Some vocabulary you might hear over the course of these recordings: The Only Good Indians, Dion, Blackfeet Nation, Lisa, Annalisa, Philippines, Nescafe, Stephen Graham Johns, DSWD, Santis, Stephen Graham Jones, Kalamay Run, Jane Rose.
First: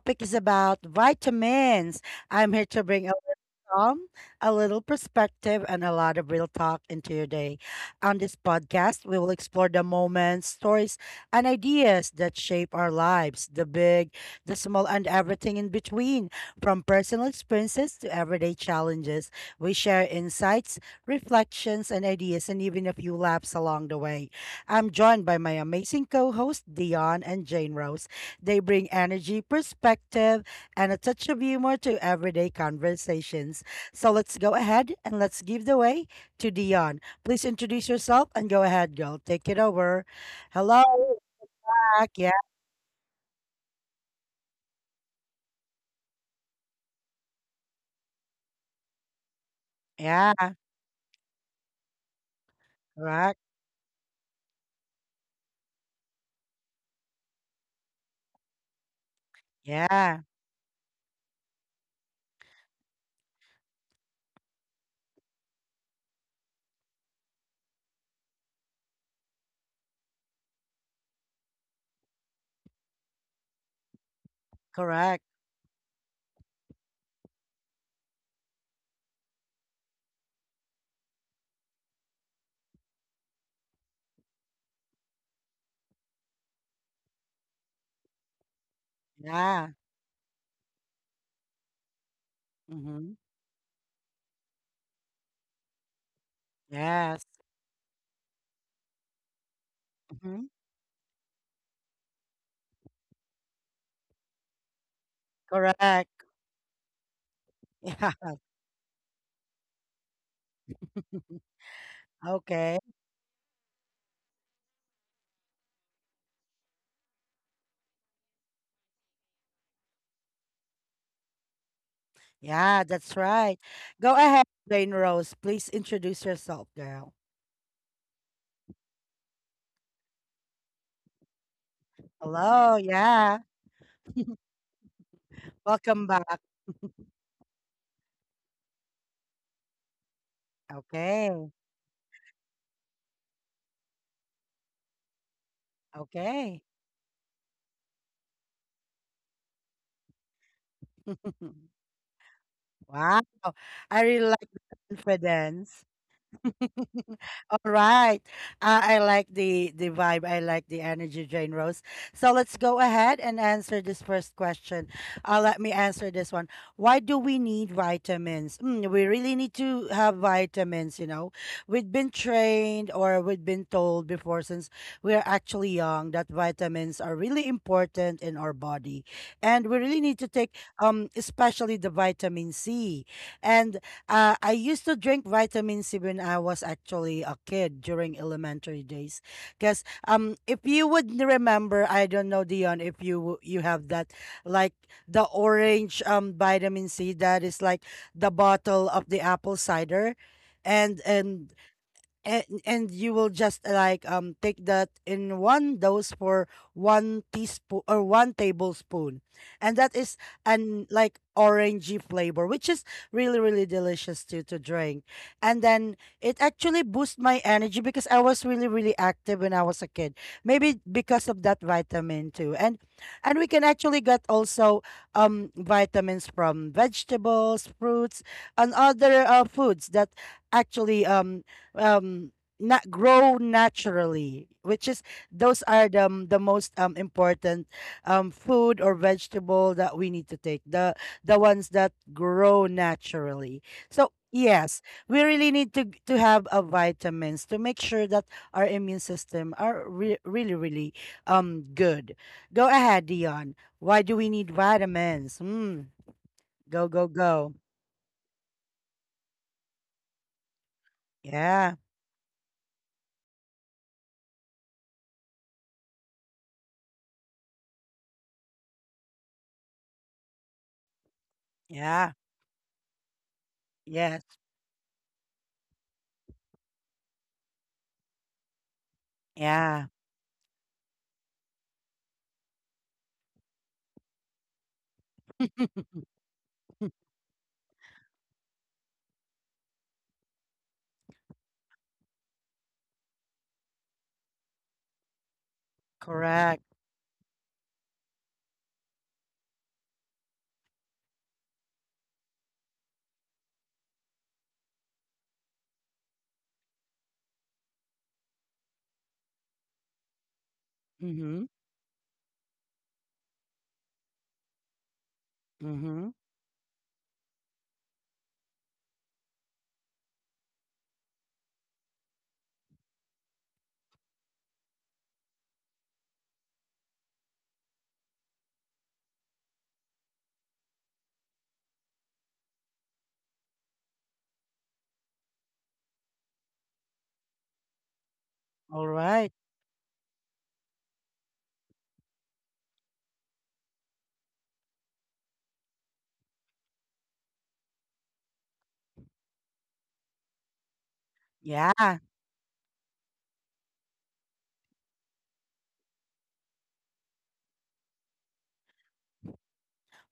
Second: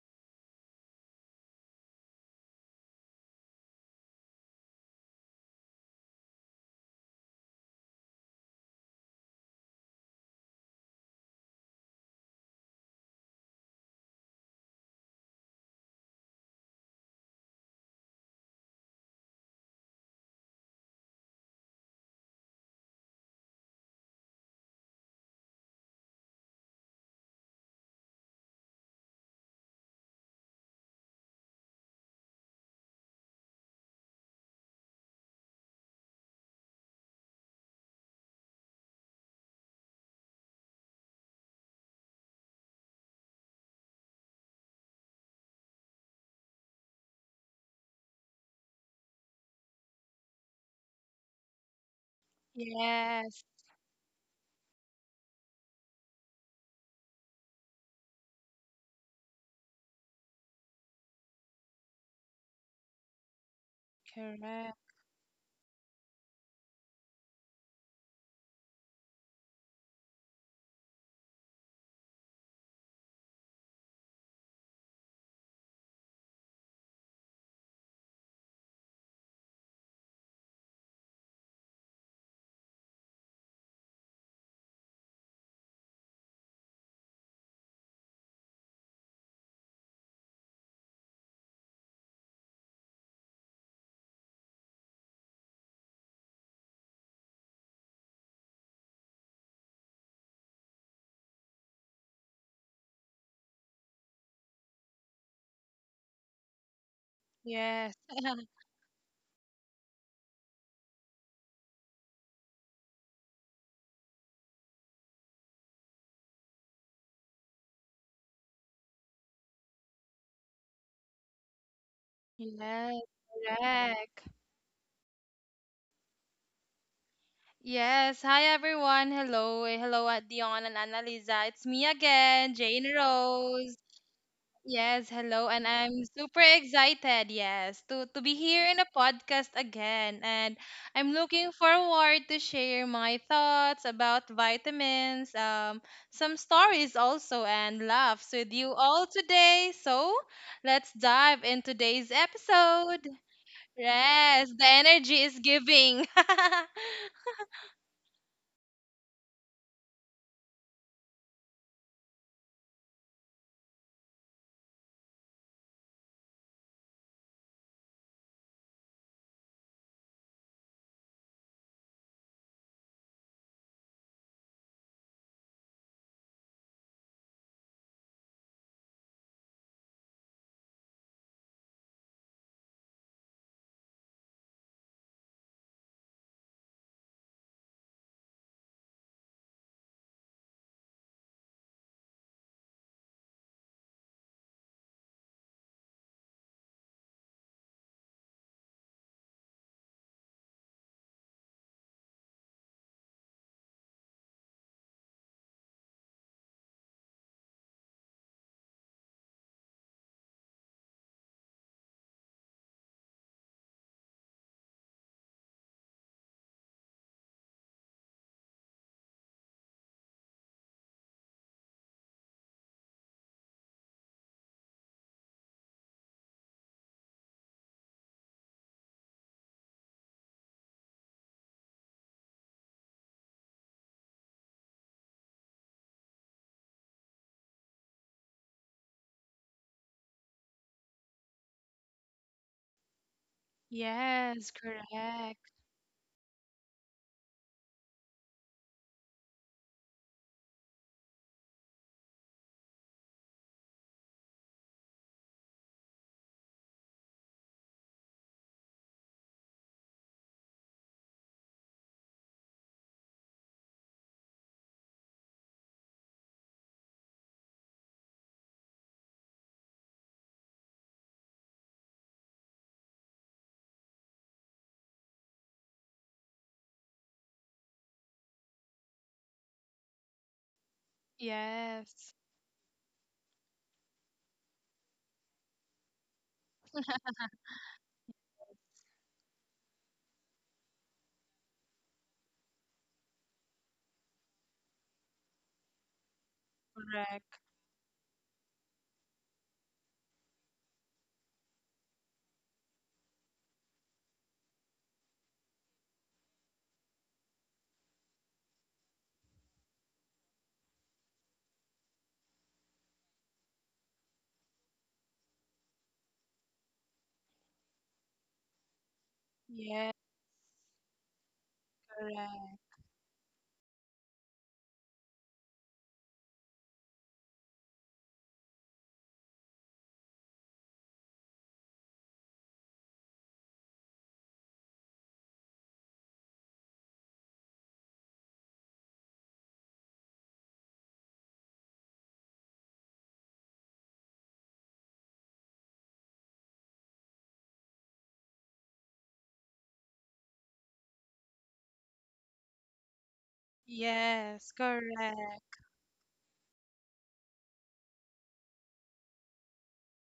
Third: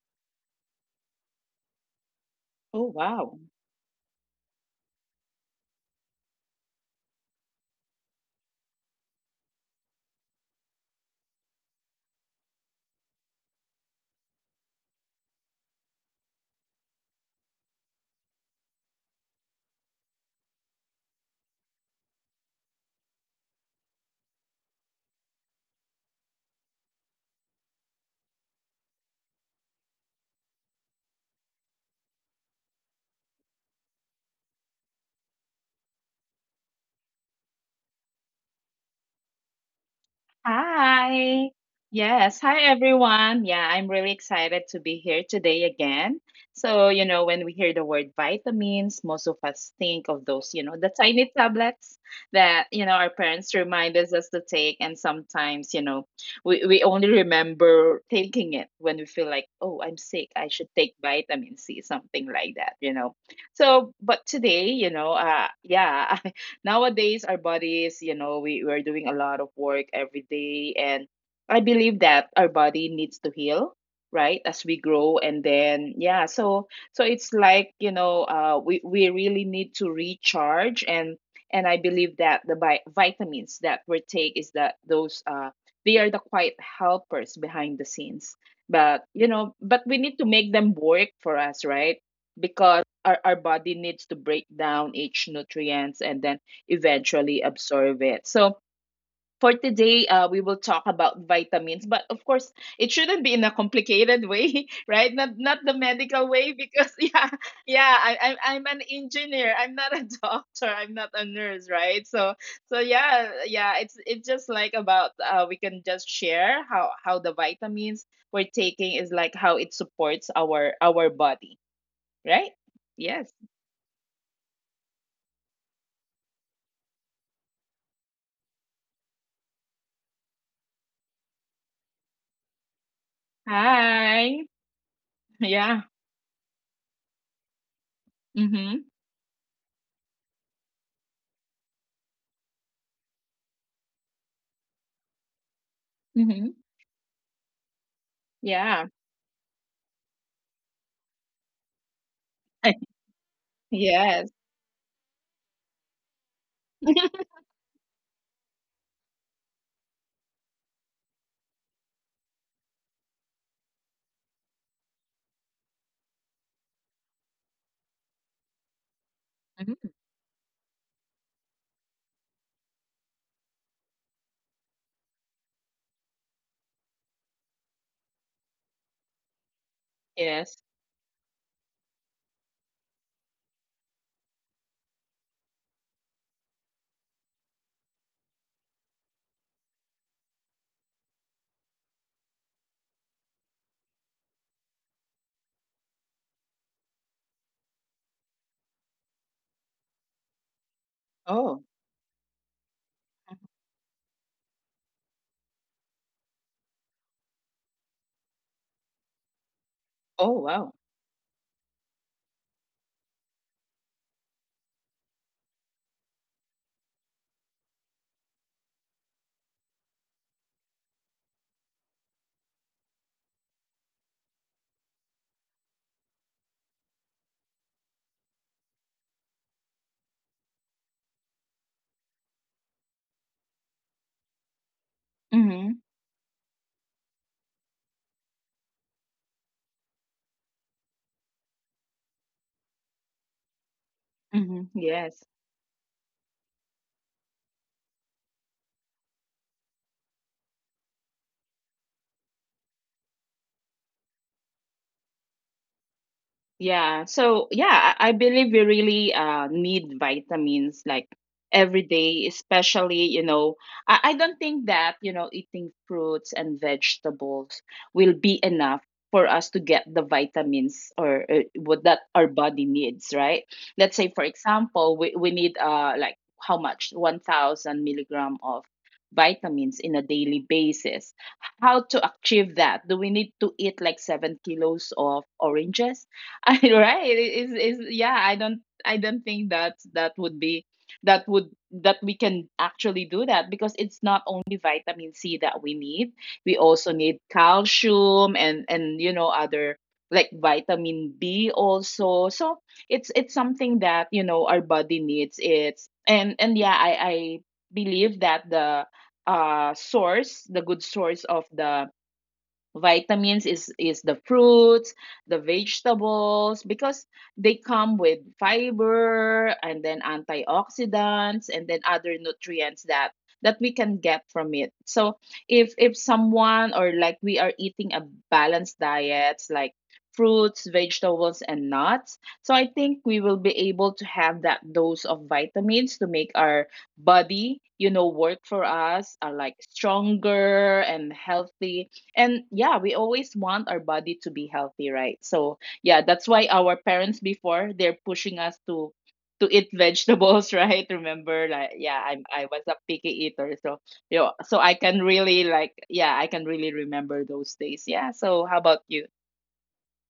topic is about vitamins. I'm here Oh, to bring wow. calm, a little perspective, and a lot of real talk into your day. On this podcast, we will explore the moments, stories, and ideas that shape our lives, the big, the small, and everything in between. From personal experiences to everyday challenges, we share insights, reflections, and ideas, and even a few laughs along the way. I'm joined by my amazing co hosts, Dion and Jane Rose. They bring energy, perspective, and a touch of humor to everyday conversations. So let's go ahead and let's give the way to Dion. Please introduce yourself and go ahead, girl. Take it over. Hello, Hi. Zach. Yeah, Yes. Hi, everyone. Yeah, I'm really excited to be here today again. So, when we hear the word vitamins, most of us think of yeah, those, the tiny tablets that, our correct. Yes, parents remind us to take. And sometimes, we only remember taking it when we feel like, oh, I'm Yeah, sick. I should take vitamin C, something like that. But today, correct. Nowadays our bodies, we're doing a lot of work every day. And I believe that our body needs to heal, right, as we grow. correct. And then yeah so so it's like, we really need to recharge. And I believe that the vitamins that we take, is that those they are the quiet helpers behind the scenes. But, Yeah. We need to make them work for us, right? Because Mm-hmm. our body needs to break down each nutrients and then Yes. eventually absorb it. So for today, we Mm-hmm. will talk about vitamins, but of course, it shouldn't be in a complicated way, right? Not the Correct. medical way, because Yes, yeah, I, Yeah. I'm I'm an engineer. I'm not a doctor. I'm not a nurse, right? So Okay. so yeah, yeah, it's just like about, we can just share how the vitamins we're taking is like, how it supports our body, right? Yeah, yes, that's Yes. right. Go correct. ahead, Rain Rose. Please introduce yourself, girl. Yes. Hi, everyone. Hello. Hello, at Dion and Annalisa. It's me again, Hello. Jane Yeah. Rose. Hi. Yes, hello. And Yeah. I'm Welcome back. super excited, yes, to be here in Mhm. a podcast again. And I'm Okay. looking forward to share my thoughts about vitamins, some Mhm. Okay. stories also, and laughs with you Yeah. all today. So let's dive in today's episode. Wow. I Yes. really like Yes, the the energy is confidence. giving. All right. I like the vibe. I like the energy, Jane Rose. So let's go ahead and answer this first question. Let me answer this one. Why do we need vitamins? Mm, we really need Mhm. to have vitamins. You know, we've been trained or we've been told before since we are actually young that vitamins are really important in our body, and we really need to take Yes. Especially the vitamin C. And I used to drink vitamin C when I was actually a kid during elementary days, because if you remember, I don't know, Dion, if you have that, like the orange vitamin C that is like the bottle of the apple cider, and and Oh. and you will just like take that in one dose for one teaspoon or one tablespoon, and that is Oh, wow. an like orangey flavor, which is really really delicious to drink. And then it actually boosts my energy because I was really really active when I was a kid, maybe because of that vitamin too. And we can actually get also vitamins from vegetables, fruits, and other foods that actually um not grow naturally, which is those Mhm. are the the most important food or vegetable that we need to take, the ones that grow naturally. So Yes, Mhm. yes, we Yes. correct. really need to have a vitamins to make sure that our immune system are really really good. Go ahead, Dion, why do we need vitamins? Hmm. Go Yeah. go So go. yeah, I believe we really need vitamins like Yeah. every day, especially, you know, I don't think that, you know, eating fruits and vegetables will be enough for us to get the vitamins or, what that Yeah. our body needs, right? Let's say, for Yes. example, we need uh, like how much? 1,000 milligram of vitamins Yeah. in a daily basis. How to Yes, achieve that? Do we need to eat like 7 kilos of oranges? I, right, it is yeah, I don't think that that would be, that would, that we can actually do that, because it's not only vitamin C that we need. We Correct. also need correct. calcium, and, you know, other like vitamin B also. So it's something that, you know, our body needs. It's and and yeah i i believe that the, source, the good source of Mm-hmm. the vitamins is, the fruits, the Mm-hmm. vegetables, because they come with fiber, and Yes, then antioxidants, and then other correct. nutrients that we can get from it. So if someone, or like we, are eating a balanced diet, like fruits, vegetables, and nuts, so I think we will be able to have that dose of vitamins to make our body, you know, work for All us, right. are like stronger and healthy. And yeah, we always want our body to be healthy, right? So yeah, that's why our parents before, they're pushing us to eat vegetables right? Remember, like, Yeah. yeah, I was a picky eater. So you know, Yes, so I can really, correct. like, yeah, I can really remember those days, yeah. So how about you?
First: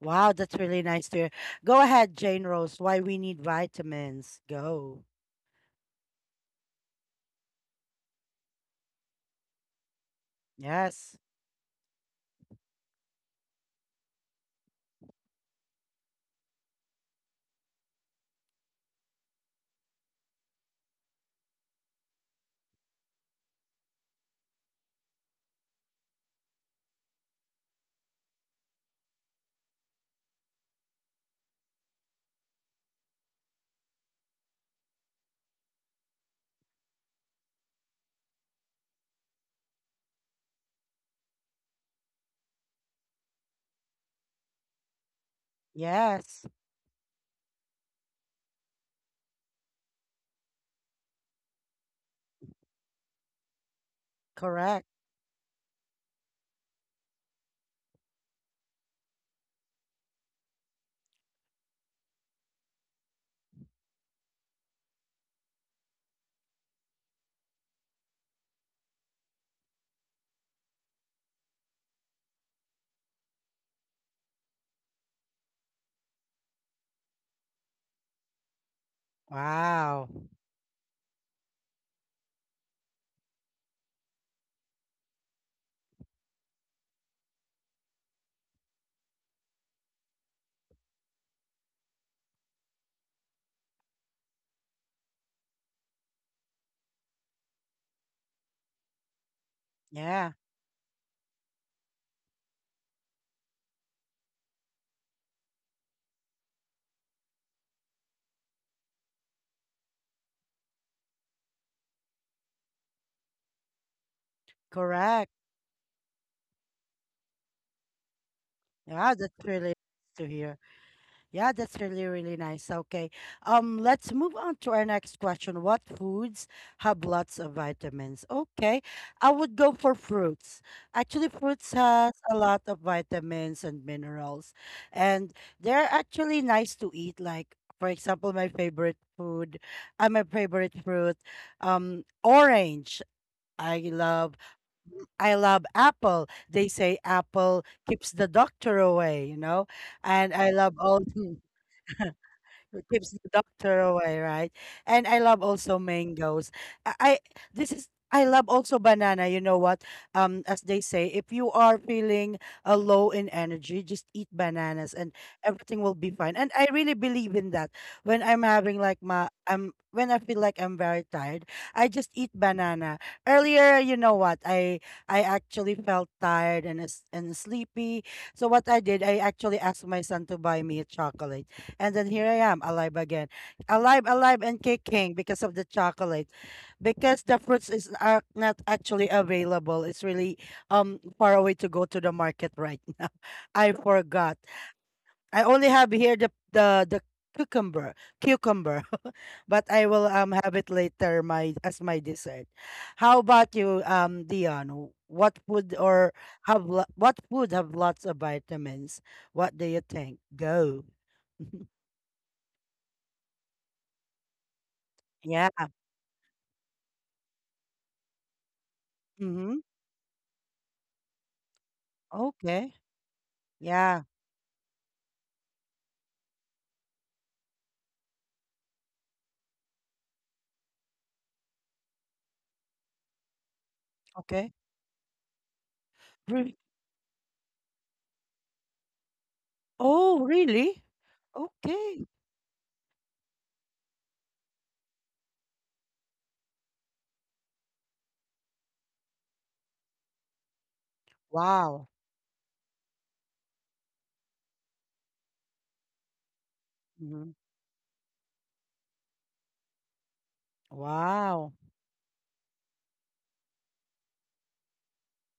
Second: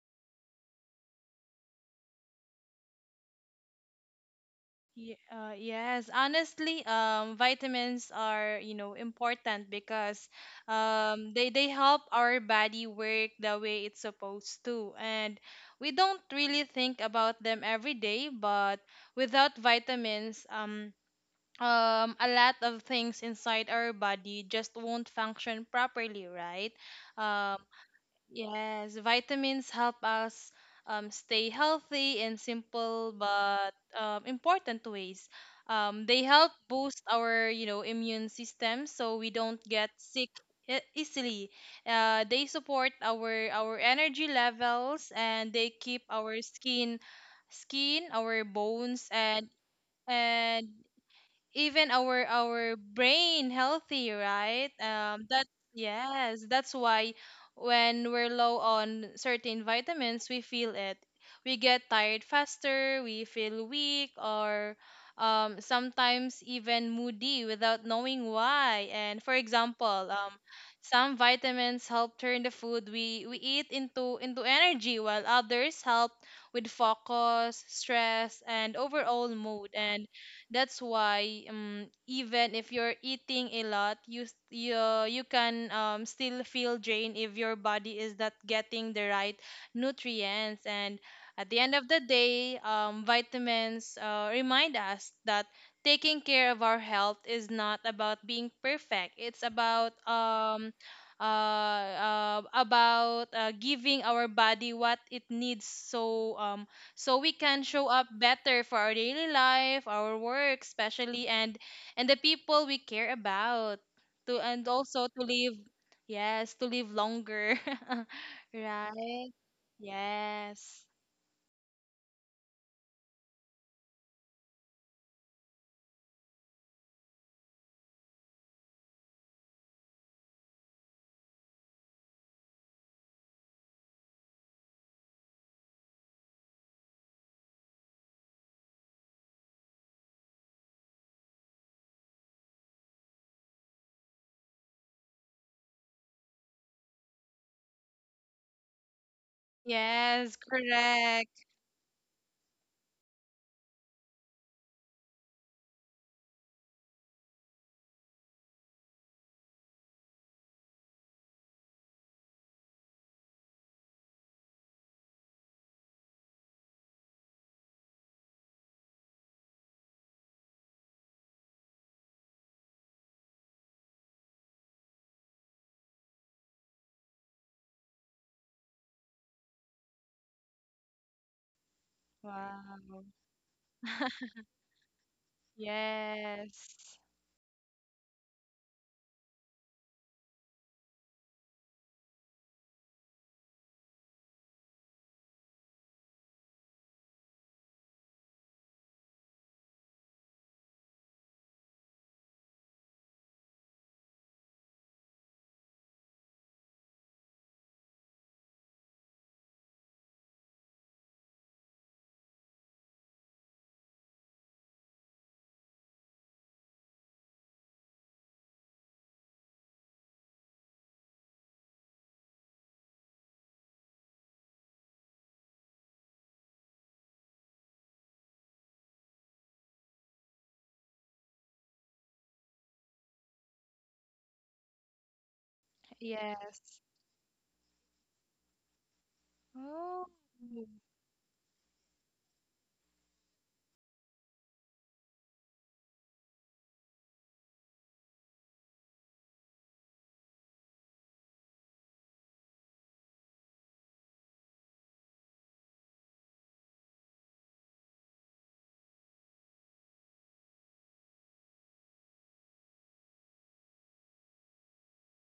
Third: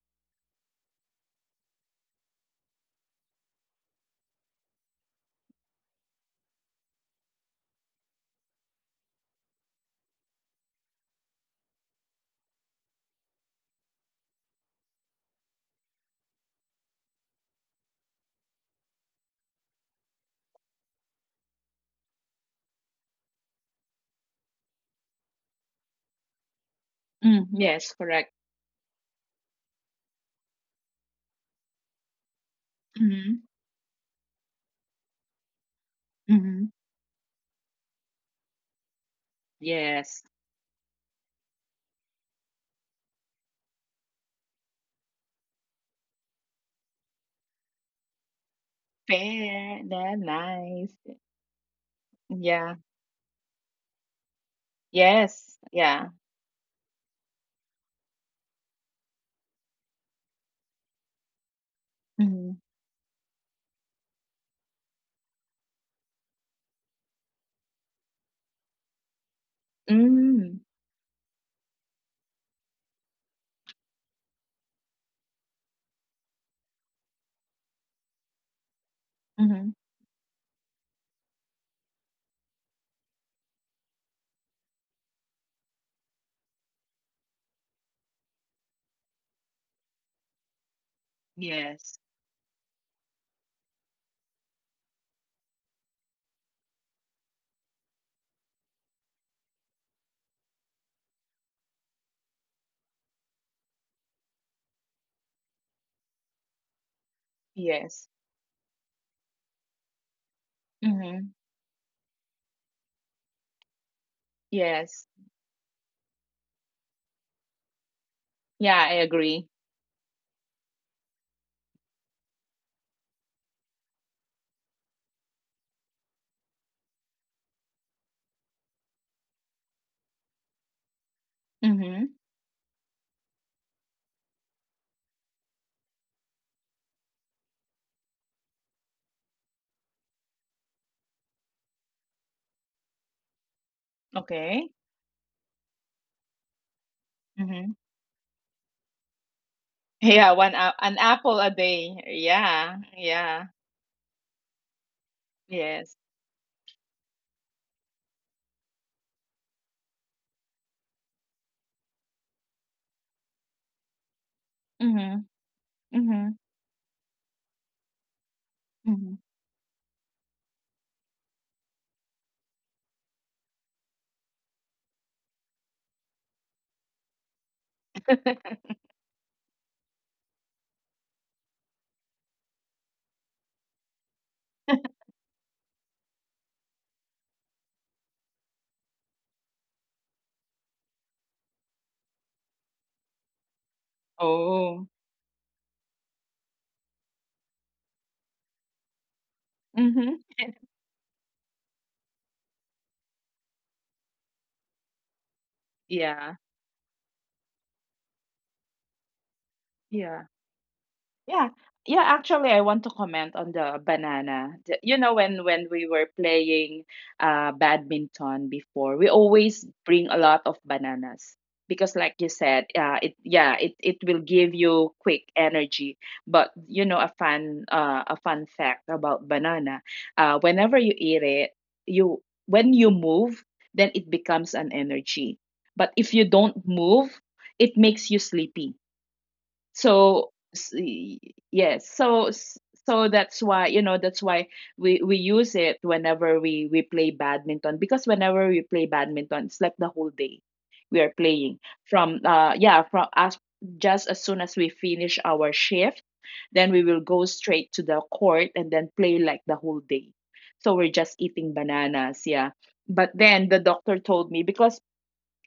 Wow, that's really nice to hear. Go ahead, Jane Rose, why we need vitamins. Go. Yeah, yes, honestly, vitamins are, you know, important because Yes. they help our body work the way it's supposed to. And we don't really think about them every day, but without vitamins, a lot of things inside our body just won't function properly, right? Mm, um yes, correct. yes, vitamins help us stay healthy in simple Mm-hmm. but important ways. They help Mm-hmm. boost our, you know, immune system so we don't get Yes. sick easily. They support our energy levels and they keep our Yes. skin, our bones, and Fair, that and nice. even our Yeah. Brain healthy, right? Correct. That Yes. Yeah. Yes, that's why when we're low on certain vitamins, we feel it. We get tired Mm-hmm. faster, we feel weak, or sometimes even moody without knowing why. And for example, some vitamins help turn the food we eat into energy, while others help with focus, stress, and overall mood. Mm-hmm. And Wow. That's why, even if you're eating a lot, you s- you can still feel drained if your body is not getting the right nutrients. And at the end of the Yes. day, vitamins remind us that taking care of our health is not about being perfect. It's about Yeah. Giving our body what it needs, so so we can show up Yes. better for our daily life, our work especially, Hmm. and the people we care about to, and also Yes. to Correct. live yes to live longer. Yeah, I Yeah, Right. that's agree. really nice to hear. Yes. Yeah, that's really, really nice. Okay. Let's move on to our next question. What foods have lots of vitamins? Okay. I would go for fruits. Actually, fruits has Mm-hmm. a lot of vitamins and minerals, and they're actually nice to eat. Like, for example, my favorite food, my favorite fruit, orange. I love, Okay. I love apple. They say apple Mm-hmm. keeps the doctor away, you know? And Yes, Yeah, I one, love a all. an correct. apple a day. It Yeah. keeps the Yeah. doctor away, right? And I love also Yes. mangoes. I this is, I love also banana. You know what? As they say, if you are feeling low in energy, just eat bananas and Mm-hmm. everything will be Mm-hmm. fine. And I really believe in that. When I'm having like Mm-hmm. my I'm when I feel like I'm very tired, I just eat banana. Earlier, you know what? I actually felt tired and and sleepy. So what I did, I actually asked my son to buy me a chocolate, and then here I am, Wow. alive again. Alive, alive, and kicking because of the chocolate. Yes. Because the fruits is are not actually available. It's really far away to go to the market right now. I forgot. Oh. I only have here the cucumber, cucumber. But I Mm-hmm. will have it later my as my dessert. How about you, Dion? What food or Yeah. What food have lots of vitamins? What do you Yeah. think? Go. Yeah. Yeah, actually I want to comment on the banana. The- You know when Yeah. We were playing uh, badminton before, we always Mhm. bring a lot of bananas, because like you said, Okay. It, yeah, it Yeah. will give you quick energy. But you know, a fun, a fun fact about banana, whenever you eat it, you, when you move, then it becomes Okay. an energy. But if you don't Re, Yes. move, it makes you sleepy. Oh. so oh, s- really? y- yes, Okay. So that's why, you know, that's why we use it whenever we play badminton. Because whenever we play badminton, it's like the whole day we are playing, Wow. from, yeah from as just as soon as we finish our shift, then we will go Mhm. straight to the court and then play like the whole day. So we're just eating Wow. bananas, yeah. But then the doctor told me, because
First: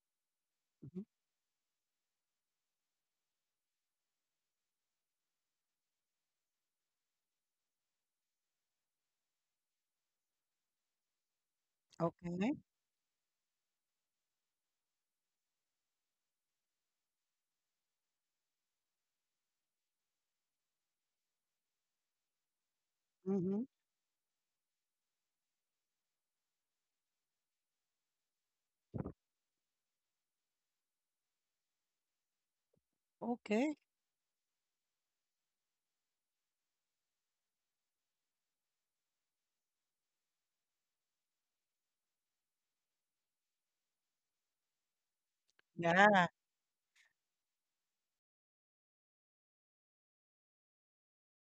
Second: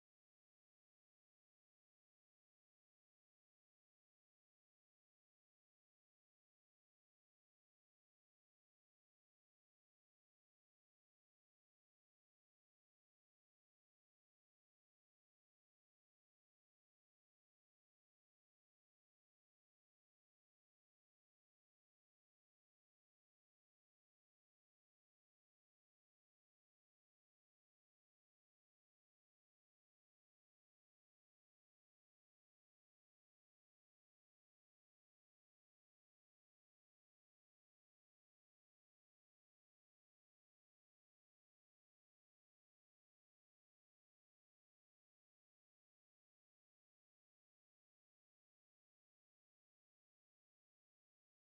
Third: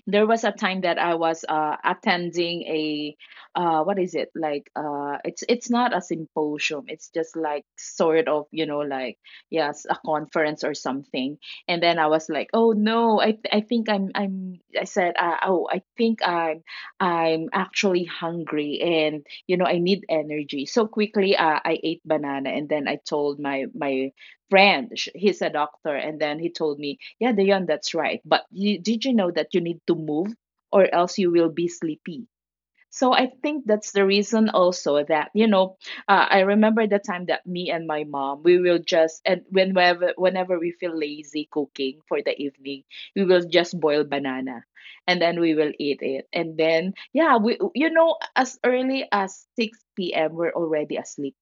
there was a time that Mhm. I was, attending a, what is it like it's not a symposium, it's just like, sort of, you know, like, yes, a conference or something. And then I was like, Okay. oh no, I think I said, oh, I think I'm actually hungry, and you know, I need energy so quickly. I ate banana, and then I told Mhm. my friend, he's a doctor. And then he told me, yeah, Dion, that's right. But you, did you know that you need to move, or else you will be sleepy? So I think Okay. that's the reason also that, you know, I remember the time that me and my mom, we will just, and whenever we feel lazy cooking for the evening, we will just boil banana, and then we will eat Yeah. it. And then, yeah, we, you know, as early as 6 p.m., we're already asleep,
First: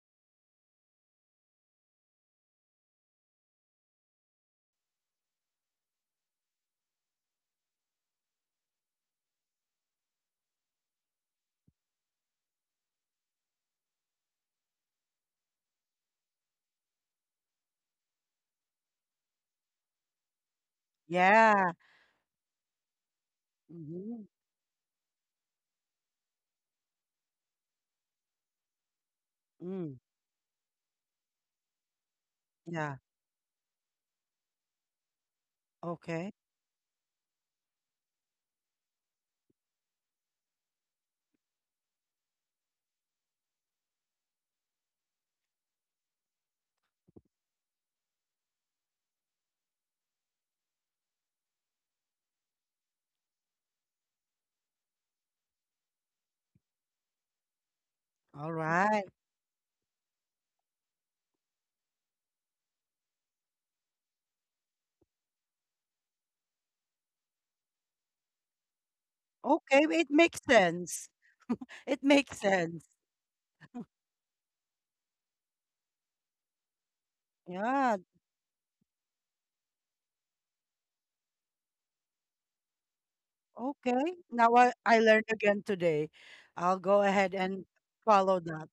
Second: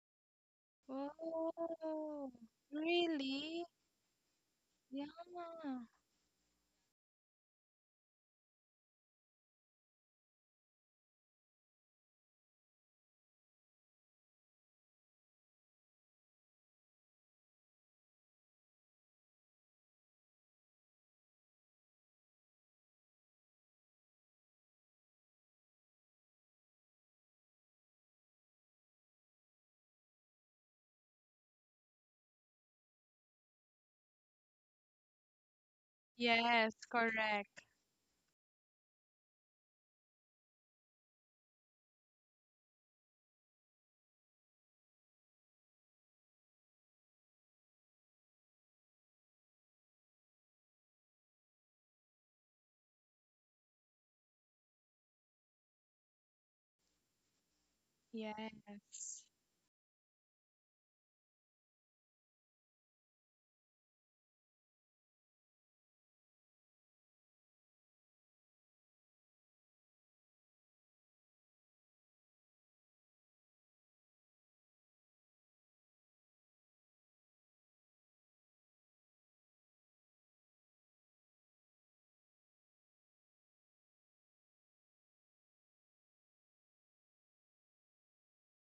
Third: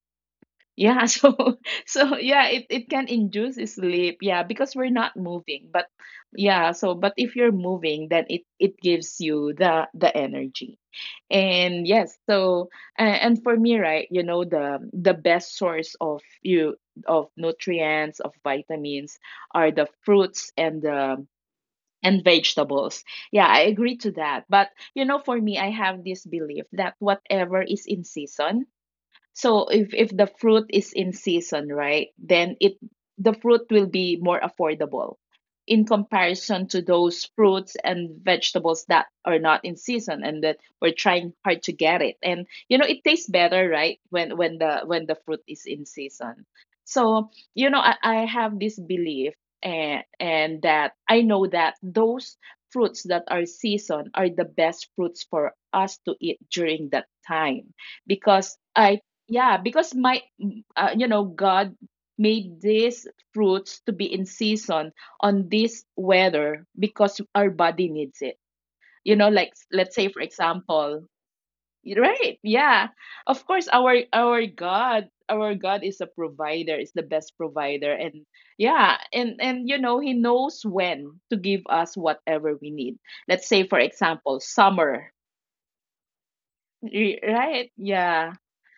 yeah, so so Oh, yeah, it can induce really? sleep. Yeah, because we're Yeah. not moving. But yeah, so but if you're moving, then it gives you the energy. And yes, so and for me, right, you know, the best source of you, of nutrients, of vitamins are the fruits and the, Yeah. and vegetables. Yeah, I agree to Mhm. that. But you know, for me, I have this belief that whatever is in season. So if Mm. if the fruit is in season, right, then it Yeah. the fruit will be more affordable in Okay. comparison Yes, to those correct. fruits and vegetables that are not in season, and that we're trying hard to get it. And you know, it tastes better, right, when when the fruit is in season. So, you know, I have this belief, and that I know that those fruits that are season are the best fruits for us to eat during that time, because All I, right. Yes. yeah, because my, mm, you know, God made these fruits to be in season on this weather, because our body needs it. You know, like, Okay. let's say It for makes example, sense. It right? makes Yeah, sense. of course, our God, our God, is a provider, is the best provider. Yeah. And yeah, and you know, He knows when to give us whatever we need. Let's say for Okay. example, Now I summer, learned again today. I'll go ahead and right? Yeah, follow that.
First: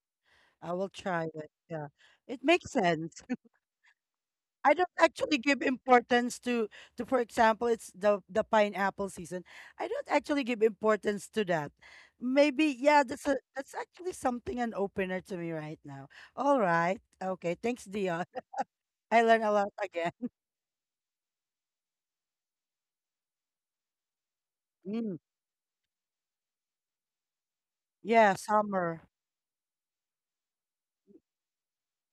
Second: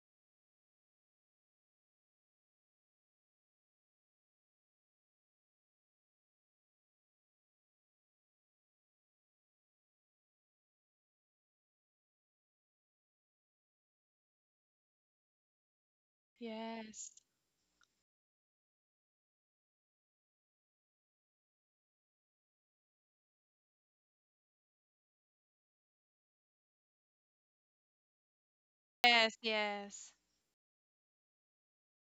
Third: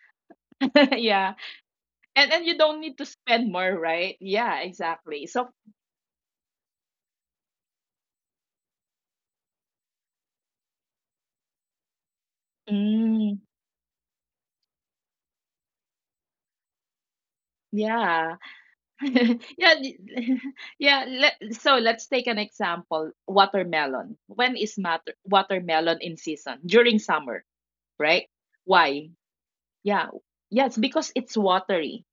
I will try yeah. it. Yeah. And It then you makes don't need to sense. spend more, right? Yeah, I don't exactly. actually So, give importance to for example it's the pineapple season. I don't actually give importance to that. Maybe yeah, that's a, mm, that's actually something an opener to me right now. All right. Yes. Okay, thanks Dion. yeah. I Yeah, learned a lot y- again. yeah. Let, so let's take an example. Watermelon. When is matter, Mm, watermelon in season? During summer, right? yeah, summer. Why? Yes, Yeah. yes. Yes, because it's watery,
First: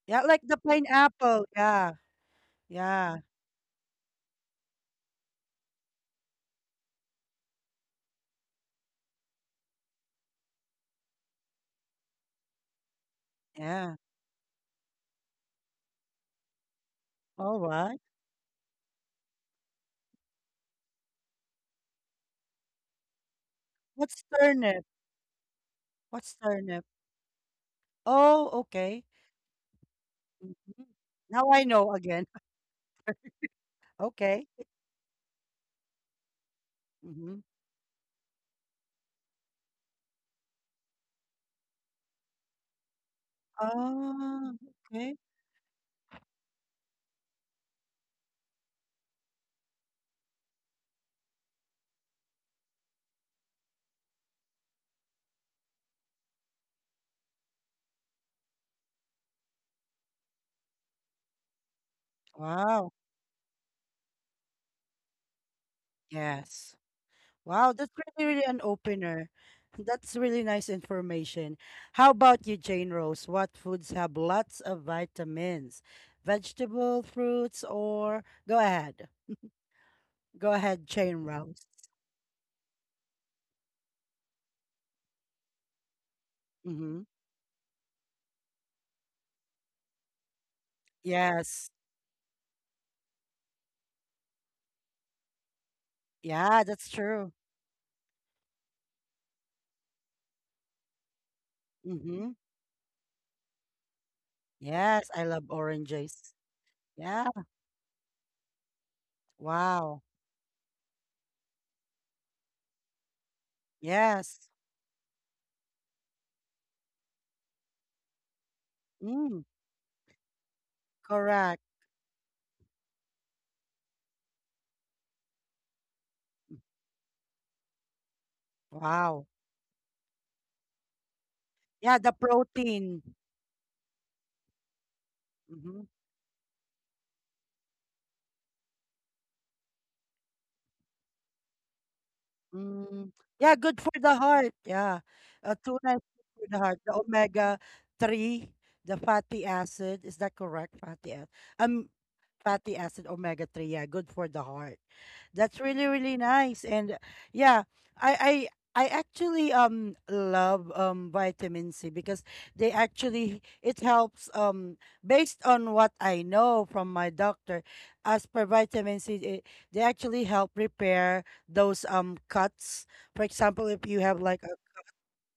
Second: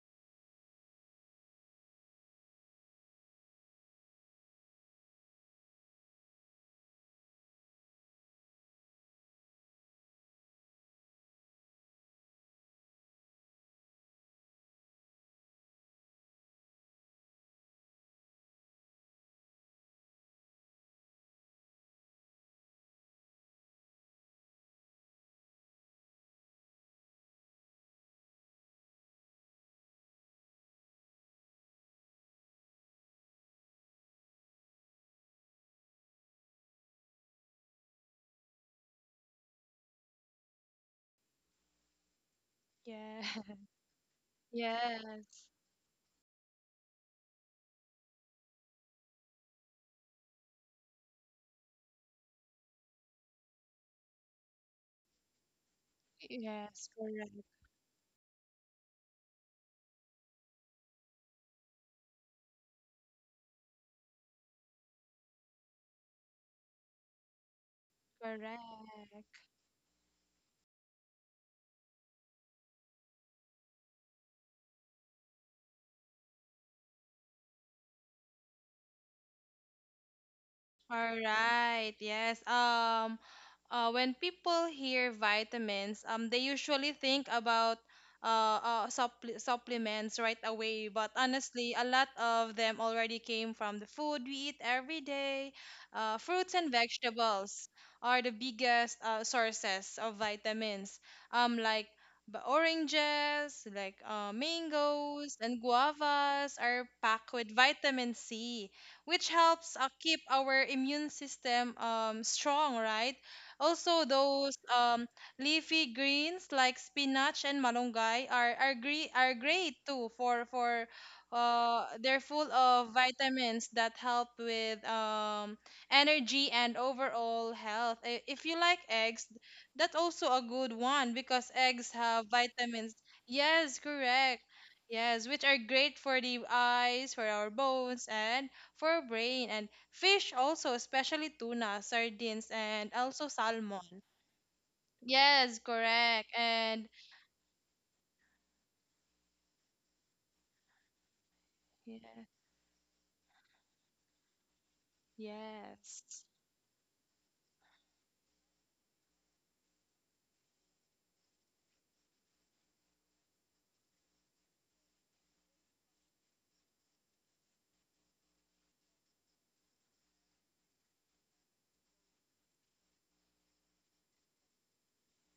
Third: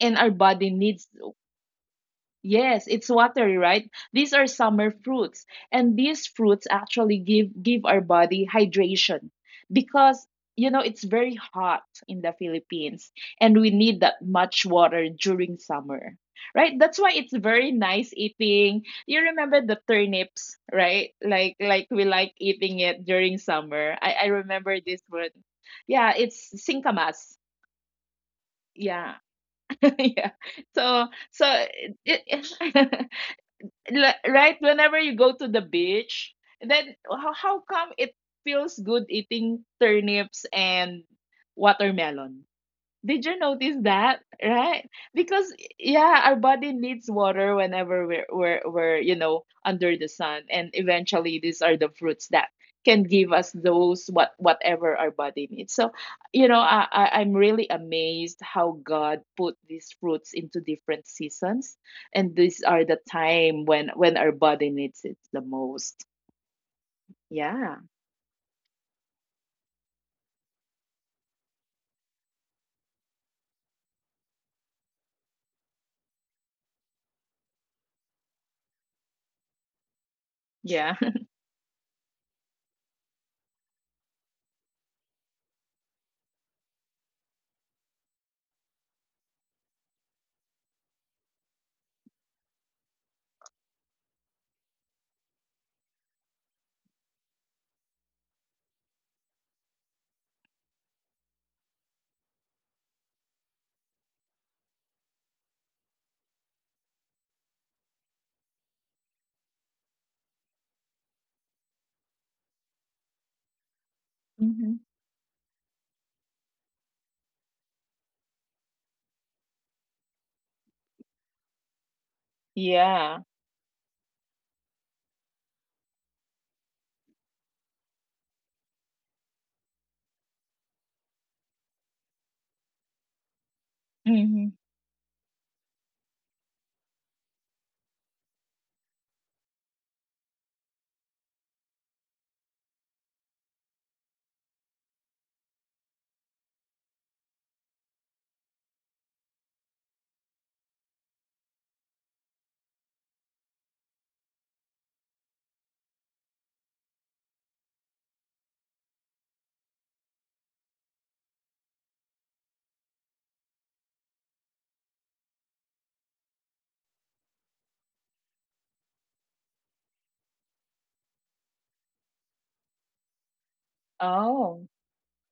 and Yeah, our like the body needs, pineapple. Yeah. yes, it's Yeah. watery, right? These are summer fruits, and these fruits actually give our body hydration. Because, you know, it's very hot in the Philippines, and we Yeah. need that much water during summer, right? That's why it's All very right. nice eating. You remember the turnips, right? Like we like eating it during summer. What's I remember turnip? this one. Yeah, What's it's turnip? singkamas. Oh, okay. Yeah, yeah. Mhm. So so Now I know it, again. it Okay. right, whenever you go to the beach, then Mm-hmm. how come it feels good eating turnips and watermelon? Did Yes. you notice that? Oh, Right? okay. Yes. Because yeah, our body needs water whenever we're, you know, under the sun. And eventually, these are the fruits that can give us those, what, whatever our body needs. So you know, Yes, correct, I'm really amazed how God put these fruits into different seasons, and these are Wow. the time when our body needs it the most. Yes. Wow, Yeah, that's really, really an correct. opener. That's really nice information. How about you, Jane Rose? What foods have lots of vitamins? Vegetable, fruits, or go ahead. Go ahead, yeah, All Jane Rose. right. Yes. When people hear vitamins, they usually Mm-hmm. think about supplements right away. But Yes. honestly, a lot of them already came from the food we eat every day. Fruits Yeah, and that's true. vegetables are the biggest sources of vitamins. Um, like Mm-hmm. Oranges, like Yes, I mangoes love and oranges. guavas are Yeah. packed with vitamin C, which helps Wow. keep our immune system strong, right? Also, Yes. those Mhm. Leafy greens like spinach and malunggay are Mm, great too for correct. They're full of Yeah. vitamins that help with energy and overall health. I- If you like eggs, Wow. that's also a good one because eggs Yeah, the have vitamins. protein. Yes, correct. Hmm. Yes, which are Mm-hmm. great for the eyes, for our bones, and for brain, and fish also, especially tuna, sardines, and Mm. also Yeah, good for salmon. the heart. Yeah. Yes, Tuna is correct. good for the heart. And The omega 3, the fatty acid. Is that correct? Acid yeah, fatty acid omega 3, yeah, good for the heart. That's really really yes. nice. And yeah, i I actually love vitamin C because they actually, it helps, based on what I know from my doctor, as per vitamin C, it, they actually help repair those cuts. For example, if you have like a, Oh,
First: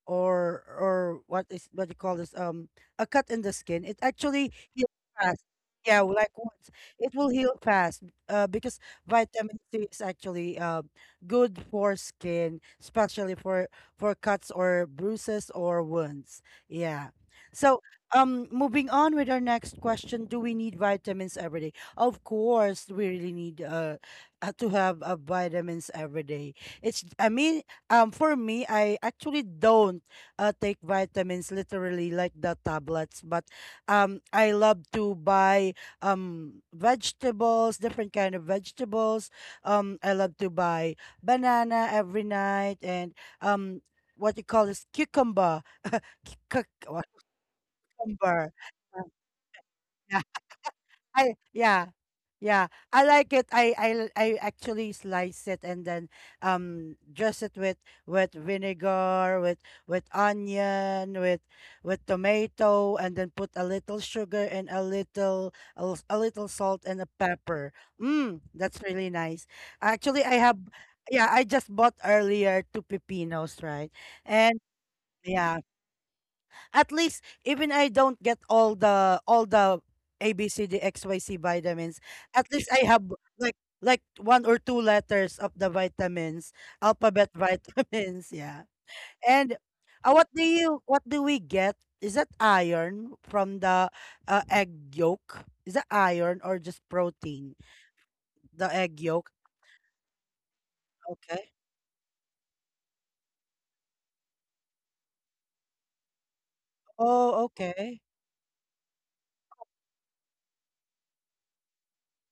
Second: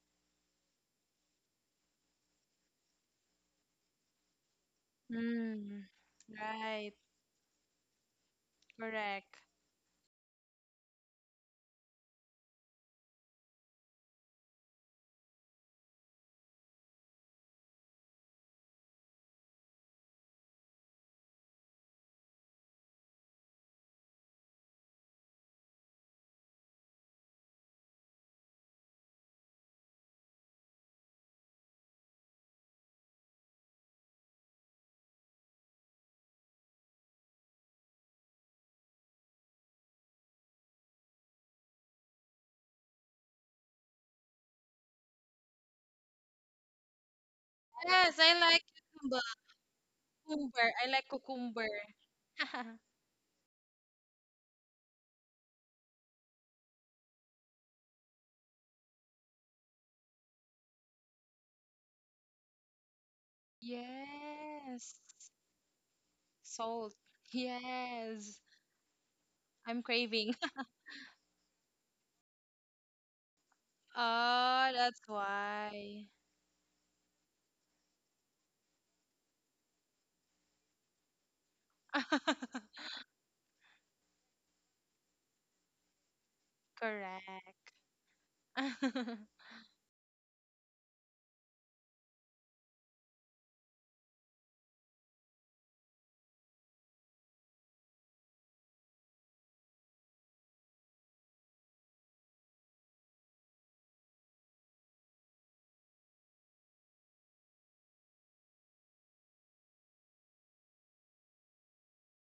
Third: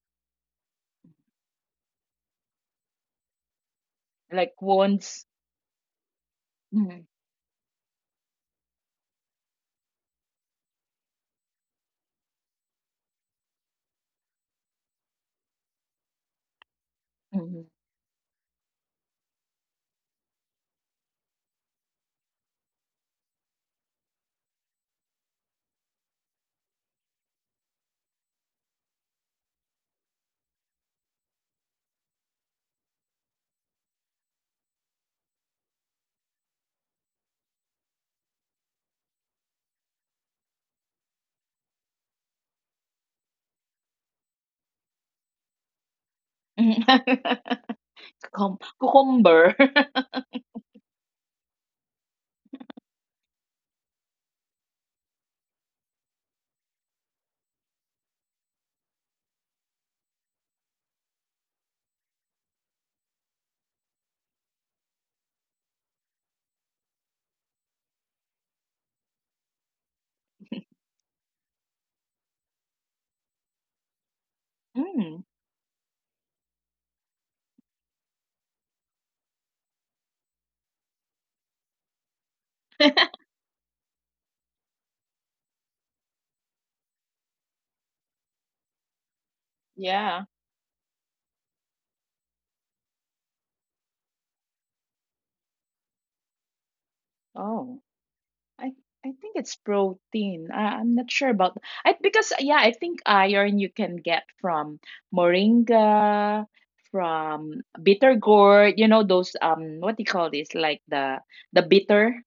or what is, what you call this, a cut in the skin, it actually like heals wounds. fast. Mm, Yeah, like once right, Mm-hmm. it will heal fast, because correct. vitamin C is actually good for skin, especially for cuts or bruises or wounds, yeah. Mm-hmm. So moving on with our next question, do we need vitamins every day? Of course, we really need to have vitamins every day. It's, I mean, for me, I actually don't take vitamins literally like the tablets, but I love to buy vegetables, different kind of vegetables. I love to buy banana every night and um, what you call this, cucumber, Cuc- Mhm. Yes, I cucumber. Cucum like Uh, cucumber. cucumber. Cucumber. I like I cucumber. yeah. Yeah. I like it. I actually slice it, and then dress it with vinegar, with onion, with tomato, and then put a little sugar and Yes. A little salt Salt. and a pepper. Yes. Mm, that's really nice. I'm Actually, craving. I have, yeah, I just bought earlier two pepinos, right? And Oh, that's Mm, yeah, why. at least even I don't get all the ABCDXYC vitamins, at least I have like like one or two letters of the vitamins, alphabet Correct. vitamins, yeah. And yeah. what do you, what do we get? Is that iron from the egg yolk? Is that iron or just protein? Oh, The I egg I yolk. think it's protein. I, I'm not sure Okay. about, I, because yeah, I think iron you can get from moringa, Oh, from okay. bitter gourd, you know, those um, what do you call this? Like the, the bitter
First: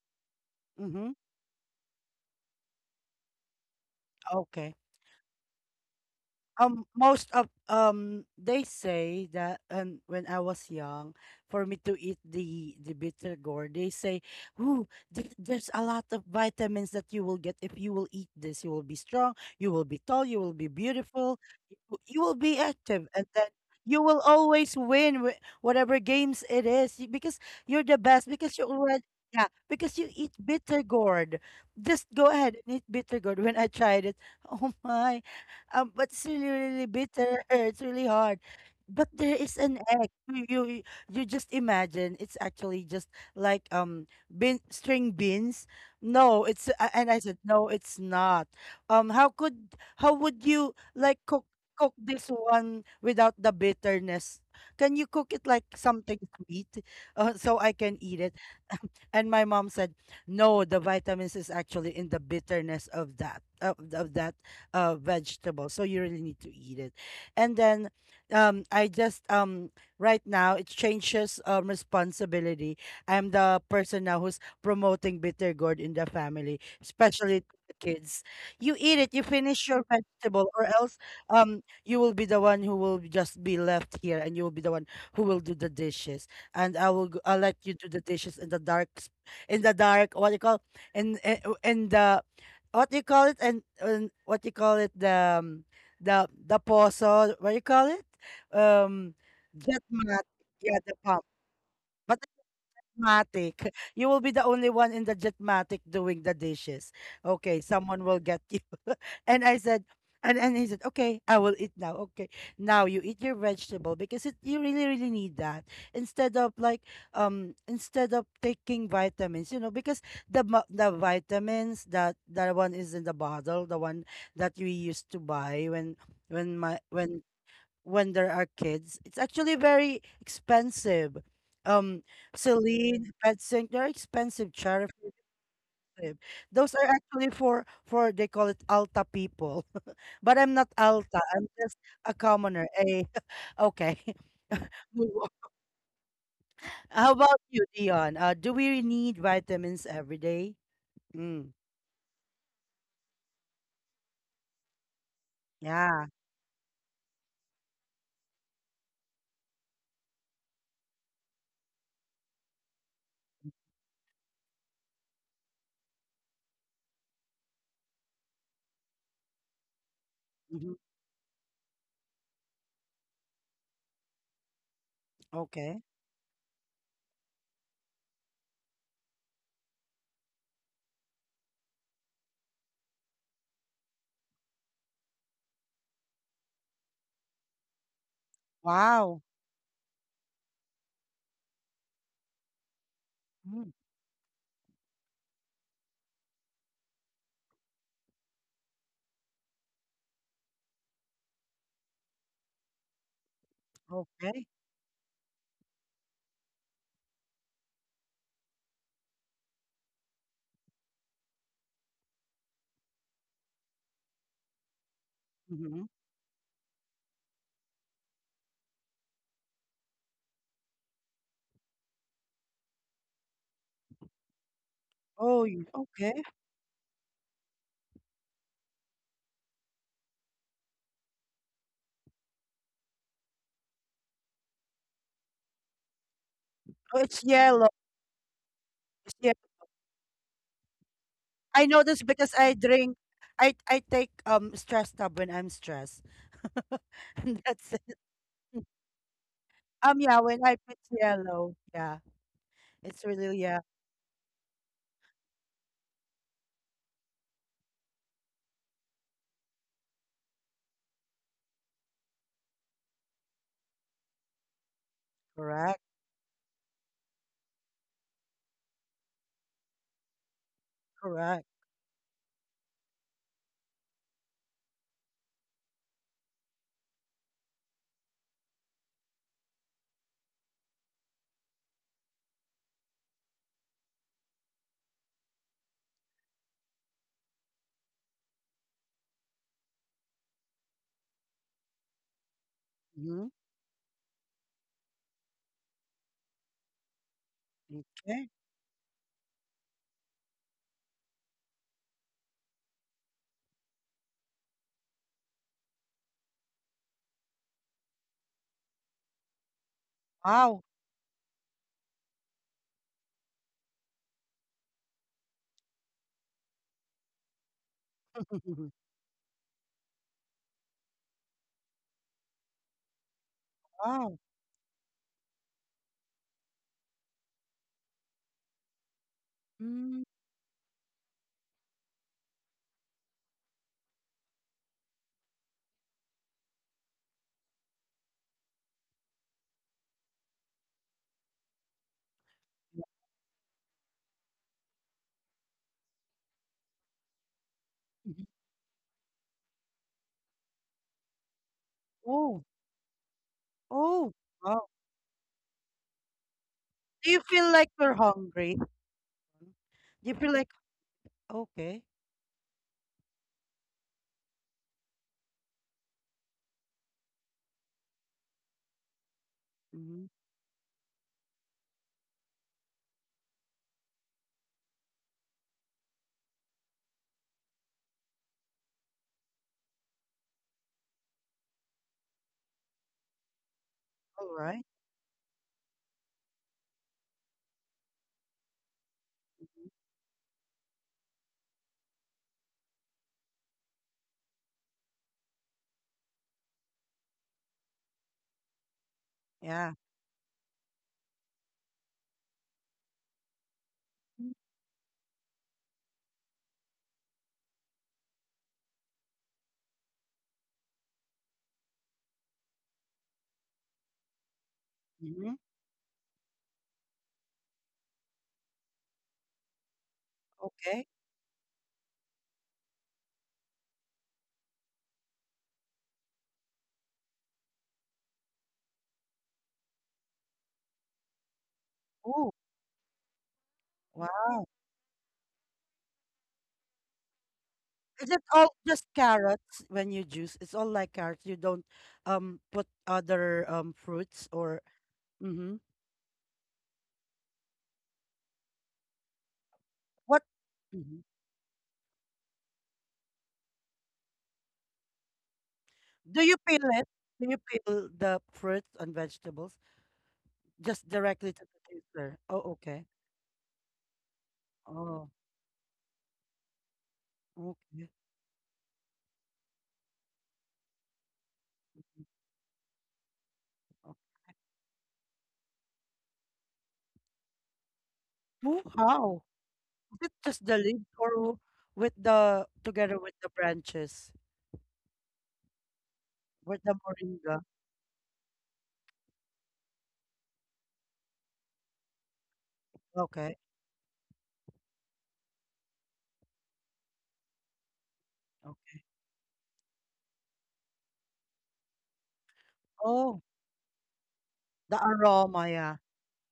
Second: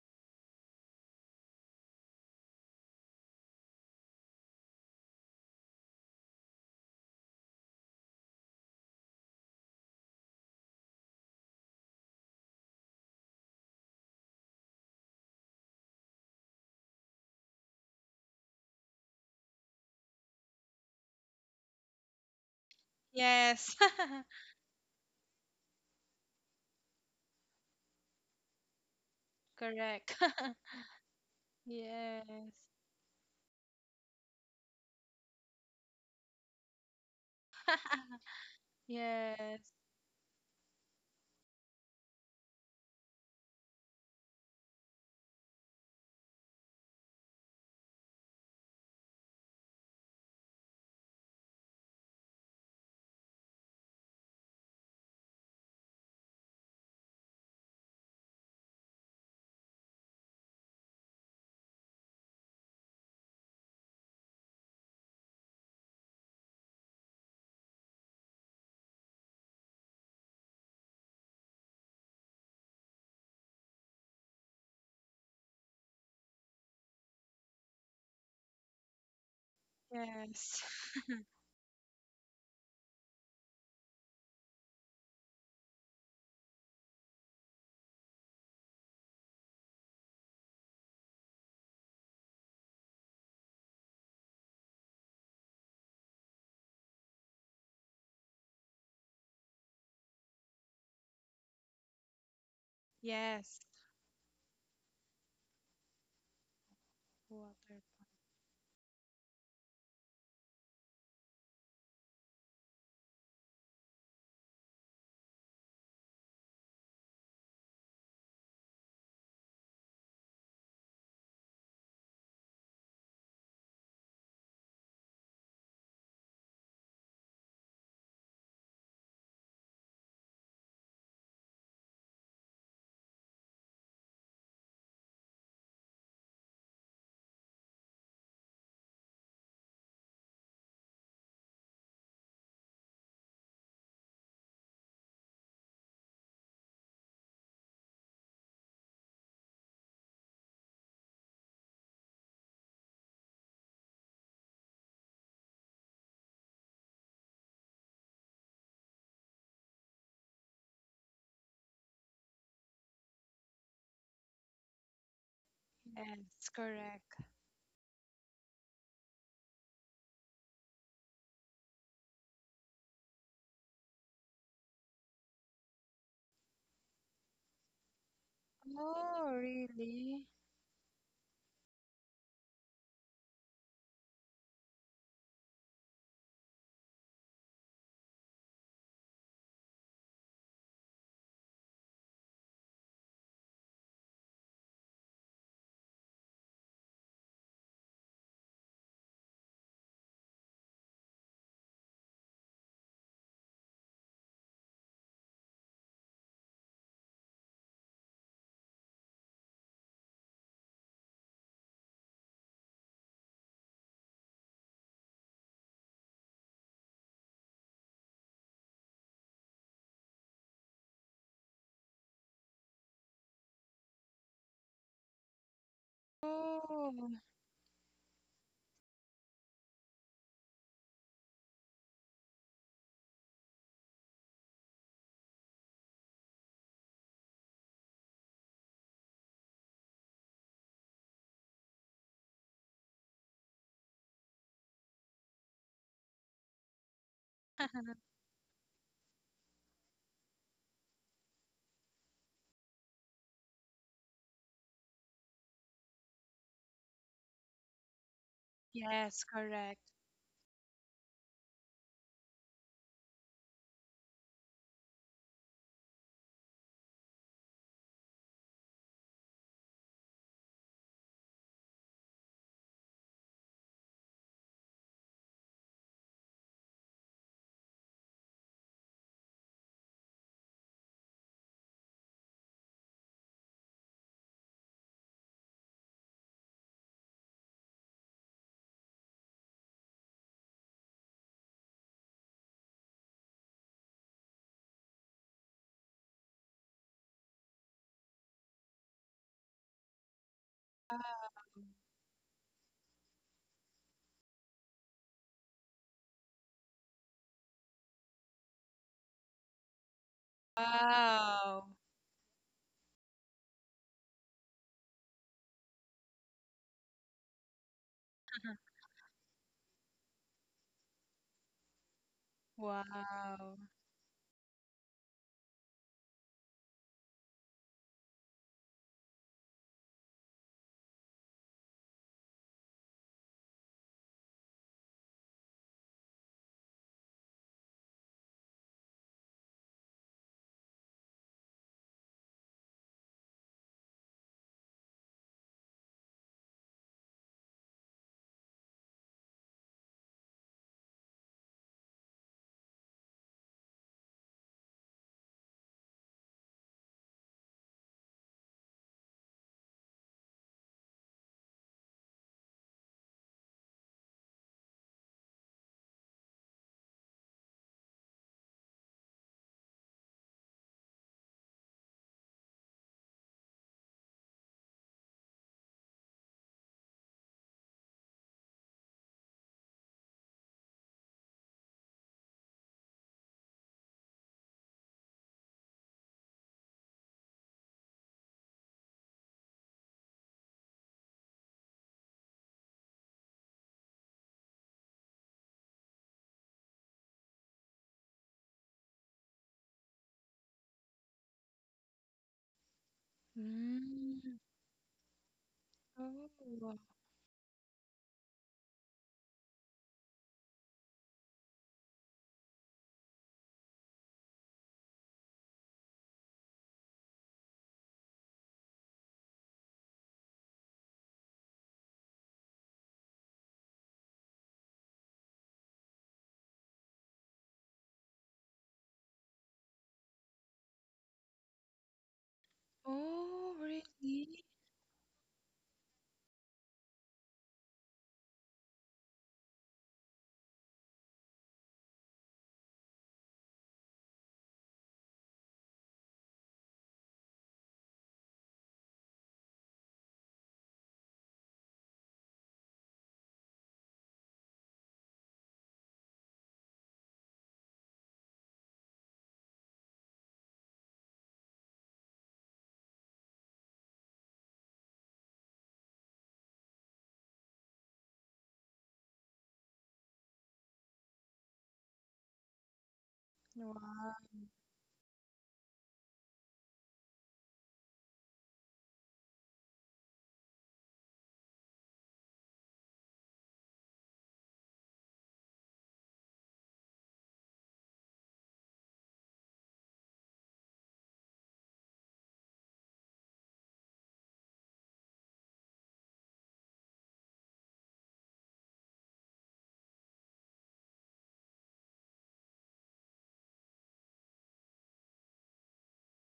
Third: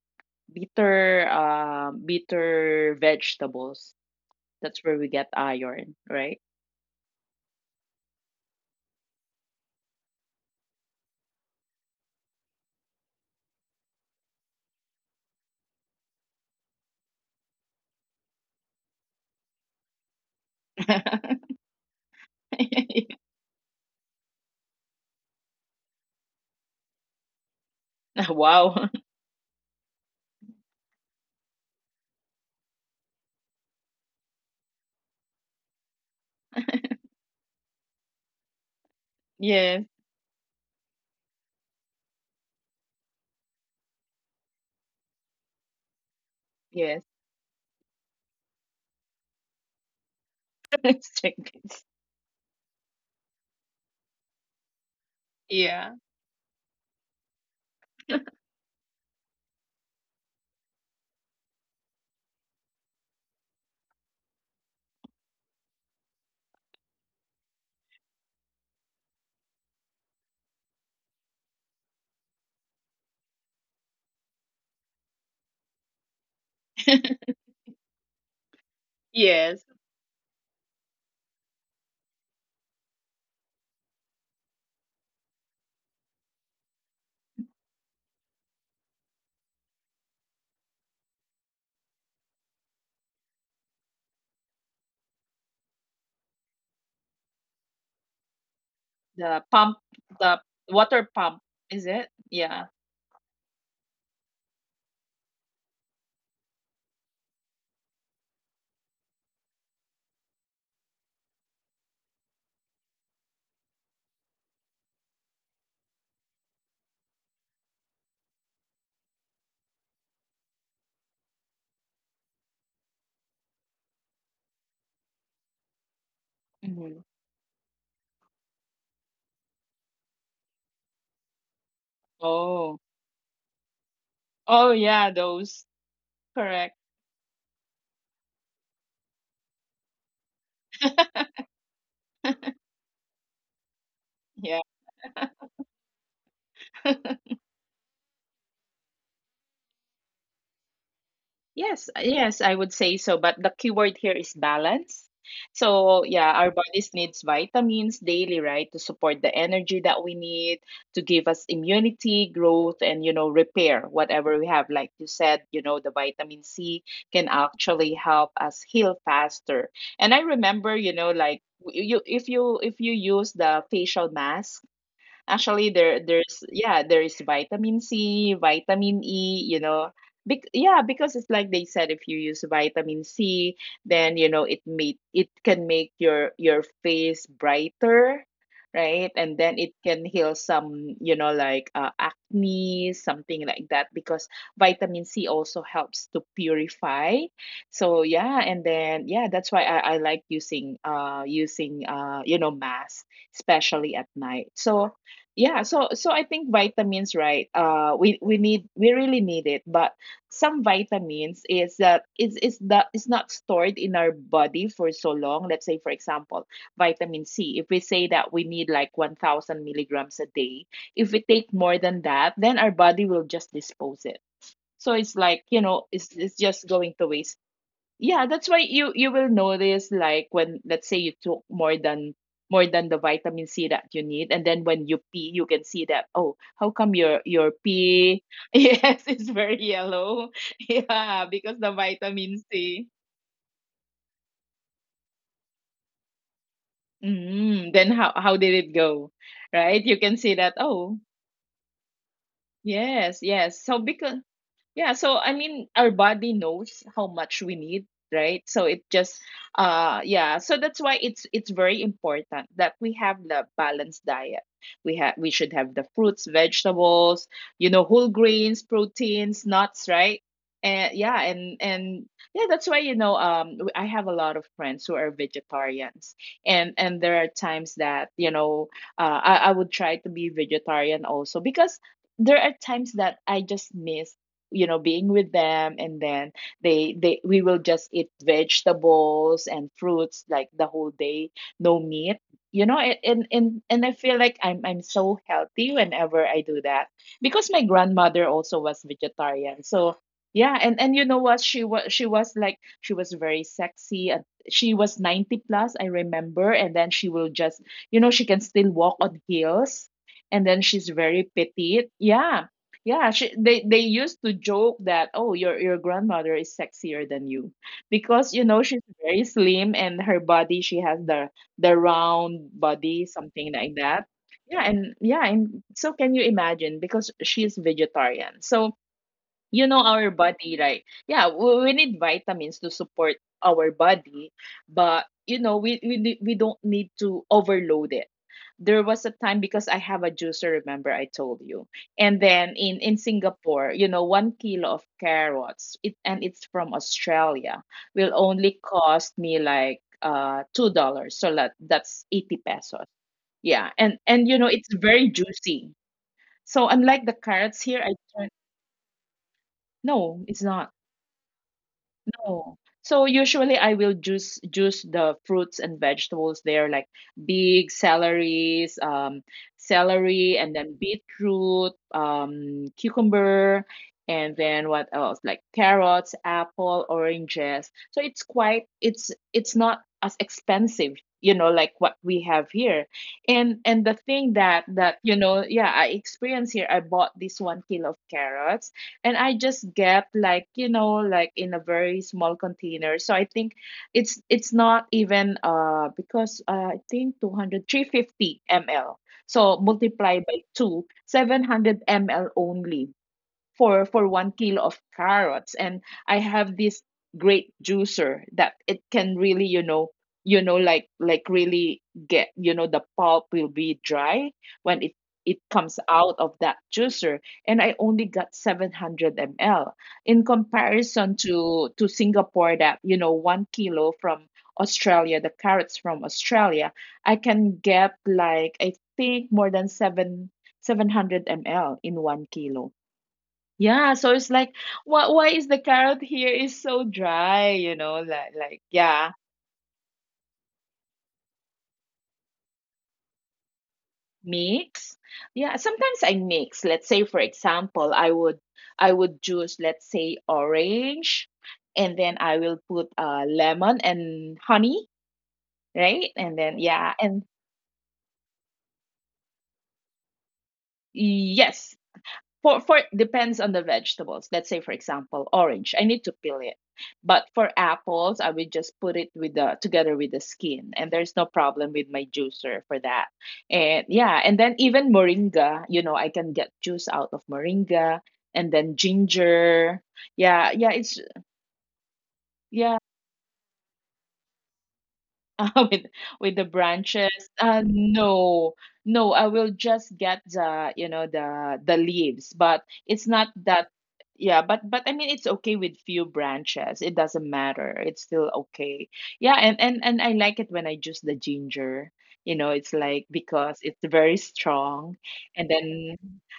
Mm-hmm. bitter, bitter vegetables. Okay. That's where we get iron, right? Most of, they say that, and when I was young, for me to eat the bitter gourd, they say, ooh, there's a lot of vitamins that you will get if you will eat this. You will be strong, you will be tall, you will be beautiful, you will be active, and then Yes. you will always win whatever games it is because you're the best because you Wow. already, yeah, because you Correct. eat bitter gourd. Just go Yes, ahead and eat bitter gourd. When I tried it oh my, but it's really, really bitter. It's really hard. But there is yes, Yes, an egg. You just imagine it's actually just like bean string beans. No, it's yes. and I said no, it's not. How could, how would you like Chickens. cook this one without the bitterness? Can you cook it like Yeah. something sweet, so I can eat it? And my mom said, "No, the vitamins is actually in the bitterness of that, of that vegetable. So you really need to eat it." And then I just right now it changes responsibility. I'm the person now who's promoting bitter gourd in the family, especially to the kids. You eat it, you Yes. finish your vegetable, yes, or else you will be the one who will just be left here, and you will be the one who will do the dishes. And I'll let you do the dishes in the dark, in the dark, what do you call, in the what do you call it, and what do you call it, the poso, what do you call it, um The pump, jetmatic. the Yeah, the water pump. pump, is it? But the Yeah. jetmatic, yes. you will be the only one in the jetmatic doing the dishes. Okay, Water. someone will get you. And I said, and he said, okay, I will eat now. Okay, now you eat your vegetable because it, you really, really need that, instead of like, instead of taking vitamins, you know, because the vitamins, that one is in the bottle, the one that we used to buy when my Hmm. When there are kids, it's actually very expensive. Um, Oh. Celine, Petsync, they're expensive. Oh Cherry yeah, those. expensive. Those Correct. are actually for they call it Alta people. But I'm not Alta. I'm just a commoner. A Okay. Yeah. Move on. How about you, Dion? Do we need vitamins every day? Mm. Yes, yes, I would say so. But the key word here is balance. So, Yeah. yeah, our bodies needs vitamins daily, right, to support the energy that we need, to give us immunity, growth, and you know, repair whatever we have. Like you said, you know, the vitamin Yes, C correct. can actually help us heal faster. And I Hmm. remember, you know, like w- you if you if you use the facial mask. Actually, Okay. there is vitamin C, vitamin Oh, E, you know. really? Yeah, because it's like they said, if you use vitamin C, then you know it can make your face brighter, right? Wow. And then it can heal some, you know, like acne, something like Mm. that, because vitamin C also helps to purify. So yeah, and then yeah, that's why I like using mask, especially at night. Okay. So yeah, so I think vitamins, right, we really need it. But some vitamins is that is not stored in our body for so long. Let's say, Hmm. for example, vitamin C. If we say that we need like 1,000 milligrams a day, if we take more than that, then our body will just dispose it. So it's like, Oh, you know, it's okay. it's just going to Oh, waste. Yeah, that's why you will notice, like, when, let's say, you took more than, more than the vitamin C that you need, and then when you pee, you can see that, oh, how come Oh, your it's your yellow. pee yes, It's it's yellow. very yellow. Yeah, because the I know this vitamin because I C. drink. I take stress tab when I'm stressed. And Mm, that's then it. how did it go? Right, you can Yeah, see when that, I put oh. yellow. Yeah. It's Yes, really, yes, yeah, so because. Yeah, so I mean, our body knows how much we need, right? So it just, yes, correct. Yeah. So that's why it's very important that we have the balanced diet. We should have the correct, fruits, vegetables, you know, whole grains, proteins, nuts, right? And yeah, correct. and yeah, that's why, you know, I have a lot of friends who are vegetarians, and there are times that, you know, I would try to be vegetarian also, because there are times that I just miss, you know, being with them, and then they we will just eat vegetables and fruits like the whole day. No meat. You know, a- and Hmm. and and I feel like I'm so healthy whenever I do that, because my grandmother Okay. also was vegetarian. So yeah, and you know what, she was very sexy, and she was 90 plus, I remember, and then she will just, you know, she can still walk on heels, and then Wow. she's very Wow, petite, yeah. Yeah, she, they used to joke that, oh, your grandmother is sexier than you, because, you know, she's very slim, and her body, she has the round body, something wow. like that. Wow. Yeah, and yeah, and so can you imagine, because she is vegetarian. So you know, Mm. our body, right, yeah, we need vitamins to support our body, but you know, we don't need to overload it. There was a time, because I have a juicer, remember I told you, and then in Singapore, you know, 1 kilo of carrots, and it's from Australia, will Mhm. only cost me like $2. So that's 80 Oh, pesos. Yeah, and oh, and you know, it's wow. very juicy. So unlike the Do you feel carrots like here, I you're don't- hungry? Mhm. Do you no, feel it's like, not. okay, No. So usually I will juice the fruits and vegetables there, like big celeries, mhm, celery, and then beetroot, cucumber, and then what else? Like carrots, apple, oranges. So it's quite it's not as expensive, you know, like what we have here. And the thing all that right, that you know, yeah, I experienced here, I bought this 1 kilo of carrots, and I just mhm, get, like, you know, like in a very small container. So I think it's not even, because I think two hundred three hundred fifty 350 ml. So yeah, multiply by 2, 700 ml only for one Mm. kilo of carrots, and I have this Oh, great juicer that it can really, you know like really get, the pulp will be dry when it mm-hmm, it comes out of that juicer. And I only got 700 ml, in okay. comparison to Singapore that, you know, 1 kilo from Australia, the carrots from Australia, I can get like, I think, more than 7, 700 ml in 1 Oh, kilo. oh, Yeah, so wow. it's really? like, why is the carrot here is so dry, you know, Is it like all like just yeah. carrots when you juice? It's all like carrots. You don't put other fruits, or Mix. Yeah, mm-hmm. sometimes I mix. Let's say, for example, I would juice, let's say, What? Mm-hmm. orange, and then I will put lemon and honey, right? Do And you then peel it? yeah, and Do you peel the fruits and vegetables just directly to the yes, taster? Oh, for okay. depends on the vegetables. Let's say, for Oh, example, orange. I need to peel it. But for okay. apples, I would just put it with the together with the skin, and there's no problem with my juicer for that. And Oh. yeah, Wow, and then even moringa, you know, I can get juice out of moringa and then How? ginger. Is it just Yeah, the yeah, leaves, it's or with the, yeah. together with the branches, With the with the branches. moringa? No, no, I will just get the, the leaves, but it's not Okay, that. Yeah, but I mean, it's okay with few branches. It doesn't matter. It's still okay. okay. Yeah, and I like it when I juice the ginger. You know, it's like, Oh, because it's very the strong, and aroma, yeah. then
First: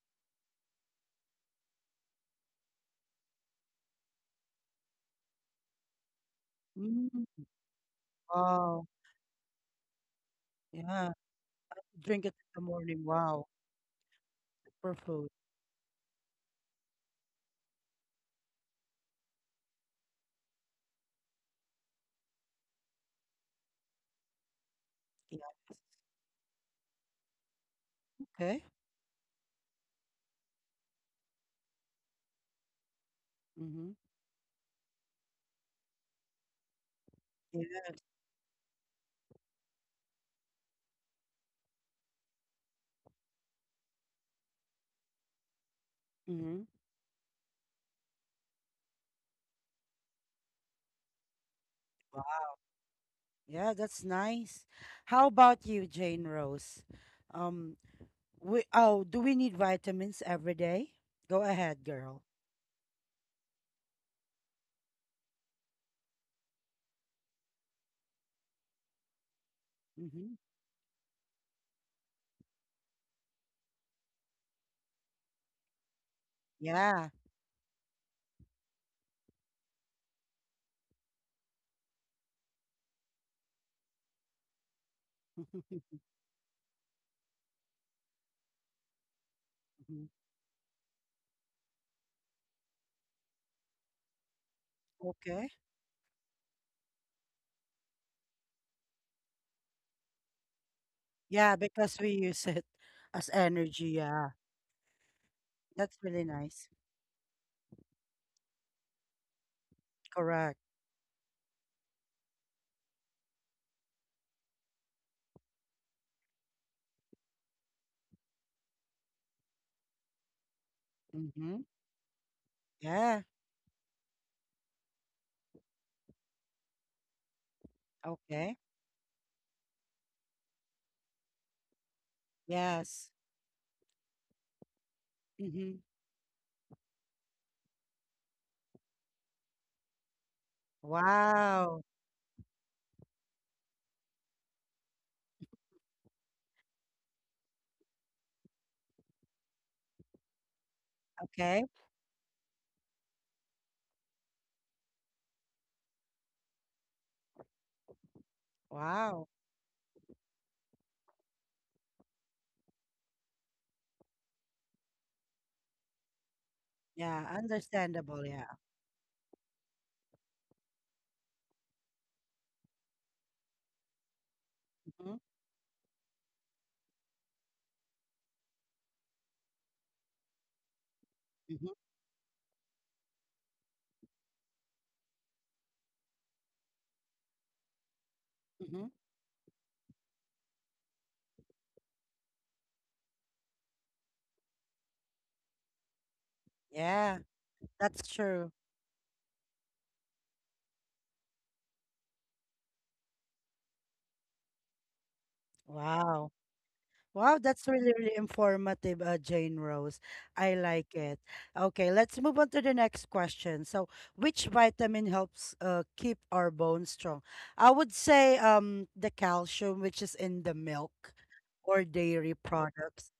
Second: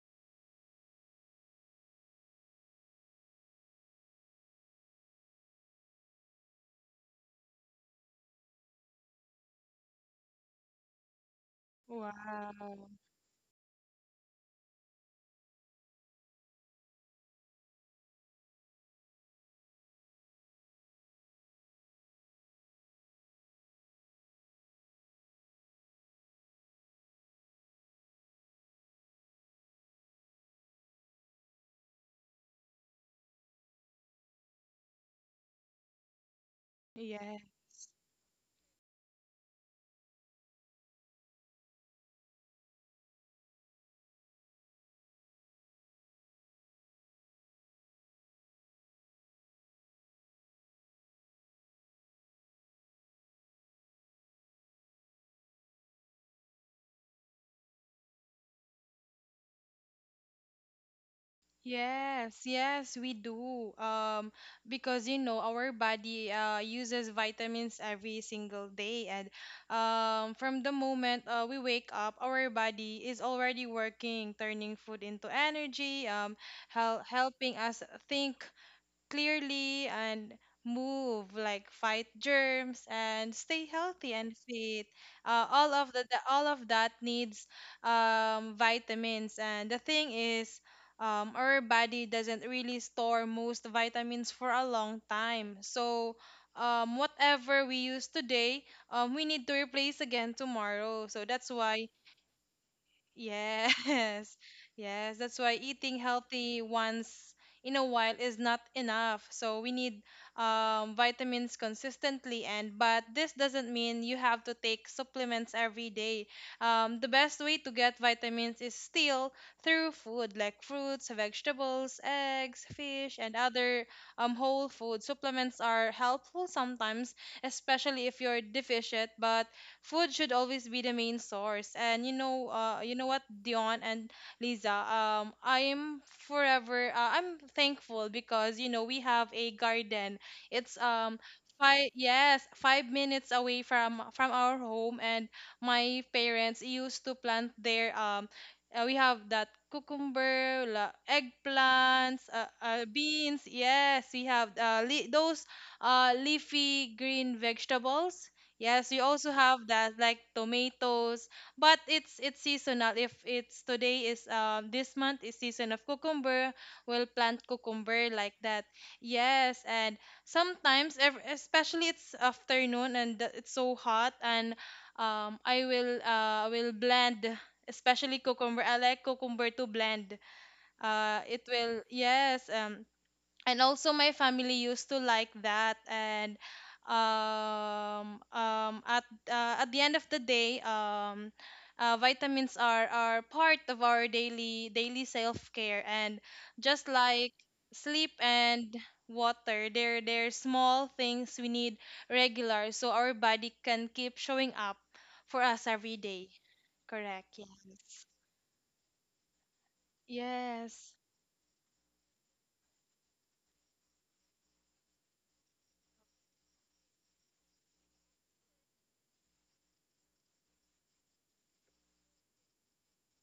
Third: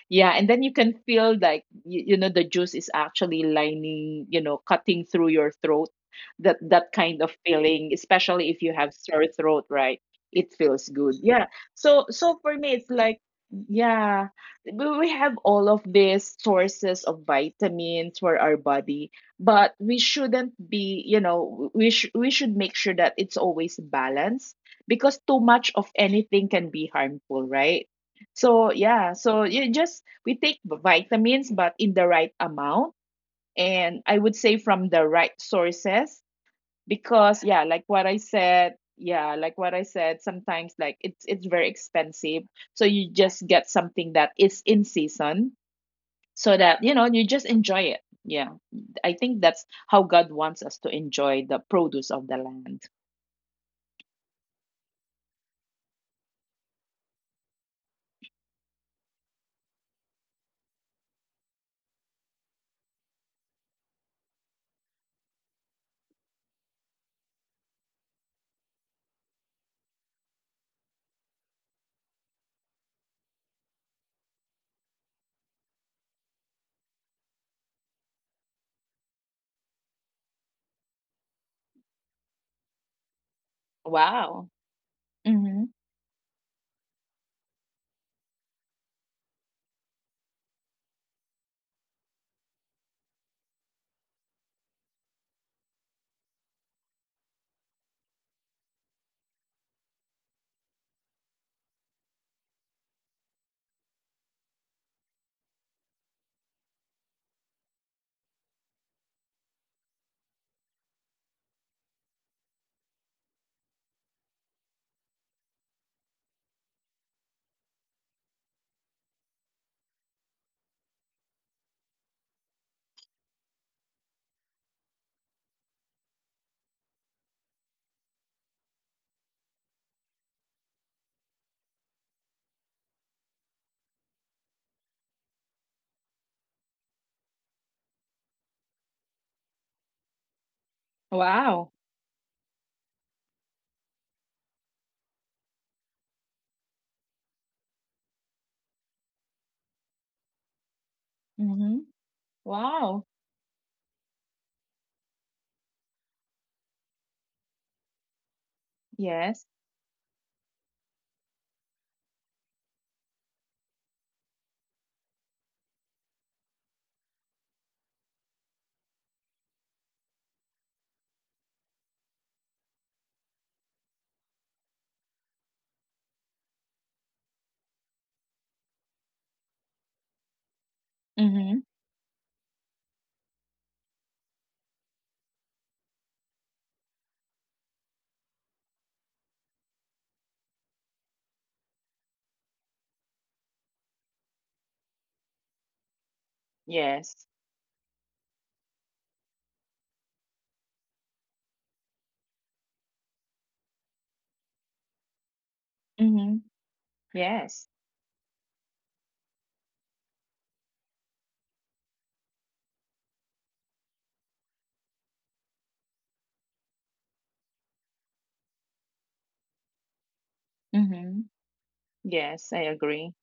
yeah, and then you can feel like you know the juice is actually lining, you know, cutting through your throat. That kind of Mm, feeling, especially if you wow. have sore throat, right? It feels Yeah. good, yeah. so Drink it so in for the me, wow. it's morning. like, Wow. yeah, Super we food. have all of these sources of vitamins for our body. But we shouldn't be, we should make sure that it's always balanced, because too Yeah. much of anything can be harmful, right? Okay. So yeah, so you just we take vitamins but in the right amount, Mm-hmm. and I would say from the right sources, because, Yes. yeah, like Yeah. what I said, yeah, like what I said, sometimes like it's very expensive. So you just get something that is in season, so Mm-hmm. that you know, you just enjoy it. Yeah, I think that's how God wants us to enjoy the produce of the land. Yeah, that's nice. How about you, Jane Rose? Um, we, oh, do we need vitamins every day? Go ahead, girl. Yes, yes, we do. Because, you know, our body uses vitamins every single day, and Mm-hmm. From the moment we wake up, our body is already working, turning food into energy, Yeah. helping us think clearly and move, like fight germs and stay healthy and Wow. fit. All Mm-hmm. of the all of that needs vitamins. And the Mhm. thing is, our body doesn't really store most vitamins for a long Okay. time, so whatever we use today, we need to replace again tomorrow. So that's Yeah, why because we use it as Yes, energy. Yeah, yes. That's why that's eating really healthy nice. once in a while is not enough. So we need Correct. Vitamins consistently, and but this doesn't mean you have to take supplements every day. The best way to get vitamins is still through food like fruits, Mm-hmm. vegetables, eggs, fish, Yeah. and other whole food. Supplements are helpful sometimes, especially if you're Okay. deficient, but food should always be the main source. And you know Yes. what, Dion and Lisa, Mm-hmm. I'm forever, I'm thankful because you know we have a garden. It's Wow. Wow. five, yes, 5 minutes away from our home, and my parents used to plant their We have that cucumber, Okay. Mm-hmm. eggplants, Wow. beans. Yes, we have those leafy green vegetables. Yes, we Wow. also Yes. have that like tomatoes, but it's seasonal. If it's today is this month is season of cucumber, we'll Yeah, plant cucumber understandable. like Yeah. that. Yes, and sometimes especially it's afternoon and it's so hot, and Mm-hmm. I will blend especially cucumber. I like cucumber to blend. It Mm-hmm. Mm-hmm. will yes, and also my family used to like that. And um um Mm-hmm. at at the end of the day vitamins are part of our daily daily self-care, and just Yeah, Yes. like sleep that's true. and water, they're small things we need regular, so our body can keep showing up for us every day. Mm-hmm. Wow. Correct. Wow, Yes. that's really, Yes. really informative, Jane Rose. I Yes. like it. Okay, let's move on to the next question. So, which vitamin helps keep our bones strong? I would say the calcium, which is in the milk Mm-hmm. or dairy Yes, I agree. products.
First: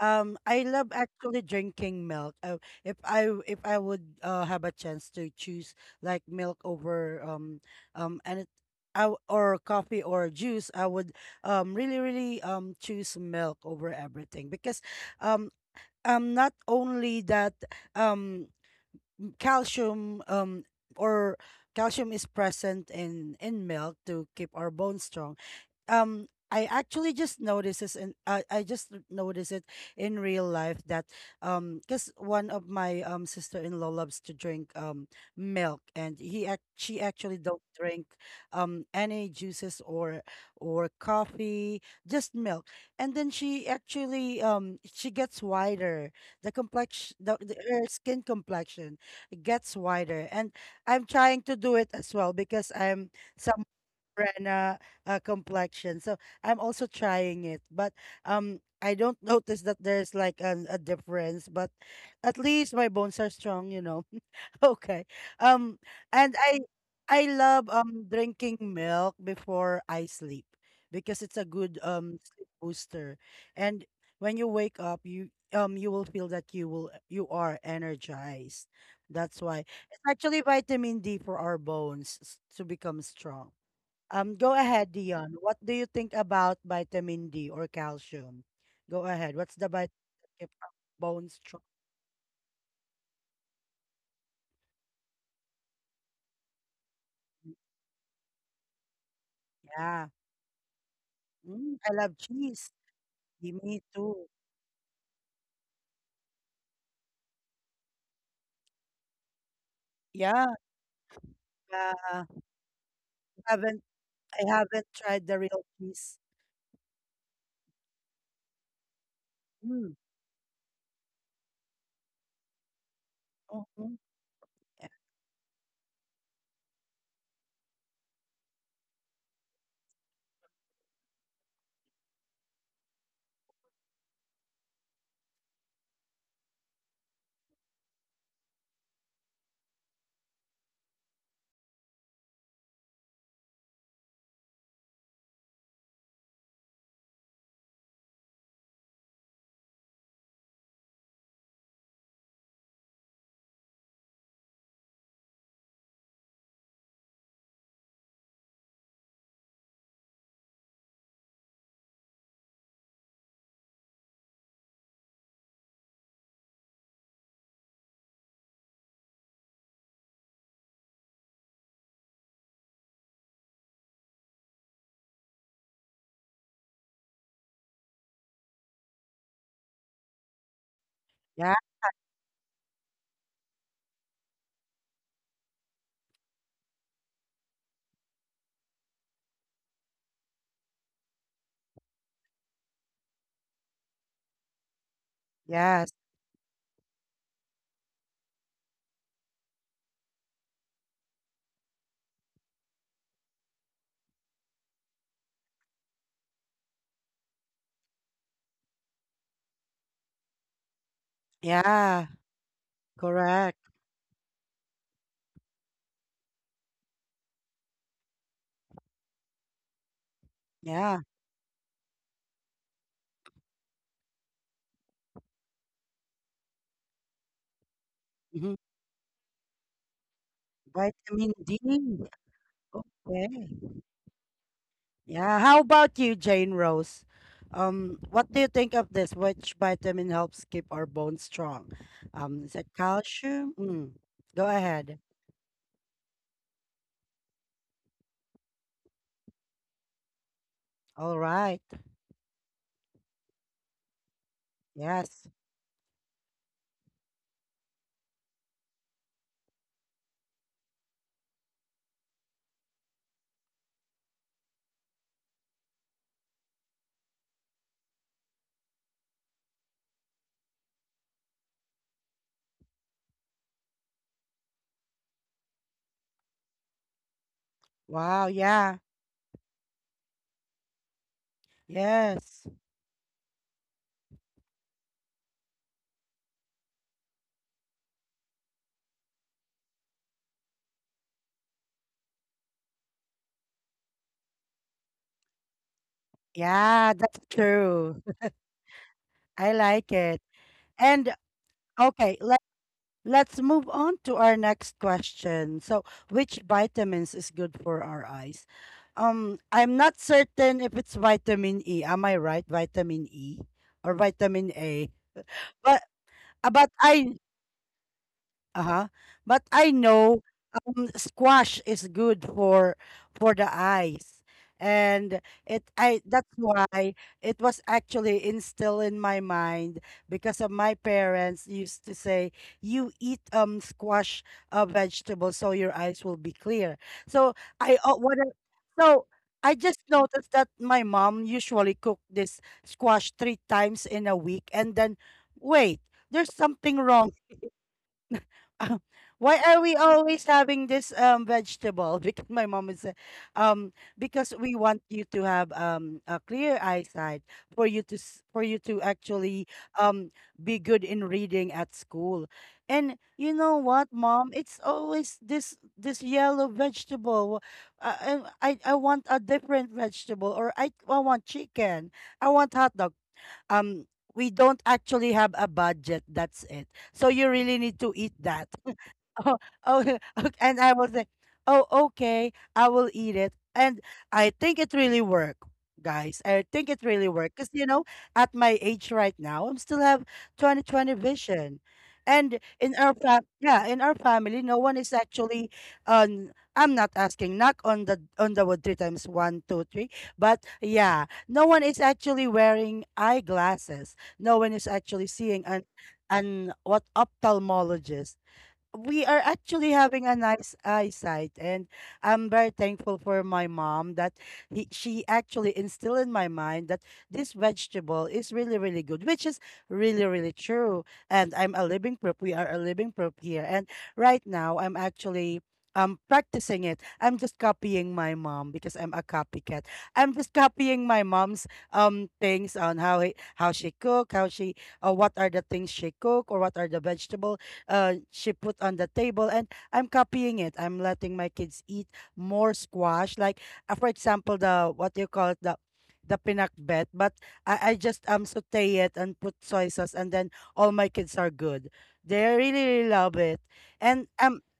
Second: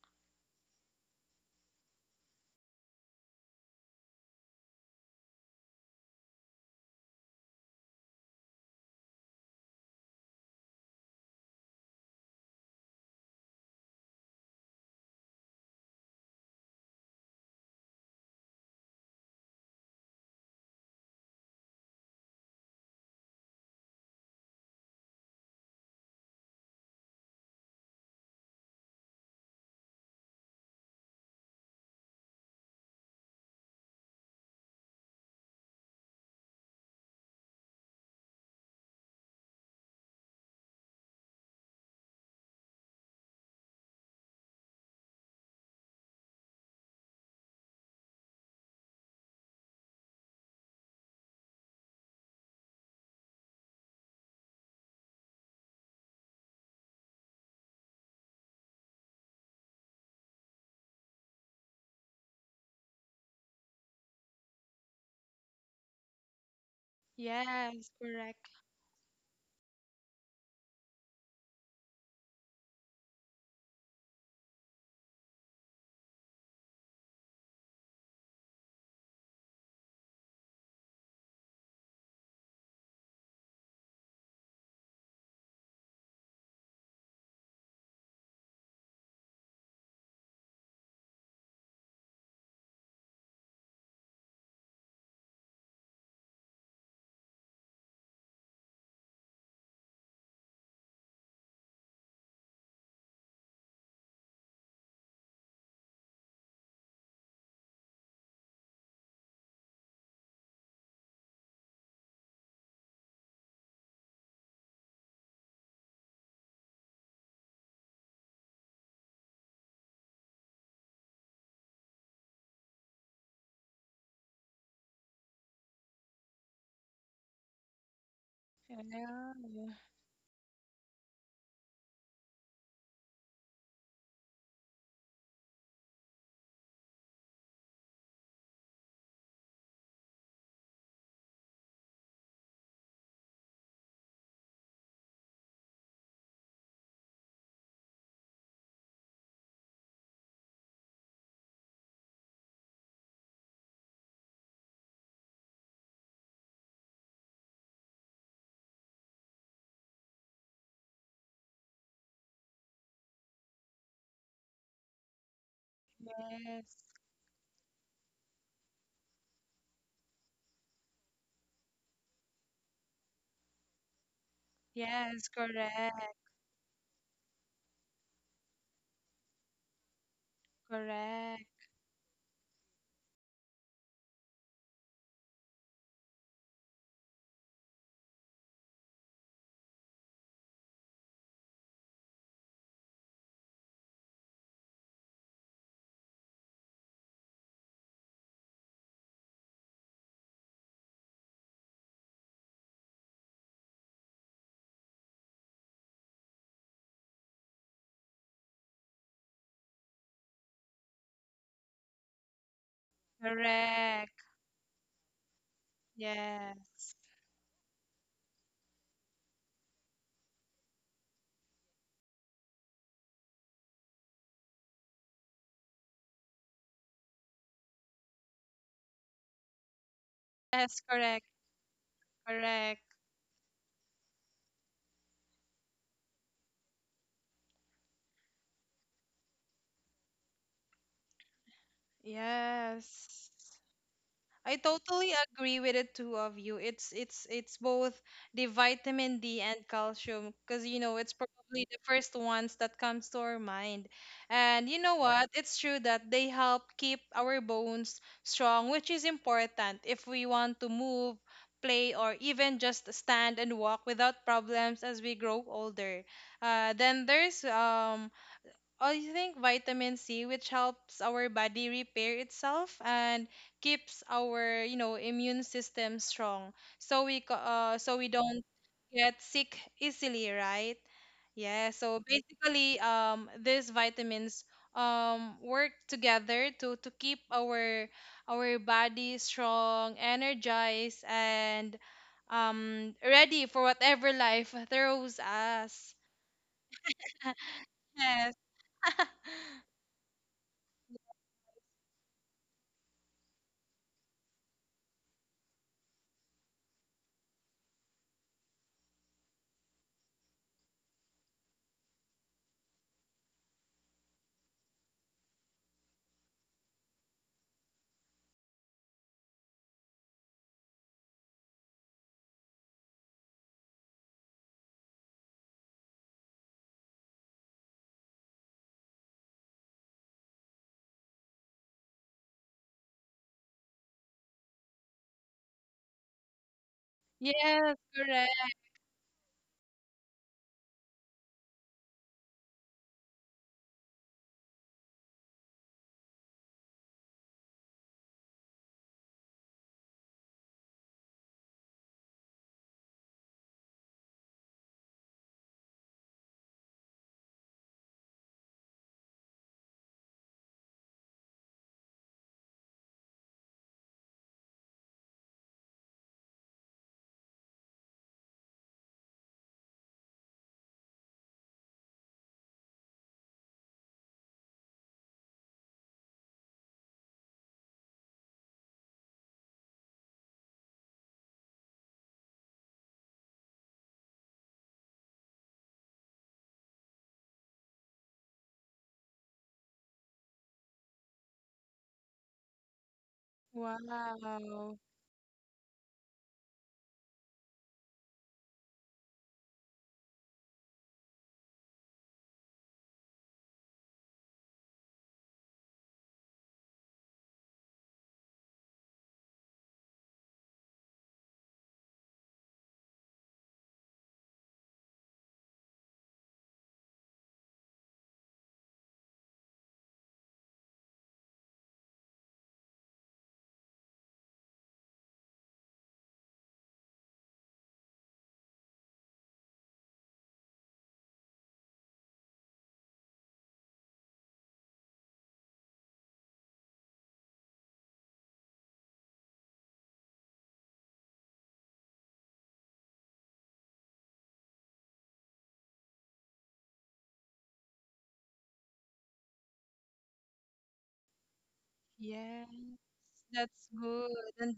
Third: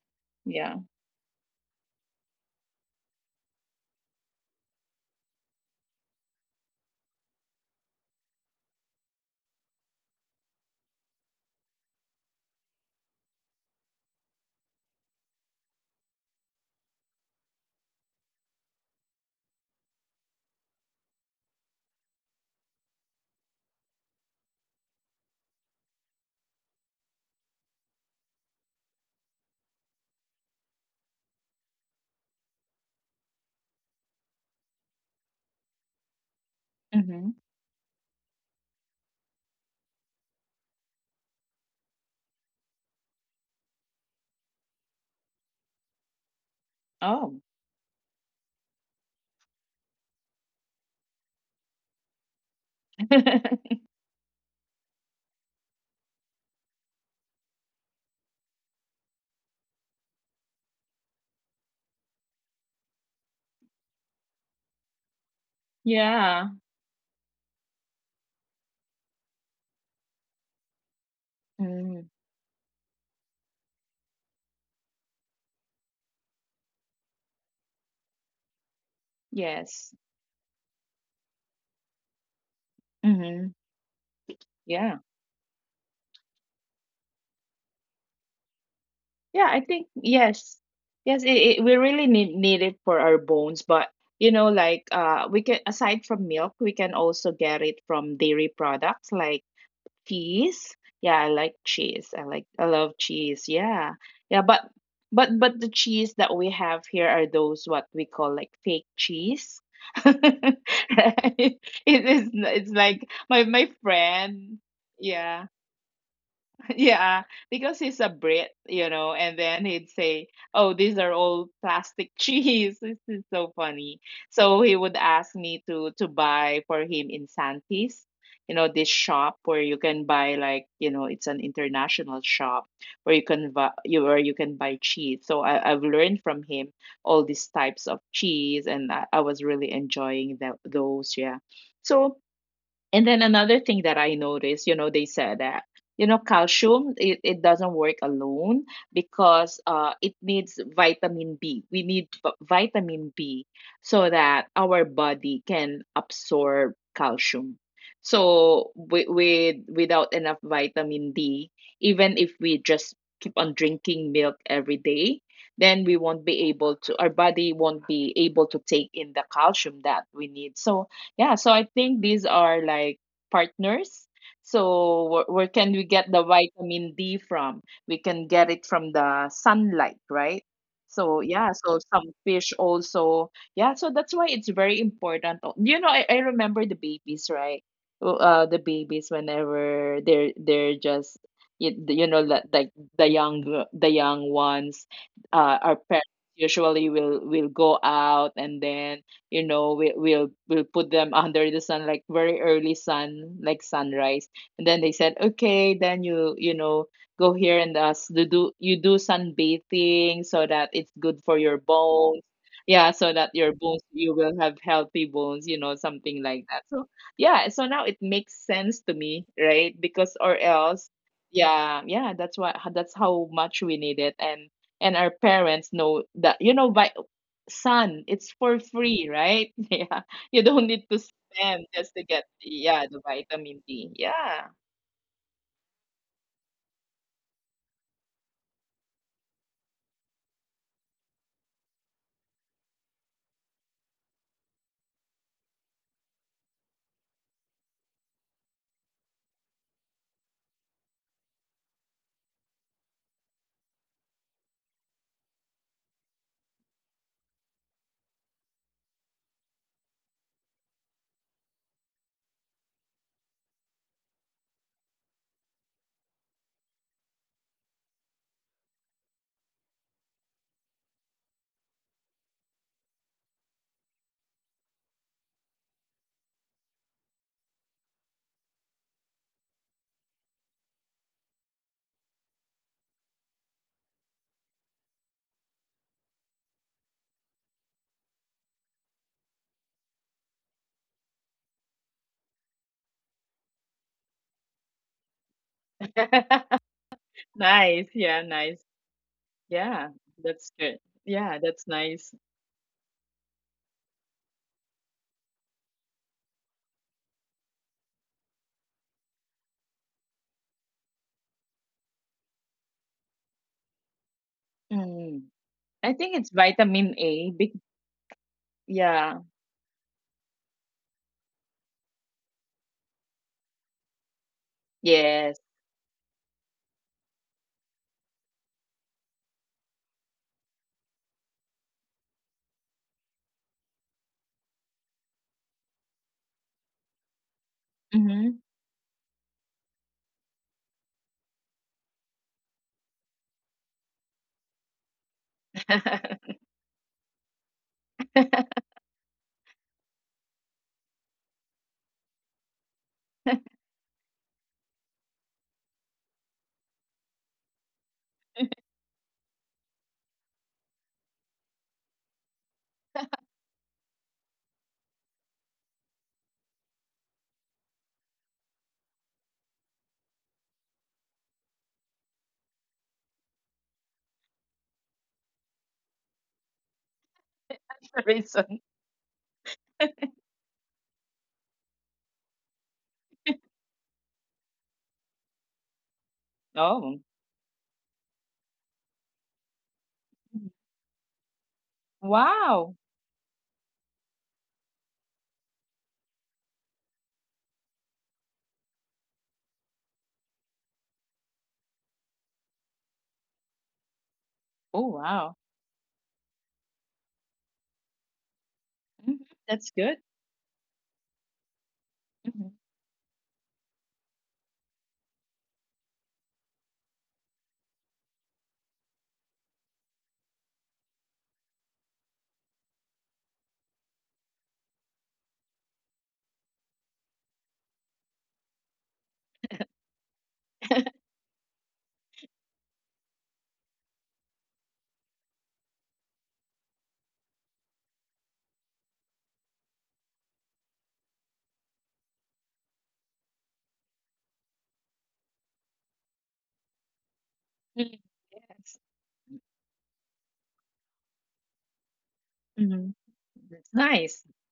I Yeah. love actually drinking milk. If I would have a chance to choose, like milk over and it, I, or coffee or juice, I would really really choose milk over everything because um not only that, um calcium, or calcium is present in milk to keep our bones strong. I actually just noticed this, and I just noticed it in real life, that because one of my sister-in-law loves to drink milk, and he act she Hmm. actually don't drink any juices or coffee, just milk. And then she actually she gets whiter, the complexion, Oh. the her skin complexion gets whiter, and I'm trying to do it as well because I'm some. Morena complexion. So I'm also trying it, but I don't notice that there's like a difference. But at least my bones are strong, you know. Okay. Um, and Yeah. I love Yes, correct. drinking milk before I sleep, because it's a good Mm. Sleep booster. And when you wake up, you you will feel that you are energized. That's why Yes. it's actually vitamin D for our bones, to become strong. Mm-hmm. Go ahead, Yeah. Dion. What do you think about vitamin D or calcium? Go ahead. Yeah, What's I the think vitamin that keep yes. our Yes, bones it, strong? it we really need it for our bones, but, you know, like we can aside from milk, we can also get it from dairy products like Yeah. cheese? Yeah, I like Mm, I cheese. love I cheese. love cheese. Me Yeah. too. Yeah, but the cheese that we have here are those what we call like fake cheese. Yeah. Right? It Uh, is it's like my haven't, I friend, haven't tried the yeah, real cheese. yeah, because he's a Brit, you know, and then he'd Mm. say, "Oh, these are all plastic cheese." This is so Hmm. funny. So he Yeah. would ask me to buy for him in Santis, you know, this shop where Yeah. you can buy, like, you know, it's an international shop where you can buy you where you can buy cheese. So I've learned from him all these types of cheese, and I was really enjoying that, those. Yeah. So, and then another thing that I noticed, you know, they said that, you know, calcium, it doesn't work alone, because it needs vitamin B. We need vitamin B so that our body can absorb calcium. So with, without enough vitamin D, even if we just keep on drinking milk every day, then we won't be Yes. able to, our body won't be able to take in the calcium that we need. So yeah, so I think these are like partners. So where, Yes, where can we correct, get the vitamin D from? We can get it from the sunlight, right? So Yeah. yeah, correct, so some fish also. Yeah, so that's why it's very important. Oh. You know, I remember the babies, right? Oh, the babies, whenever they're just, like the young the young ones, our Yes. parents usually will go out, and then, you know, we'll put them under the sun like very early sun, like sunrise, and then they said, okay, then you you know, go here, and do you do sunbathing so that it's good for your Yeah. bones. Yeah, so that Correct. You correct. will have healthy bones, you know, something like Yes, that. So yeah, so now it makes sense to me, right? Because, or else, Yeah. yeah, yeah, that's how much we need it. And our parents know that, you know. By sun, it's Hmm. for free, right? Yeah. You don't yes, need to Vitamin correct, D. spend just to get, correct. yeah, the Okay. vitamin D. Yeah. Yeah, how about you, Jane Rose? What do you think of this? Which vitamin helps keep our bones strong? Is it Yes, calcium? Mm. Go I ahead. totally agree with the two of you. It's both the vitamin D and calcium because, you know, it's All right. probably the first ones that comes to our mind. And you know Yes. what? It's true that they help keep our bones strong, which is important if we want to move, play, or even just stand and walk without problems as we grow older. Then there's I think vitamin C, which helps our body repair itself and keeps our, you know, immune system strong, so we Wow. don't Yeah. get sick easily, right? Yeah, so Yes. basically, these vitamins work together to keep our body strong, energized, and ready for whatever life throws us. Yeah, that's Nice. true. Yeah, Yes. nice. I like Yeah, it. that's good. And Yeah, that's okay, nice. let's. Let's move on to our next question. So, which vitamins is good for our eyes? I'm not certain if it's vitamin E. Am I right? Vitamin E or vitamin A? Mm. But I think it's but I, vitamin A. Big, uh-huh. But yeah. I know squash is good for the eyes. And it Yes. I that's why it was actually instilled in my mind, because of my parents used to say, you eat squash vegetables so your eyes will be clear. So I, Yes, correct. Mm-hmm. so I just noticed that my mom usually cooked this squash three times in a week, and then wait, there's something wrong. um, That's why are we always having this vegetable? Because my mom is say, um, because we want you to have a clear eyesight, for you to for you to actually um be good in reading at school. And you know what, mom? It's always this yellow vegetable. I want a different vegetable, or I want chicken. I want hot dog. Um, we don't actually have a budget. That's it. So you really need to eat the that. reason. Oh, oh, and I was like, oh, okay, I will eat it. And I think it really worked, guys. I think it really Oh. worked. Because, you know, at my age right now, I'm still have Mhm. 20/20 vision. And in our Wow. fam, yeah, in our family, no one Wow. is actually on I'm not asking, knock on the wood three times, one, two, three. But yeah, no one is actually wearing eyeglasses. No one is actually Oh, seeing wow. an what ophthalmologist. We are Mhm. actually That's having good. a nice eyesight, and I'm very Mhm. thankful for my mom that she actually instilled in my mind that this vegetable is really really good, which is really really true. And I'm a living proof, we are a living proof here. And right now I'm actually practicing it. I'm just copying my mom because I'm a copycat. I'm just copying my mom's things, on how how she cook, how she, what are the things she cook, or what are the vegetables she put on the table. And I'm copying it. I'm letting my kids eat more squash, like for example, the what do you call it, the pinakbet, but I just Mm. Saute Yes. it and put soy sauce, and then all my kids are good. They Yes, really, really Mhm. love it, that's That's and nice. good. um And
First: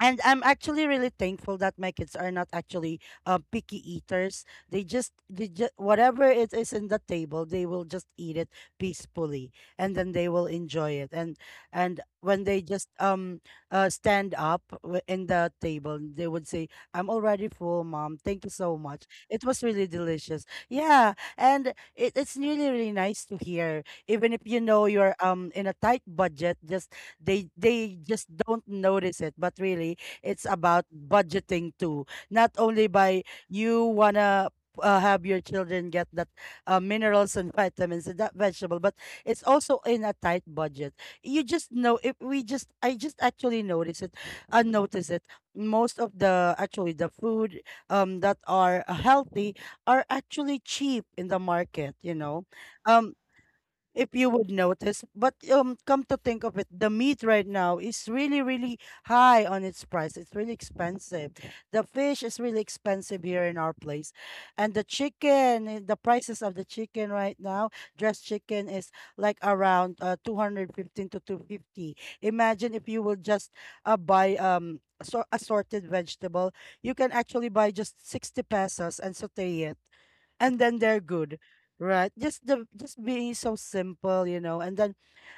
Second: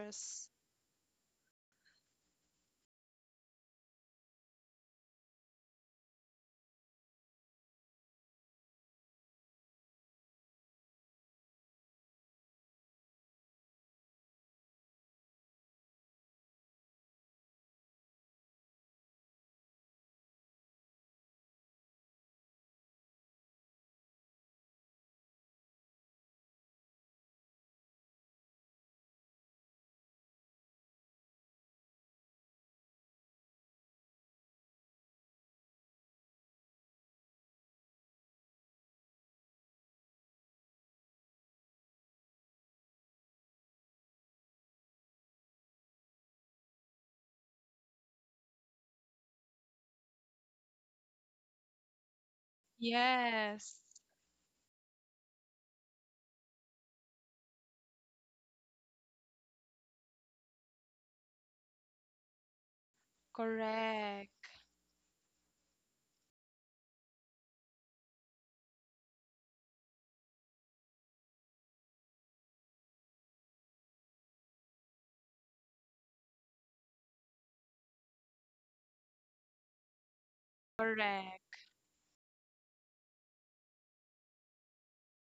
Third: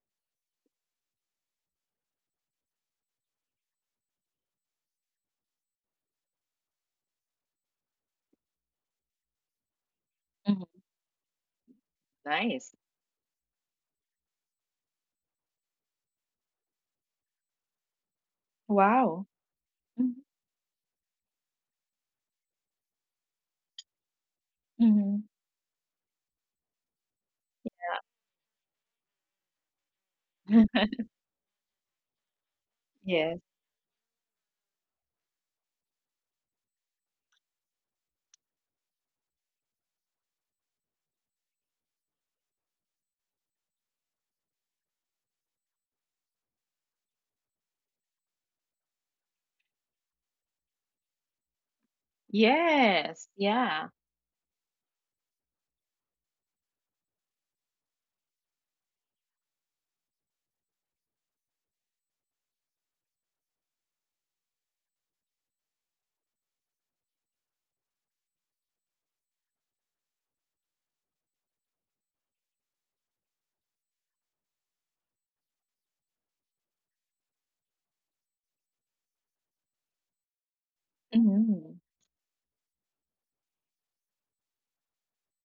and I'm actually really thankful that my kids are not actually picky eaters. They just whatever it is in the table, they will just eat it peacefully, and then they will Mhm. enjoy it. And when they Nice. just stand up in the table, they would say, "I'm already full, mom. Thank you so much. Wow. It was really Mhm. delicious." Yeah, and it's really really nice to hear. Even if you know you're Mhm. In a tight budget, just they just don't notice it, but really it's about budgeting too. Not only by Yes. you wanna have your children get that minerals and vitamins and that vegetable, but it's also in a tight budget. You just know, if we just, I just actually notice it, I notice it. Most of the actually the food that are healthy are actually cheap in the market. You know, um Yes. Yes. Yeah. if you would notice. But come to think of it, the meat right now is really, really high on its price. It's really expensive. The fish is really expensive here in our place, Correct. and the chicken, eh, the prices of the chicken right now, dressed chicken is like around 215 to 250. Imagine if you will just buy so assorted vegetable, you can actually buy just 60 pesos and saute it, and then they're good, Correct. Mhm. right? Just the, just being so simple, you know. And then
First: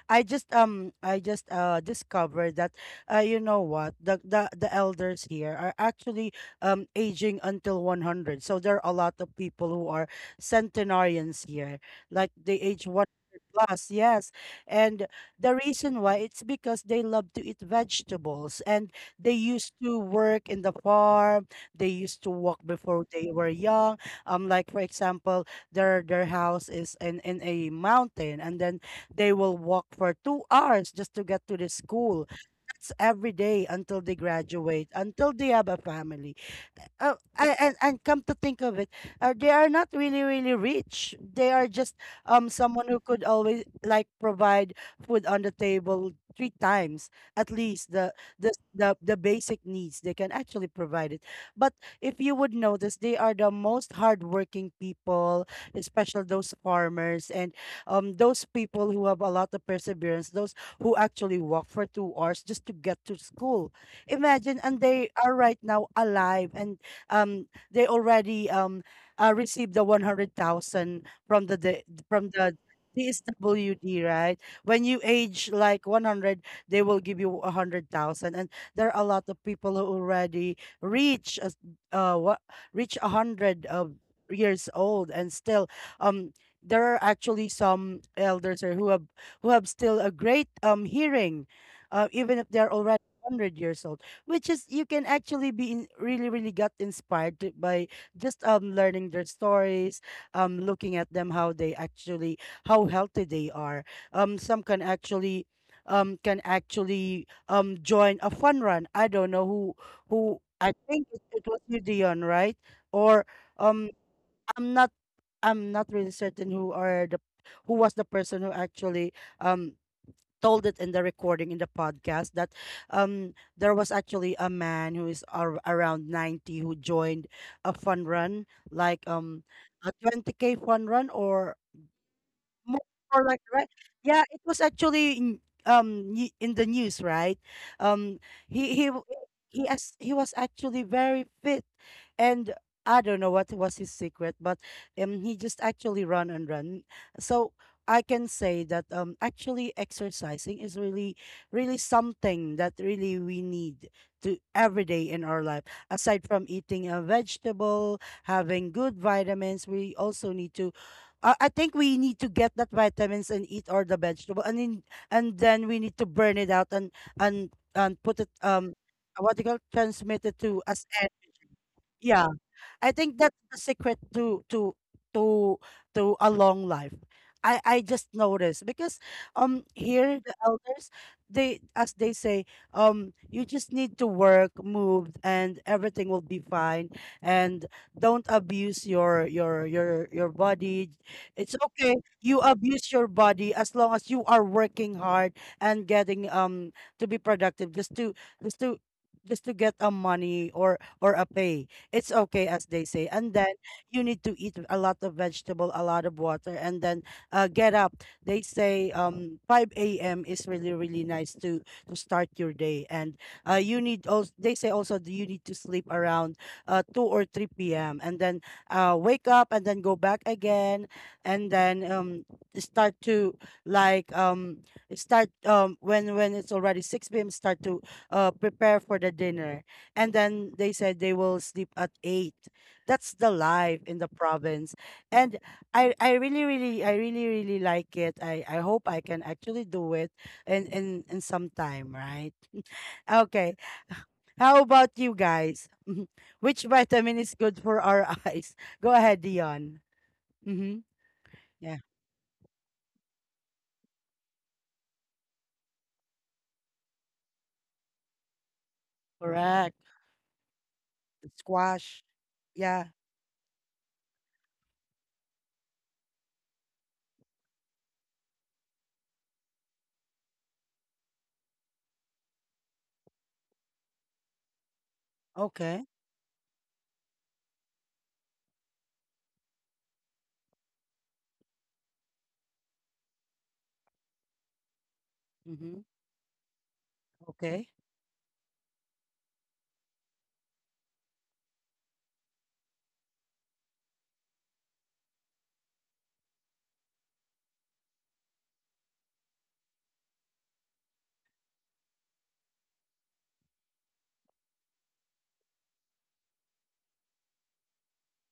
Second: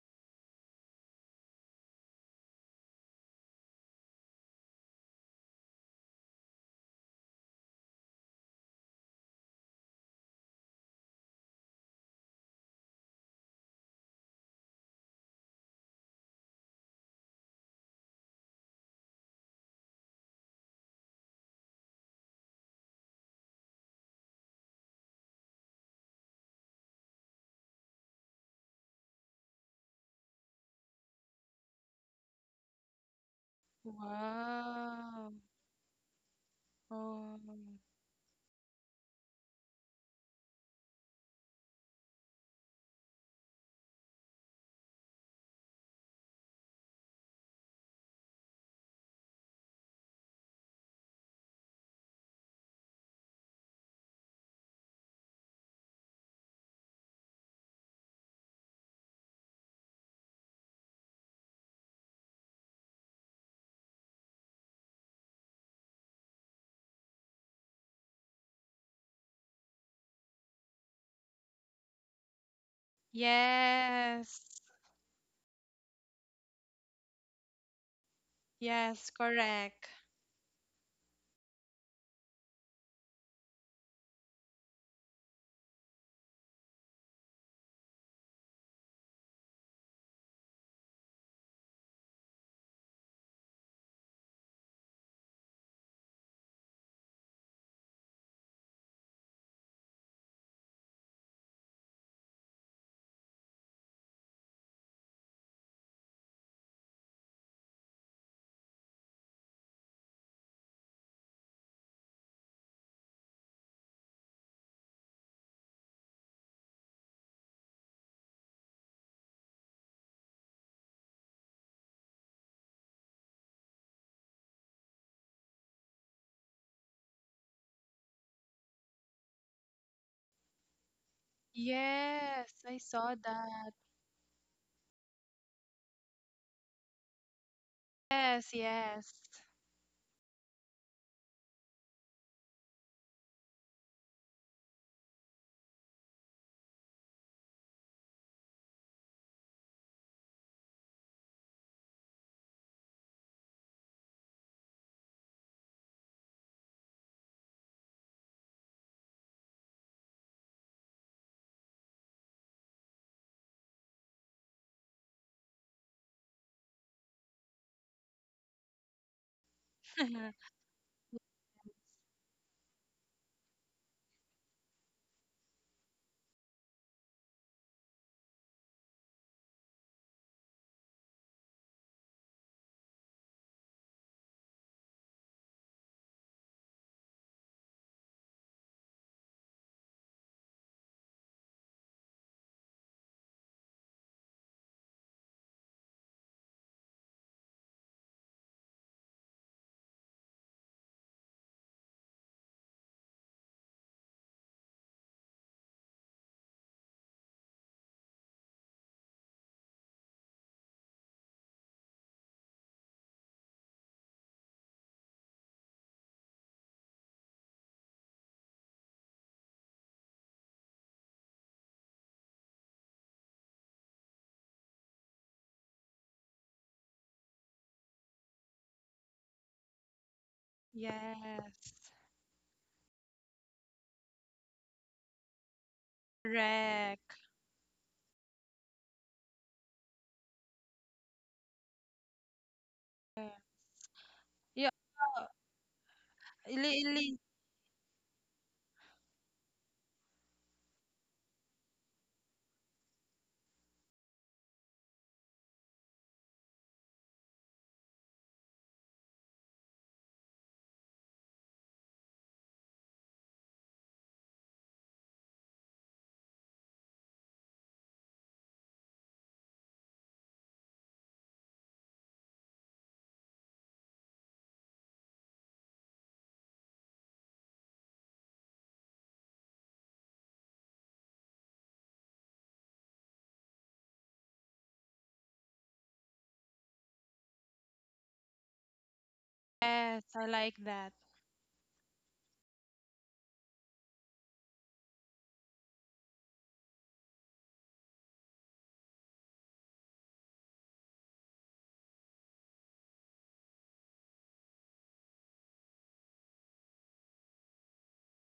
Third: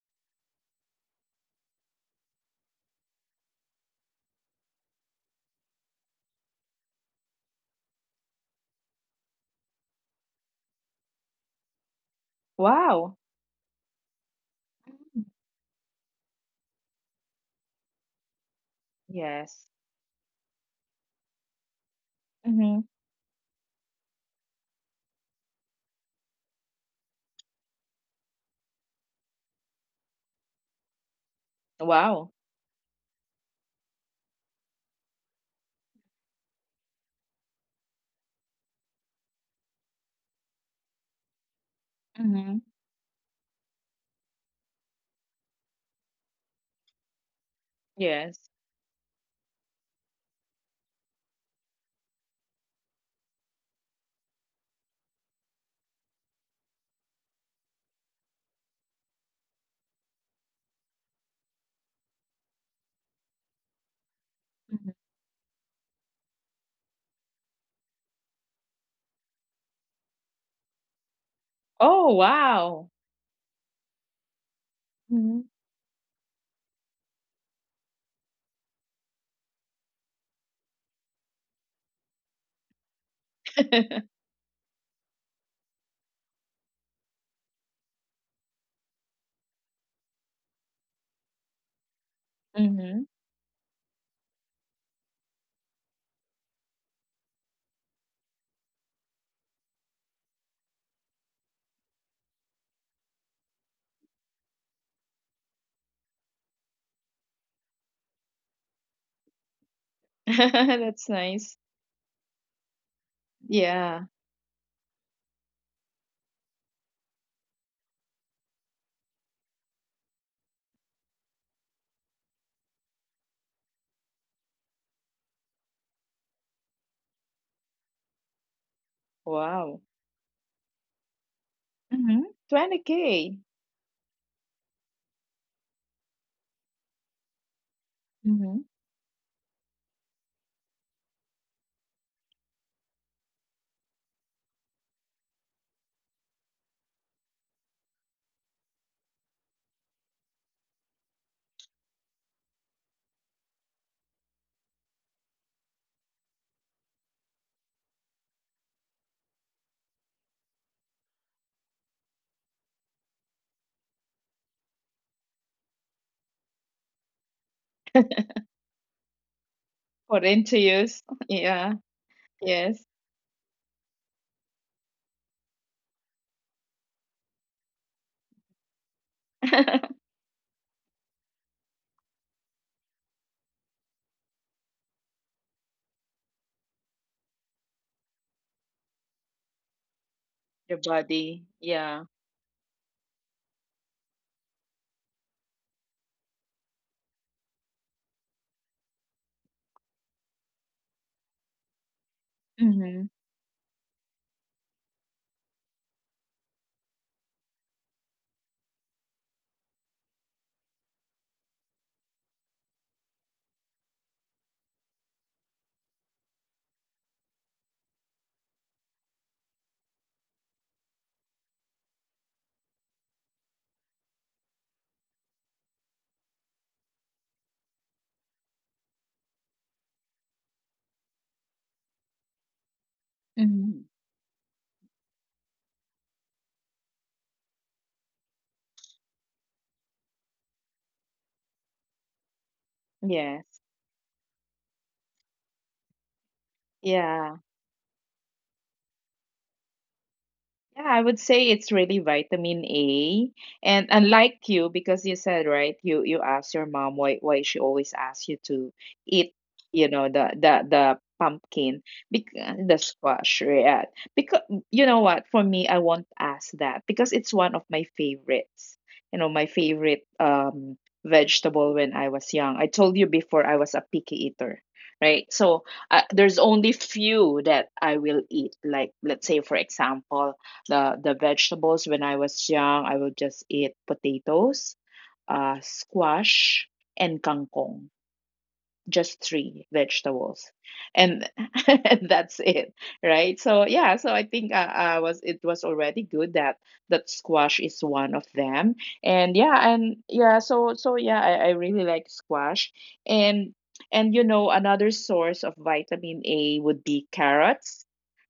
I just discovered that, you know what, the elders here are actually aging until 100. So there are a lot of people who are centenarians here. Like they age Wow. 100 plus. Yes. And Mm. the reason why it's because they love to eat vegetables, and they Yes. used to work in the farm. They used to walk Mhm. before they were young. Like for example, their house is in a mountain, and then they will walk for 2 hours just to get to the school. Wow. That's every day until they graduate, Wow. until they have a family. Oh, Oh. I, and come to think of it, they are not really really rich. They are just Mhm. someone who could always like provide food on the table three times, at least the Yes. the the, the basic needs they can actually provide it. But if you would notice, they are the most hardworking people, especially those farmers and those people who have a lot of perseverance. Those who actually walk for 2 hours just to get to school, imagine, and Mhm. they are right now alive, and they already received the 100,000 from the D- Oh, from the wow. DSWD, right? Yes. When you Mhm. age like 100, they will give you 100,000, and there are a Yes, lot of people who correct. already reach as- what reach 100 of Mhm. years old and still, um there are actually some elders or who have still a great hearing, even if they're already 100 years old, which is you can actually be in, really really got inspired by just learning their stories, looking at them how they actually, how healthy they are. Some can actually, join a fun run. I don't know who I think That's it nice. was you, Dion, right? Or um Yeah. i'm not I'm not really certain who was the person who actually um told it in the recording, in the podcast, that there was actually a man who is around 90 who joined a fun run, like Wow. a 20K fun run or Mhm. Yes, I more, 20K. saw for like, right? that. Yeah, it was actually in the news, right? Um, Yes, Mhm. He w- yes. he as he was actually very fit, and I don't know what was his secret, but he just actually run and run. So I can say that, actually exercising is really, really something that really we need to every day in our life. Aside from eating a vegetable, having good vitamins, we also need to, I think we need to get that vitamins and eat all the vegetable and then we need to burn it out, and and put it, what do you call, transmit For it to as interviews. energy. Yeah. Yeah. Yes. I think that's the secret to to a long life. I just noticed because, here the elders, they as they say, you just need to work, move, and everything will be fine. And don't abuse your Your body. body. It's okay, Yeah. you abuse your body as long as you are working hard and getting, to be productive, just to just to just to get a money, or a pay. It's okay as they say, Mhm. and then you need to eat a lot of vegetable, a lot of water, and then, get up. They say, 5 a.m. is really really nice to start your day. And, you need also, they say also, that you need to sleep around, 2 or 3 p.m., and then, wake up and then go back again, and then start to like start when it's already 6 p.m., start to prepare for the dinner. And then they said they will sleep at Yes. 8. That's the life Mhm. in the province. And I really Correct. really like it. I hope I can actually do it in some time, right? Okay, Yes. how Yeah, about you guys? Mhm. Which li- vitamin li- is Yeah. good for our eyes? Go ahead, Dion. Yeah, Mm-hmm. I would say it's Yeah. really vitamin A. And unlike you, because you said, right, you asked your mom why she always asks you to eat, Correct. you know, the pumpkin, Squash. because the Yeah. squash, yeah. Because you know what, for me, I won't ask that because it's one of my favorites. You know, my favorite vegetable when I was young. I told you before I was a picky eater, right? So Okay. There's only few that I will eat. Like let's say, for example the vegetables when I was young, I would just eat potatoes, Mm-hmm. squash, and Okay. kangkong. Just three yes, I vegetables, like that. and, and that's it, right? So yeah, so I think I was it was already good that that squash is one of them, and yeah, so so yeah, I really like squash, and and you know another source of vitamin A would be carrots,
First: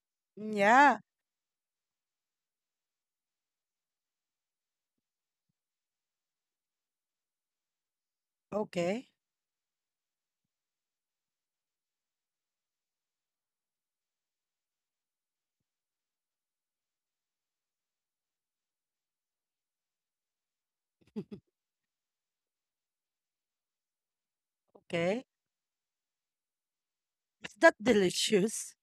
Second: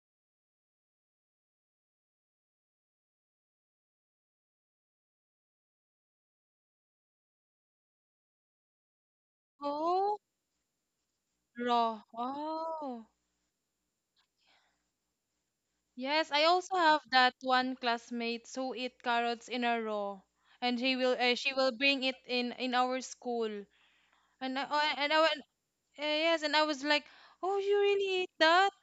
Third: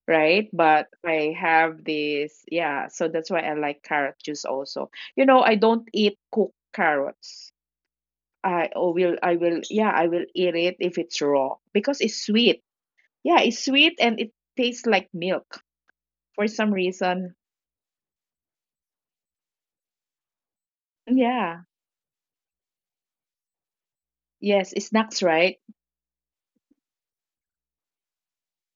right? Mm, But yeah. I have this, yeah, so that's why I like carrot juice also. You know, I don't eat cooked carrots. Okay. I will, yeah, I Oh, will eat it if it's raw raw. because it's sweet. Oh. Yeah, it's sweet and it tastes like milk Yes, I for also some have that reason. one classmate who eat carrots in a row, and he will she Yeah, will bring it in our school, and I, yes, it's oh, and I Okay. snacks, went, right? Yes, and I was like, Is oh, that you really eat that? delicious?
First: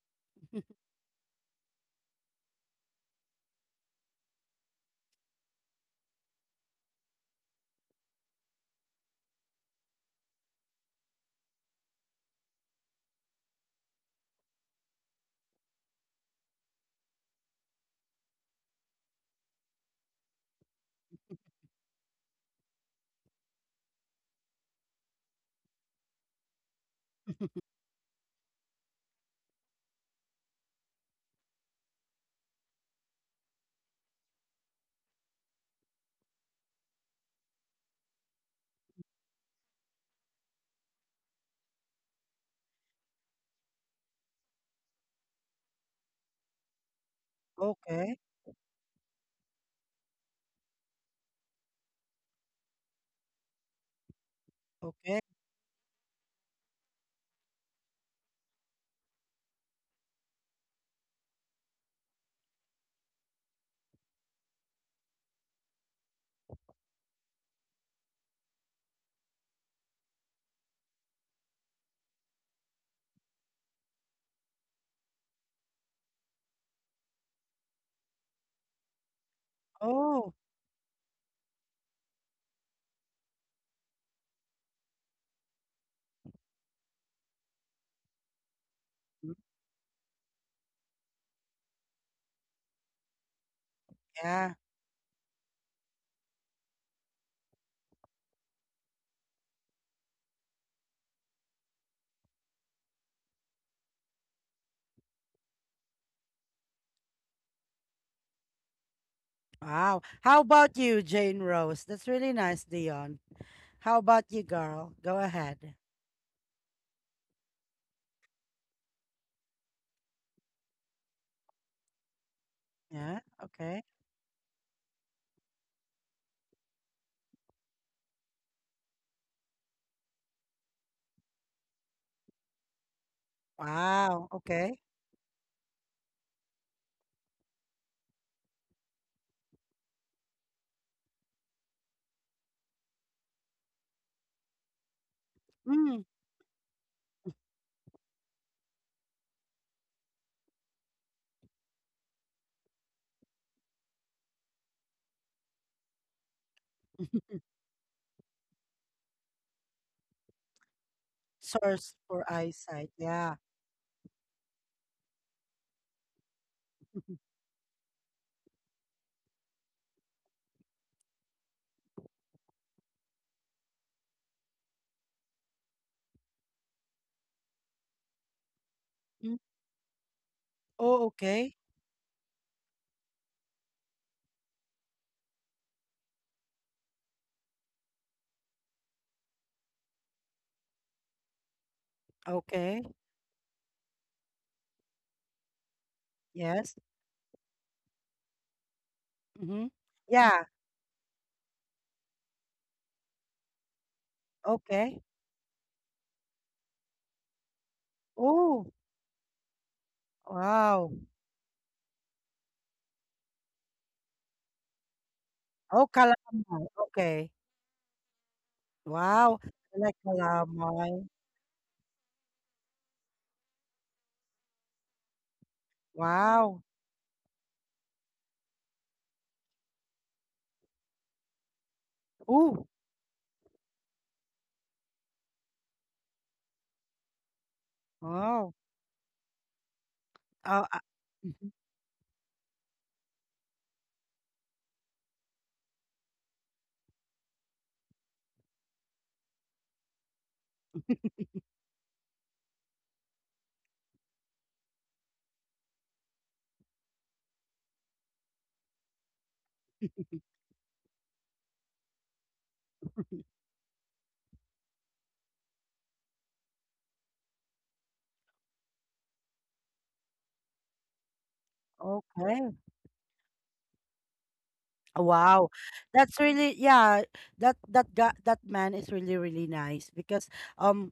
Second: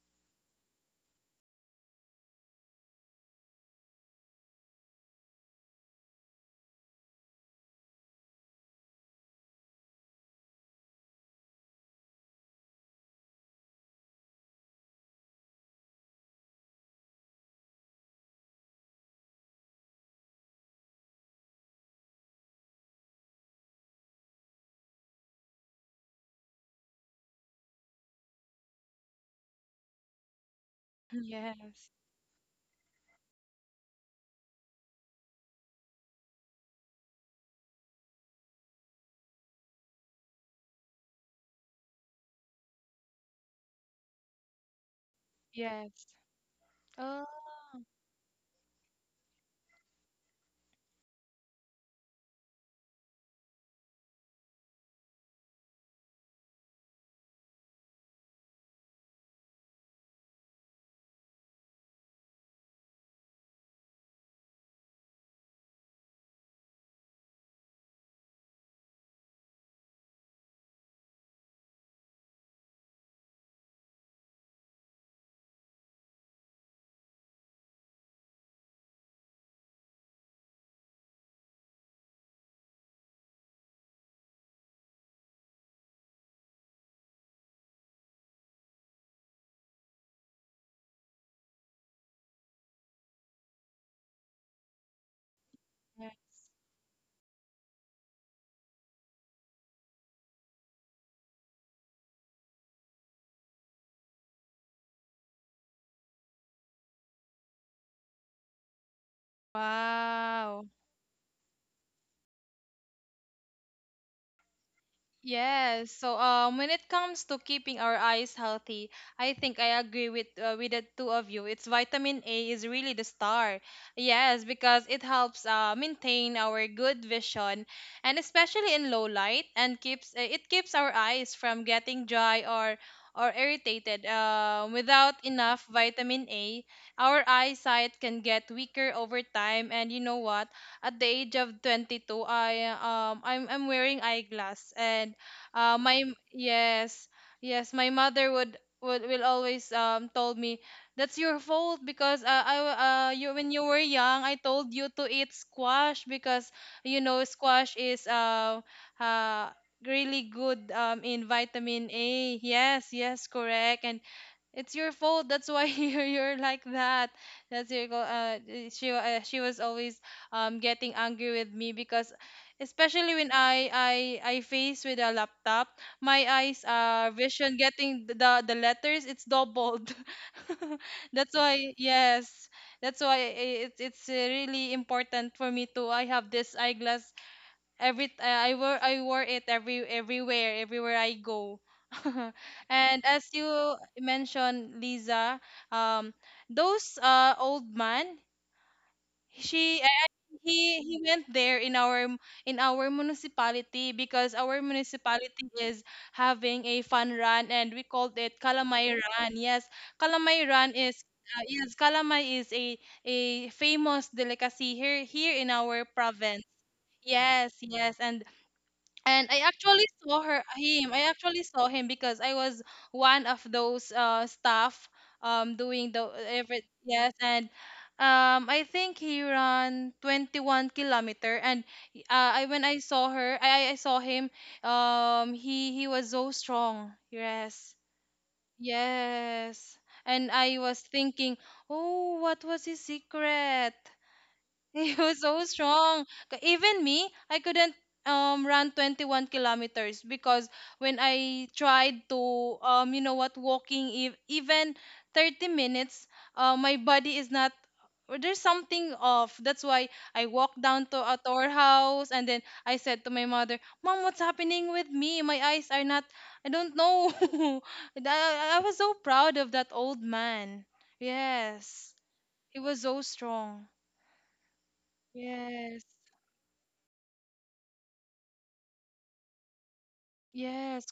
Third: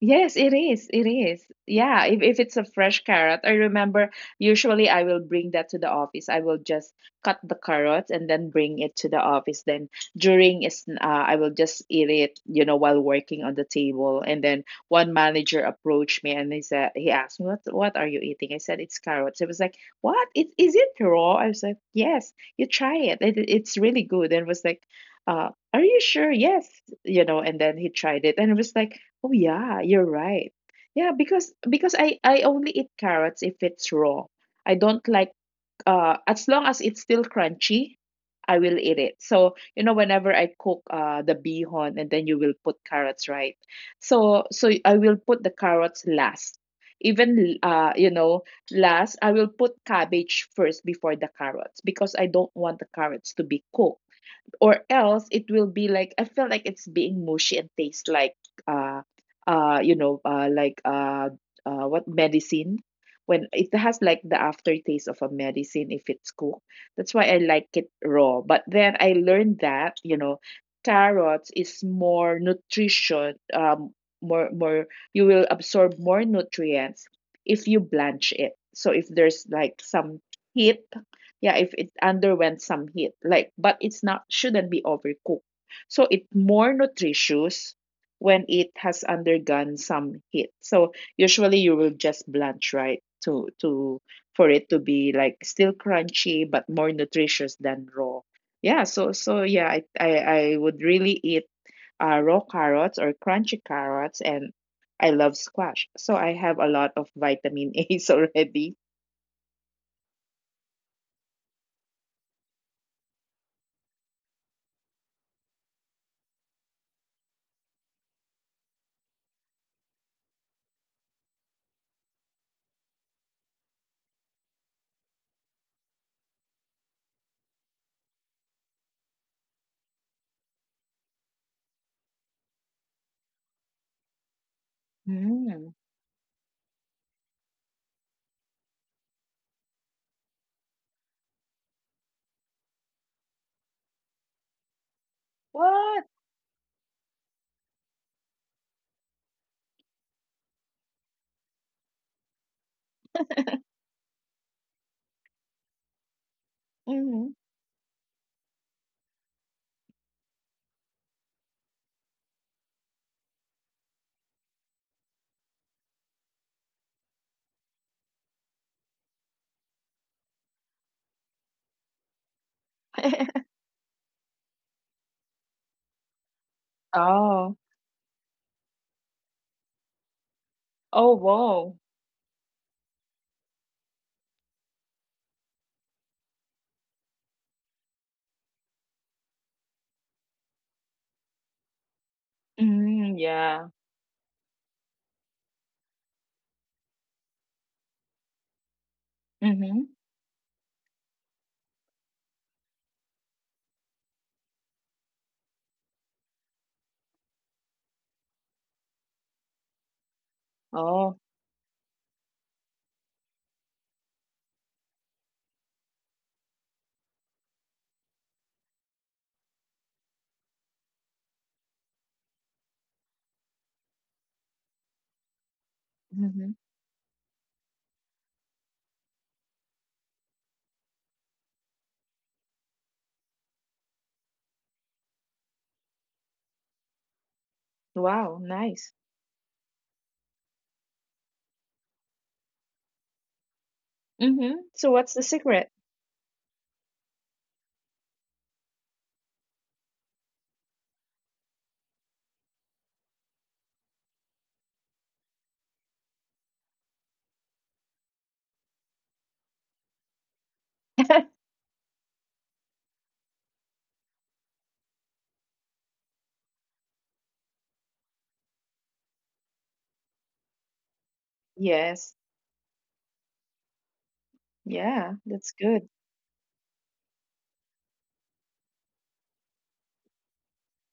Yes, it is. It is. Yeah, if it's a fresh carrot, I remember usually I will bring that to the office. I will just cut the carrots and then bring it to the office. Then during is I will just eat it, you know, while working on the table. And then one manager approached me and he asked me, what are you eating?" I said, "It's carrots." He was like, "What? It is it raw?" I was like, "Yes, you try it. It it's really good." And was like, "Are you sure?" Yes, you know. And then he tried it and it was like, "Oh yeah, you're right." Yeah, because Yes, I only eat carrots if it's raw. I don't like as long as it's still crunchy, I will eat it. So, you know, whenever I cook the bihon and then you will put carrots, right? So so I will put the carrots yes. last. Oh, Even you Okay, know, last I will put cabbage first before the carrots because I don't want the carrots to be cooked, or okay. else it will be like I feel like it's being mushy and tastes like uh uh you know uh like uh what medicine, when it has like the aftertaste of a medicine if it's cooked. That's why I like it raw. But then I learned that, you know, carrots is more nutrition more more you will absorb more nutrients if you blanch it. So if there's like some Oh, heat, yeah, if it underwent some heat like, but it's not, shouldn't be overcooked, so it's more nutritious when it has mm, undergone some heat. So usually you will just blanch, right, to for yeah. it to be like still yeah. crunchy but more nutritious than raw. Yeah, so so yeah, I would really eat raw carrots or crunchy carrots, and I love squash so I have a lot of vitamin a's already. Wow. How Wow. about you, Jane Rose? That's really nice, Dion. How about you, girl? Go ahead. Yes. So when it comes to keeping our eyes healthy, I think I agree with the two of you. It's vitamin A is really the Yeah, star. okay. Yes, because it helps maintain our good vision, and especially in low light, and keeps it keeps our eyes from getting dry or irritated. Wow, okay. Without enough Mm. vitamin A, our eyesight can get weaker over time. And you know what? At the age of 22, I'm wearing eyeglass, and Mm, my What? yes, yes, my mother would will always told me that's your fault because you when you were young I told you to eat squash, because you know Hmm. squash is uh really good in vitamin source for A. Yes, eyesight. yes, Yeah. correct. And it's your fault. That's why you're like that. She she was always getting angry with me because especially when I face with a laptop, my eyes vision Oh. getting the letters it's Mm. doubled. Oh, Oh, That's okay. why wow. yes. That's why, it's really important for me to I have this eyeglass. I wore it every everywhere I go. Okay. And Mhm, as yeah. you mentioned, Lisa, um, Yes. those old man, Mm-hmm. she Mhm. and Yeah, he went there in our in our municipality, because our okay. municipality is having a fun run and we called it Oh, Kalamay Run. Yes, Kalamay Run wow. is. Oh. Yes, kalamay is a famous delicacy here in Oh, our province. calamari. Okay. Yes, yes, and Wow. I I actually like saw her him. calamari. I actually saw him because I was one of those staff doing the Mhm. Wow. every yes, and I think he ran 21 kilometer. And I when Oh, I saw her I saw him, he was so strong. Yes. Wow, wow. nice. Yes. And Oh, I was thinking, mm-hmm. "Oh, what was his secret?" Mhm. So He what's the was so secret? strong. Even me, I couldn't run 21 kilometers because when I tried to you know what walking even 30 minutes, my body is not or there's something off. That's why I walked down to at our house, and then I said to my mother, "Mom, what's happening with me? My eyes are not I don't know." And I was so proud of that old man. Yes. Yes. Okay. He was so strong. Yeah, Wow. that's Yes. good. That's really, yeah, that guy, that man is really really nice because, Yes, um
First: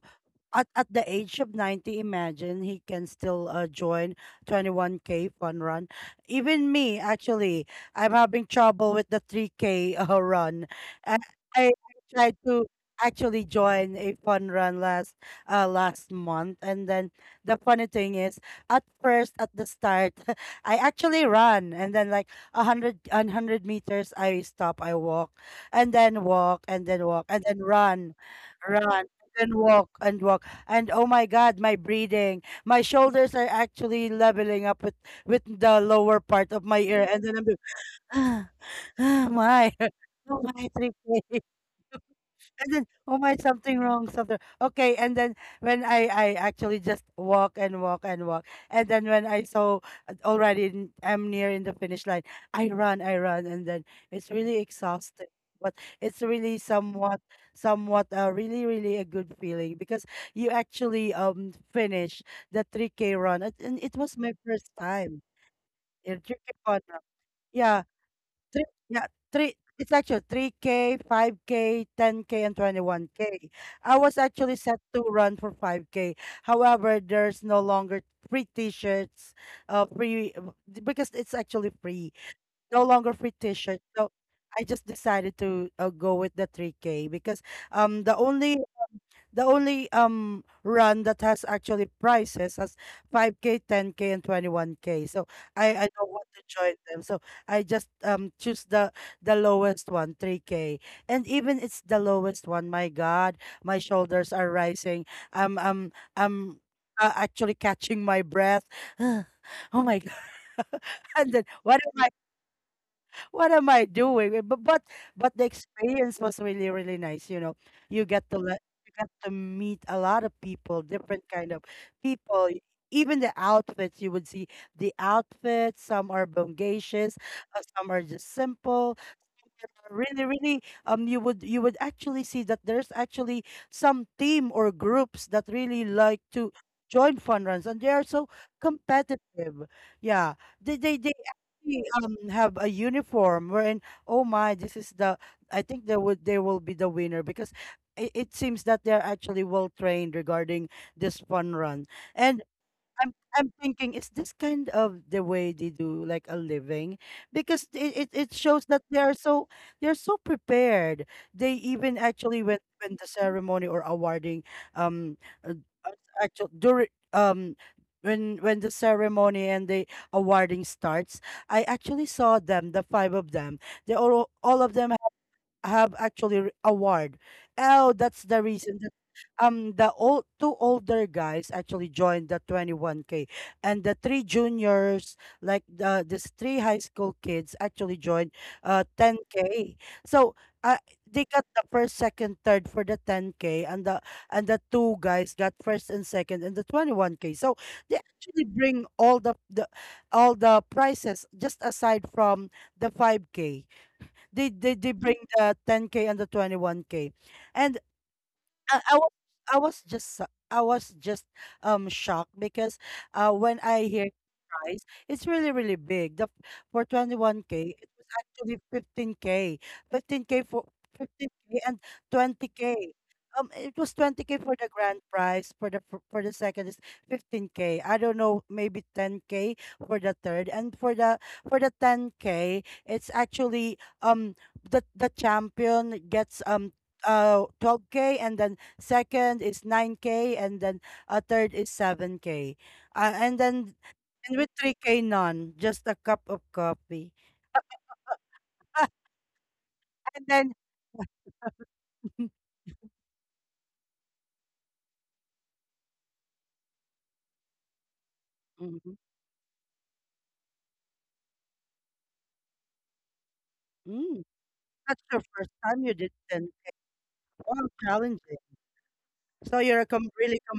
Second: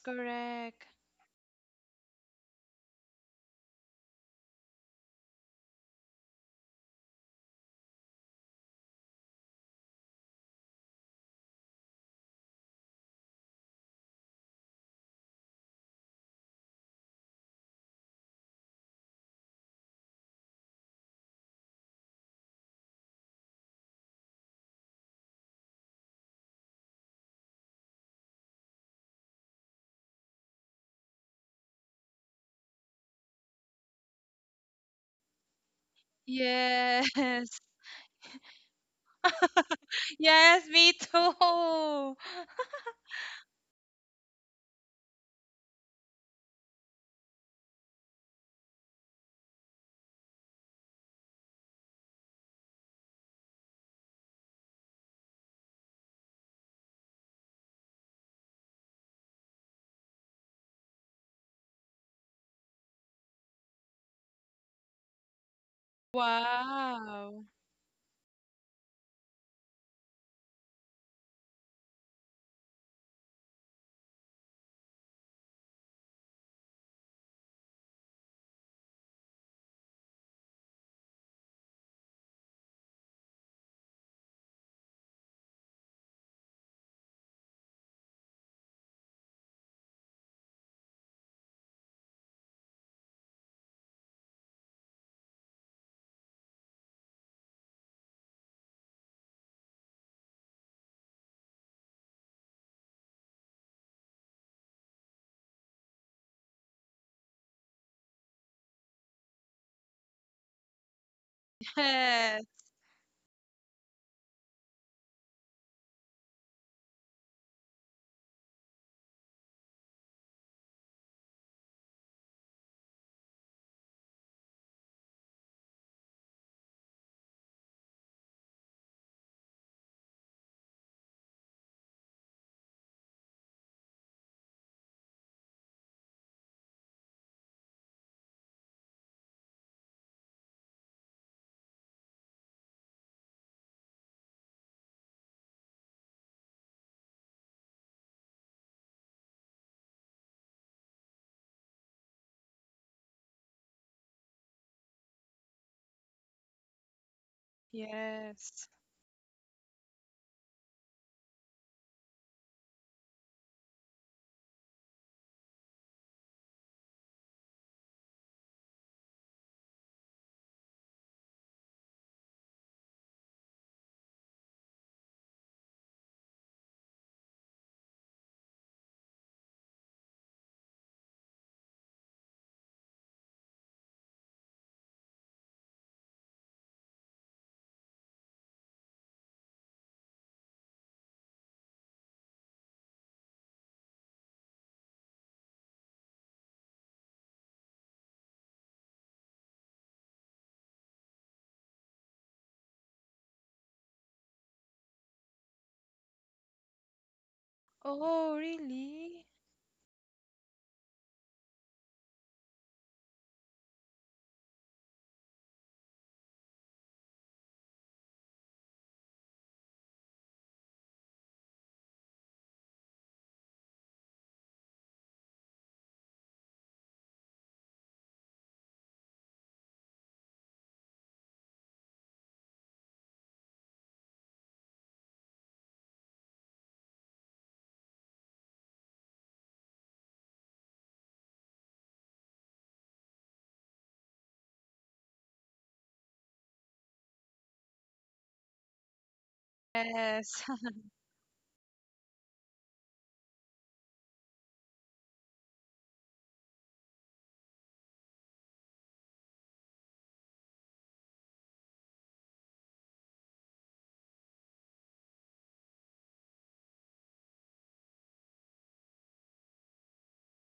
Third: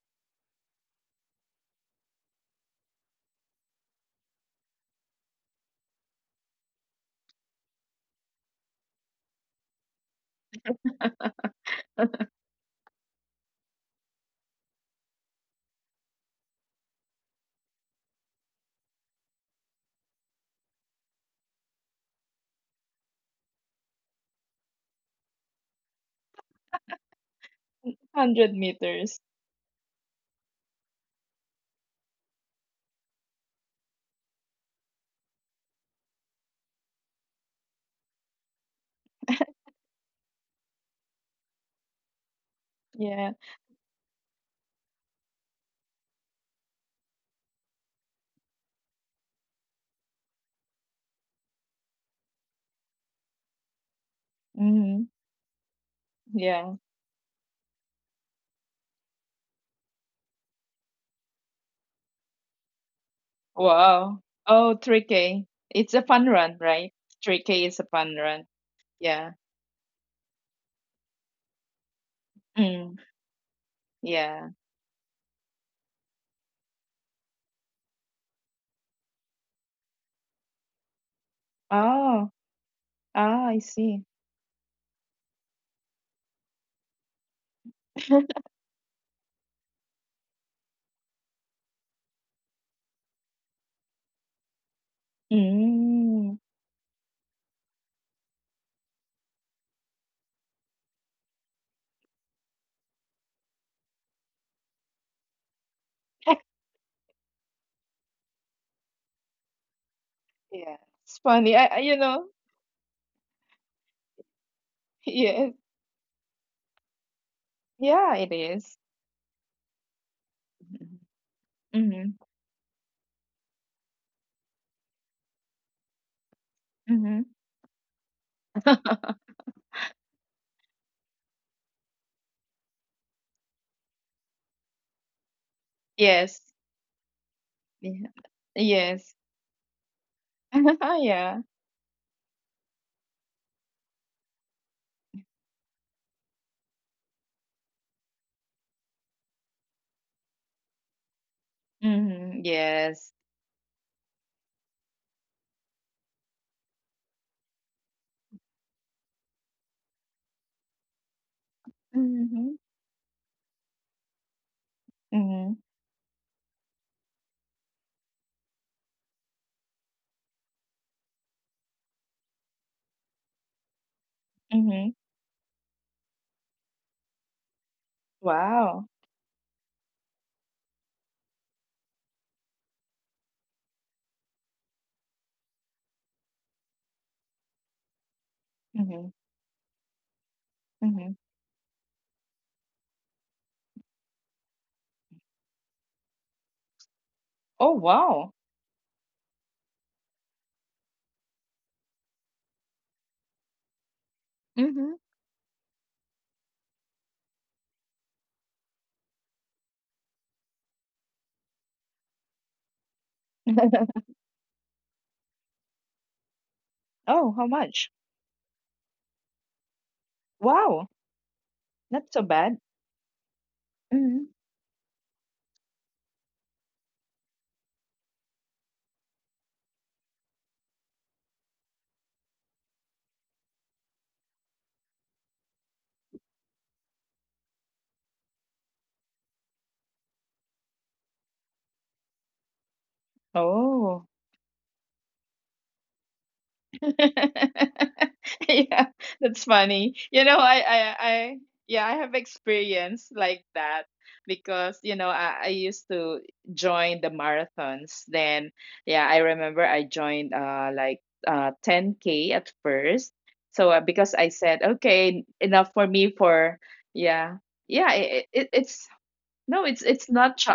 at the age of 90, imagine he can still, join 21K fun run. Even me actually, I'm having trouble with the 3K, run. I, I tried to actually join a fun run last, last month, and then the funny thing is, at first, at the start, I actually ran and then like 100 meters I stop, I walk, and then walk, and then walk, and then run, 100 run, meters. and walk, and walk, and oh my god, my breathing, my shoulders are actually leveling up with the lower part of my ear, Yes. and then I'm doing oh my oh Yes, my me 3K, too. and then, oh Yeah. my, something wrong, something. Okay, and then when I actually just walk and walk and walk, and then when I saw, already in, I'm near in the finish line, I run, and then it's really Mhm. exhausting. But it's really Yeah. somewhat, really, really a good feeling, because you actually finish the 3K run, and it was Wow. my first Oh, three time k, it's a in fun 3K run, run. right? Wow. 3K is Yeah, a fun run. Three yeah, Yeah. three, it's actually 3K, 5K, 10K, and Mm. 21K. I was Yeah. actually set to run for 5K. However, there's no longer free t-shirts, free because it's actually free. Oh. No longer free Ah, I t-shirt. see. So I just decided to, go with the 3K, because um the only the only, run that has actually prices as 5K, 10K, and 21K. So I don't want Mm. to join them. So I just choose the lowest one, 3K. And even it's the lowest one, my God, my shoulders are rising. I'm actually catching my breath. Oh my God. Yeah, it's and then funny. I what you am know, Yes. what am I doing? Eh. But but but the yeah, experience was really really nice. You know, you yeah, get it to let is. you get to meet a lot of people, Mhm. different kind of Mhm. people. Even the outfits, you would see the outfits. Some are bongacious, Mhm. Some are just simple, some are really, really, you would, actually see that there's actually some team or groups that really like Yes. to join fun runs, and they are Yeah. so Yes. competitive. Yeah, they Yeah. we, have a uniform, wherein, oh my, this is the, I think they would they will be the winner because it seems that they're actually well trained regarding this fun run. Mhm. And I'm Yes. I'm thinking, is this kind of the way they do like a living? Because it shows Yes. that they are so, they're so prepared. They even actually Mhm. went when the ceremony or awarding, um uh, Mhm. uh, actual during, when the ceremony and the awarding starts, I actually saw them, the five of them. They all of them Mhm. have actually award. Oh, that's the reason Wow. that, the old, two older guys actually joined the 21K, and the three juniors, like these three high school kids actually joined, Mhm. 10K. So, uh, Mhm. they got the first, second, third for the 10K, and the two guys got first and second in the 21K. So Oh, they wow. actually bring all the all the prices, just aside from the 5K. They Mhm. bring the 10K and the 21K. And Oh, I, I was really? I was just shocked because, when I hear price, it's really, really big. The For Oh, how 21K, it much? was actually 15K. 15K for Wow. 15K and Not so bad. 20K. It was Mhm. 20K for the grand prize, for the, for the second is 15K. I don't know, maybe 10K for the third. And for the, 10K, it's actually the champion gets, 12K, and then second is 9K, and then a third is 7K. And then, Oh. and with 3K, none, just a cup of coffee. Yeah, that's funny. And You know, Yes. then yeah, I have experience like that because, you know, I used to join the marathons. Then, Mhm. yeah, I remember I joined 10K at first. So because Mm, I said, that's your okay, first enough time for you did me then. for, yeah, Wow, yeah, it, challenging. it, it's So no, you're a com it's really not. Ch- com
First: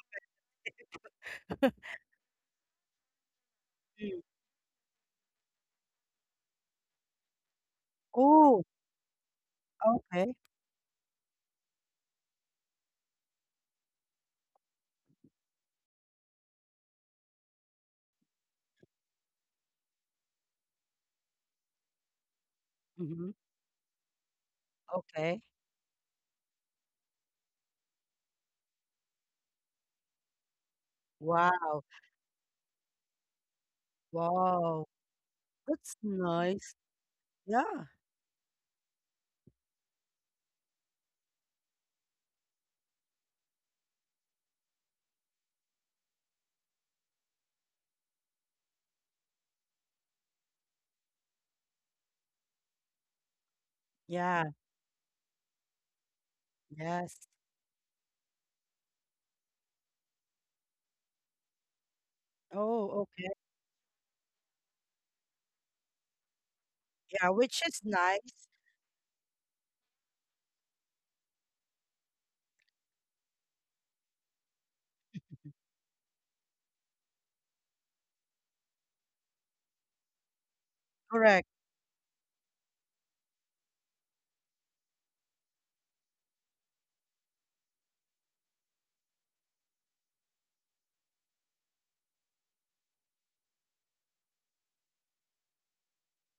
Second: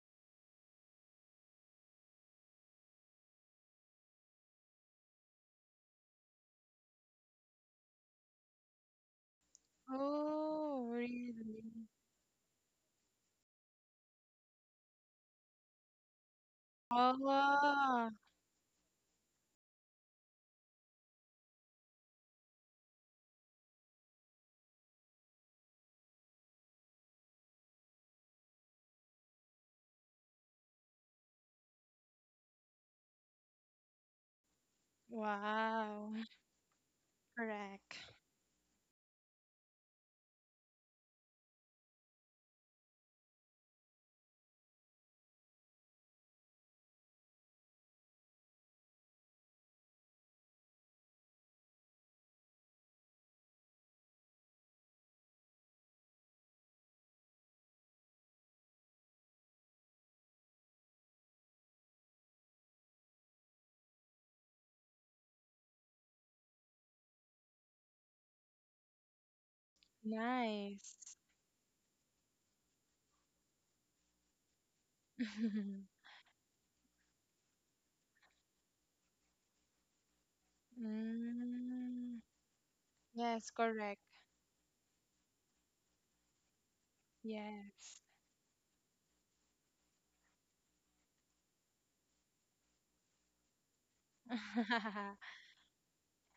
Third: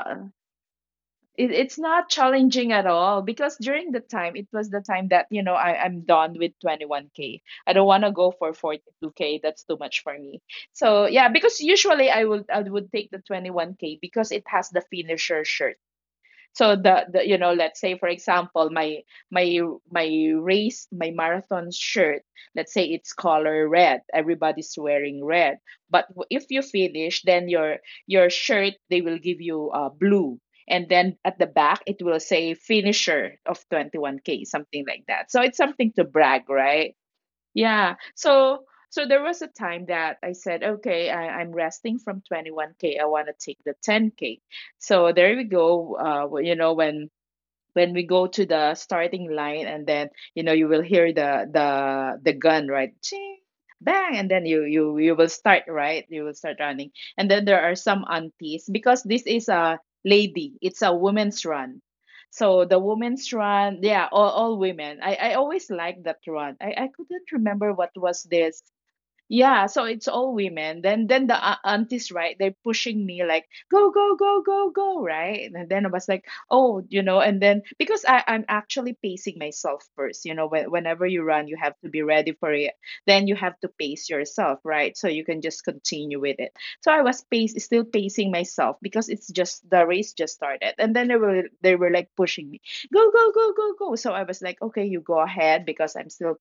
it, it's not challenging at all because during the Mm. time it was the time that you know I'm done with 21K, I don't want to go for Oh, 42K, that's too much for okay. me. Oh, So yeah, because really? usually i would take the 21K because it has the finisher shirt. So Oh, the you know, let's say for wow. example my my race, my marathon shirt, let's say it's Mhm. color red, everybody's wearing Okay. red, but if you finish then your shirt, they will give you blue, and then at the back Wow. it will say finisher of 21K, something Wow. like that, so it's something That's to Wow. brag, nice. right? Yeah. Yeah. Correct. So so there was a time that I said, okay, I'm resting from 21K. I want to take the 10K. So there we go. Well, you know, when we go to the starting line and then you know you will hear the gun, right? Ching, bang, and then Yeah. you will start, right? You will start running. Yes. And then there are some aunties, because this is a lady, it's a women's run, so the Oh, okay. women's run, yeah, all women. I always like that run. I Yeah, couldn't which remember is what was nice. this. Yeah, so it's all women. Nice. Then the aunties, right? They're pushing me like, go, go, go, go, go, right? And then I was like, oh, you know, and then because I'm actually pacing myself first, you know, when, whenever you run, Correct. you have to be Mm, ready for it. Then you yes, have to correct. pace yourself, right? So you can just continue with it. So I was pace still Yes. pacing myself because it's just, the race just started. And then they were like pushing me, go, go, go, go, go. So I was like, okay, you go ahead because I'm still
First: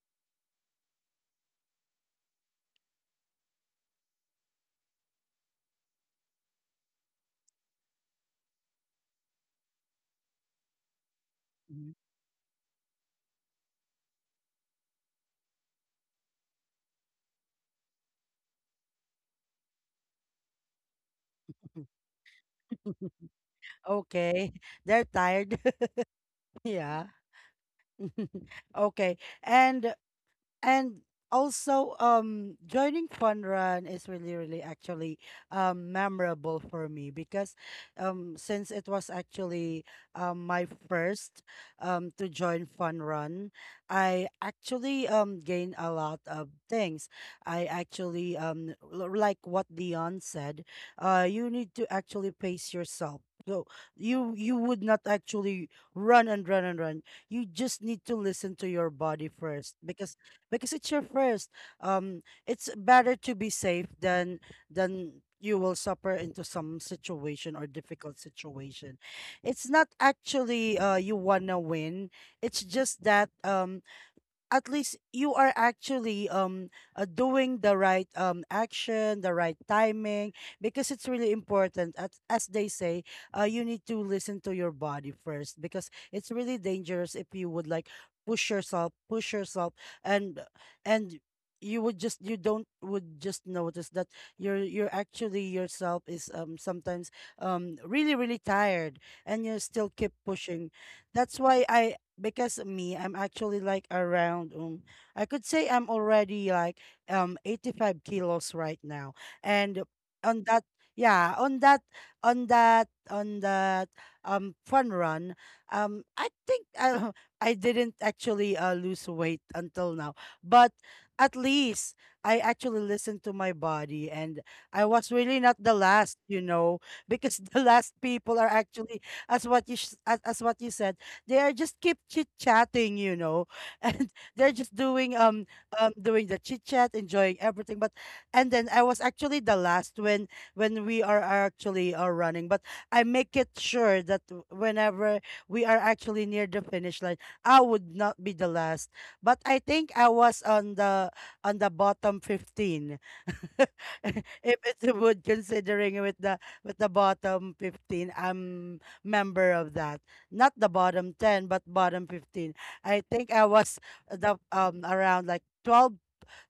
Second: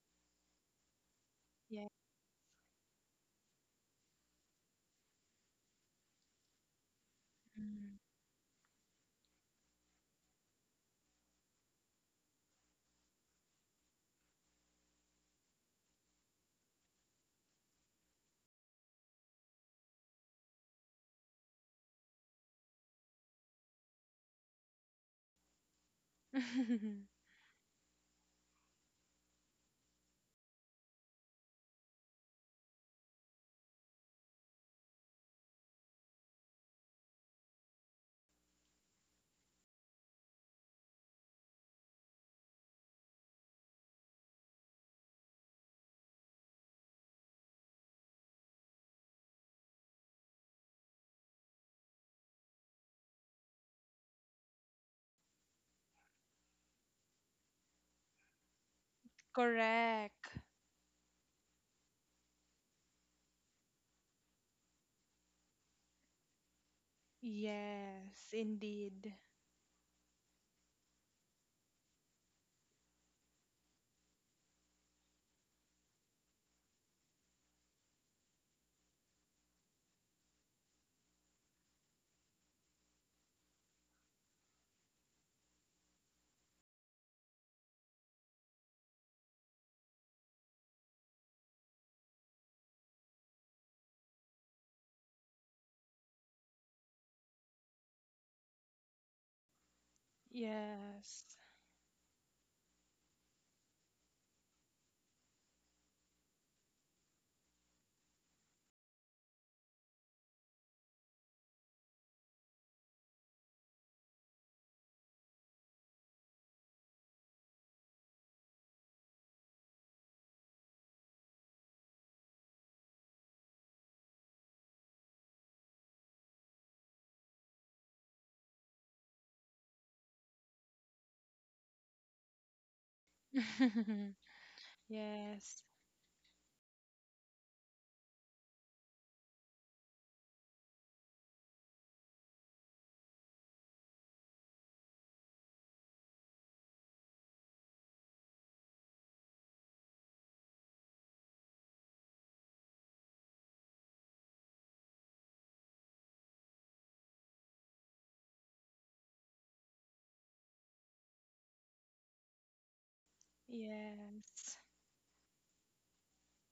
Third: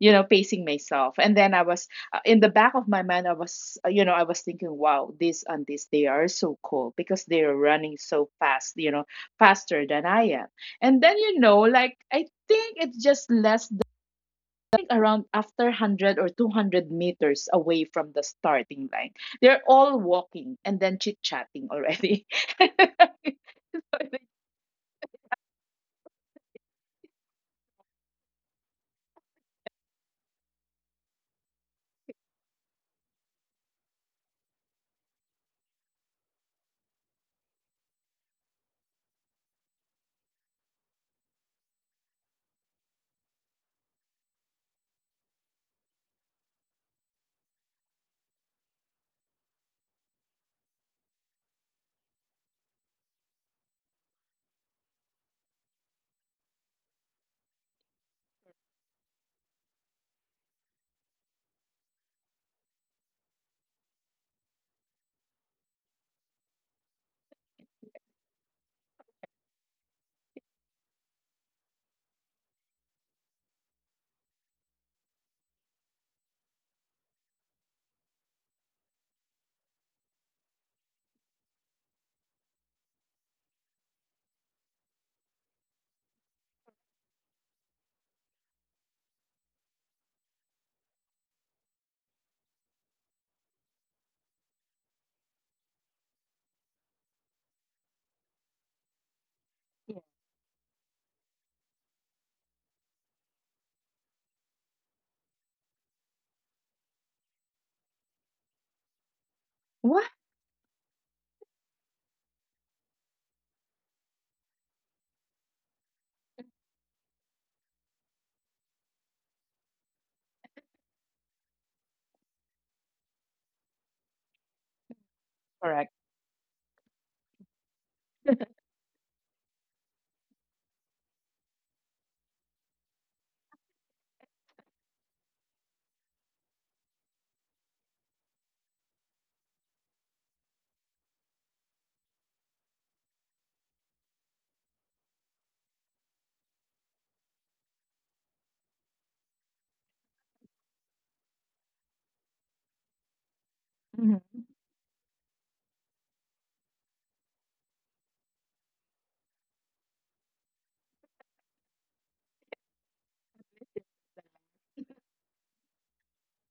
you know pacing myself. And then I was Yeah. In the back of my mind, I was, you know, I was thinking, wow, this and this, they are so cool because they are Mm. running so fast, you know, faster than I am. And then, you know, Mhm. like, I think it's just less than around after 100 or 200 meters away from the starting line. They're all walking and then chit chatting already. Okay. They're tired. Yeah. Okay. And and also, joining fun run is really really actually, memorable for me, because, since it was actually, my first, to join fun run, I actually gained a lot of things. I actually like what Dion said, you need to actually pace yourself, so you would not actually run and run and run. You just need to listen to your body first, Correct. because it's your first. It's better to be safe than, you will suffer into some situation or difficult Yes, situation. indeed. It's not actually, you wanna win. It's just that at least you are actually doing the right action, the right timing, because it's really important, as they say. You need to listen to your body first because it's really dangerous. If you would like push yourself push yourself, and and you would just, notice that you're actually yourself is sometimes really really tired, and you still Yeah. keep pushing. Yes. That's why I. Because me, I'm actually like around, I could say I'm already like, 85 kilos right now. And What? on that, yeah, on that, on that fun run, I think I I didn't actually, lose weight until now. But at least I actually listened to my body, and I was really not the Correct. last, because the last people are actually, as what you said, they are just keep chit chatting, and they're just doing Yes. Doing the chit chat, enjoying everything. But and then I was actually the last when we are actually are running. But I make it sure that whenever we are actually near the finish line, I would not be the last. But I think I was on the bottom 15, Mhm. if it's a wood, considering with the bottom 15. I'm member of that, not the bottom 10 but bottom 15. I think I was the, Yes. Around like 12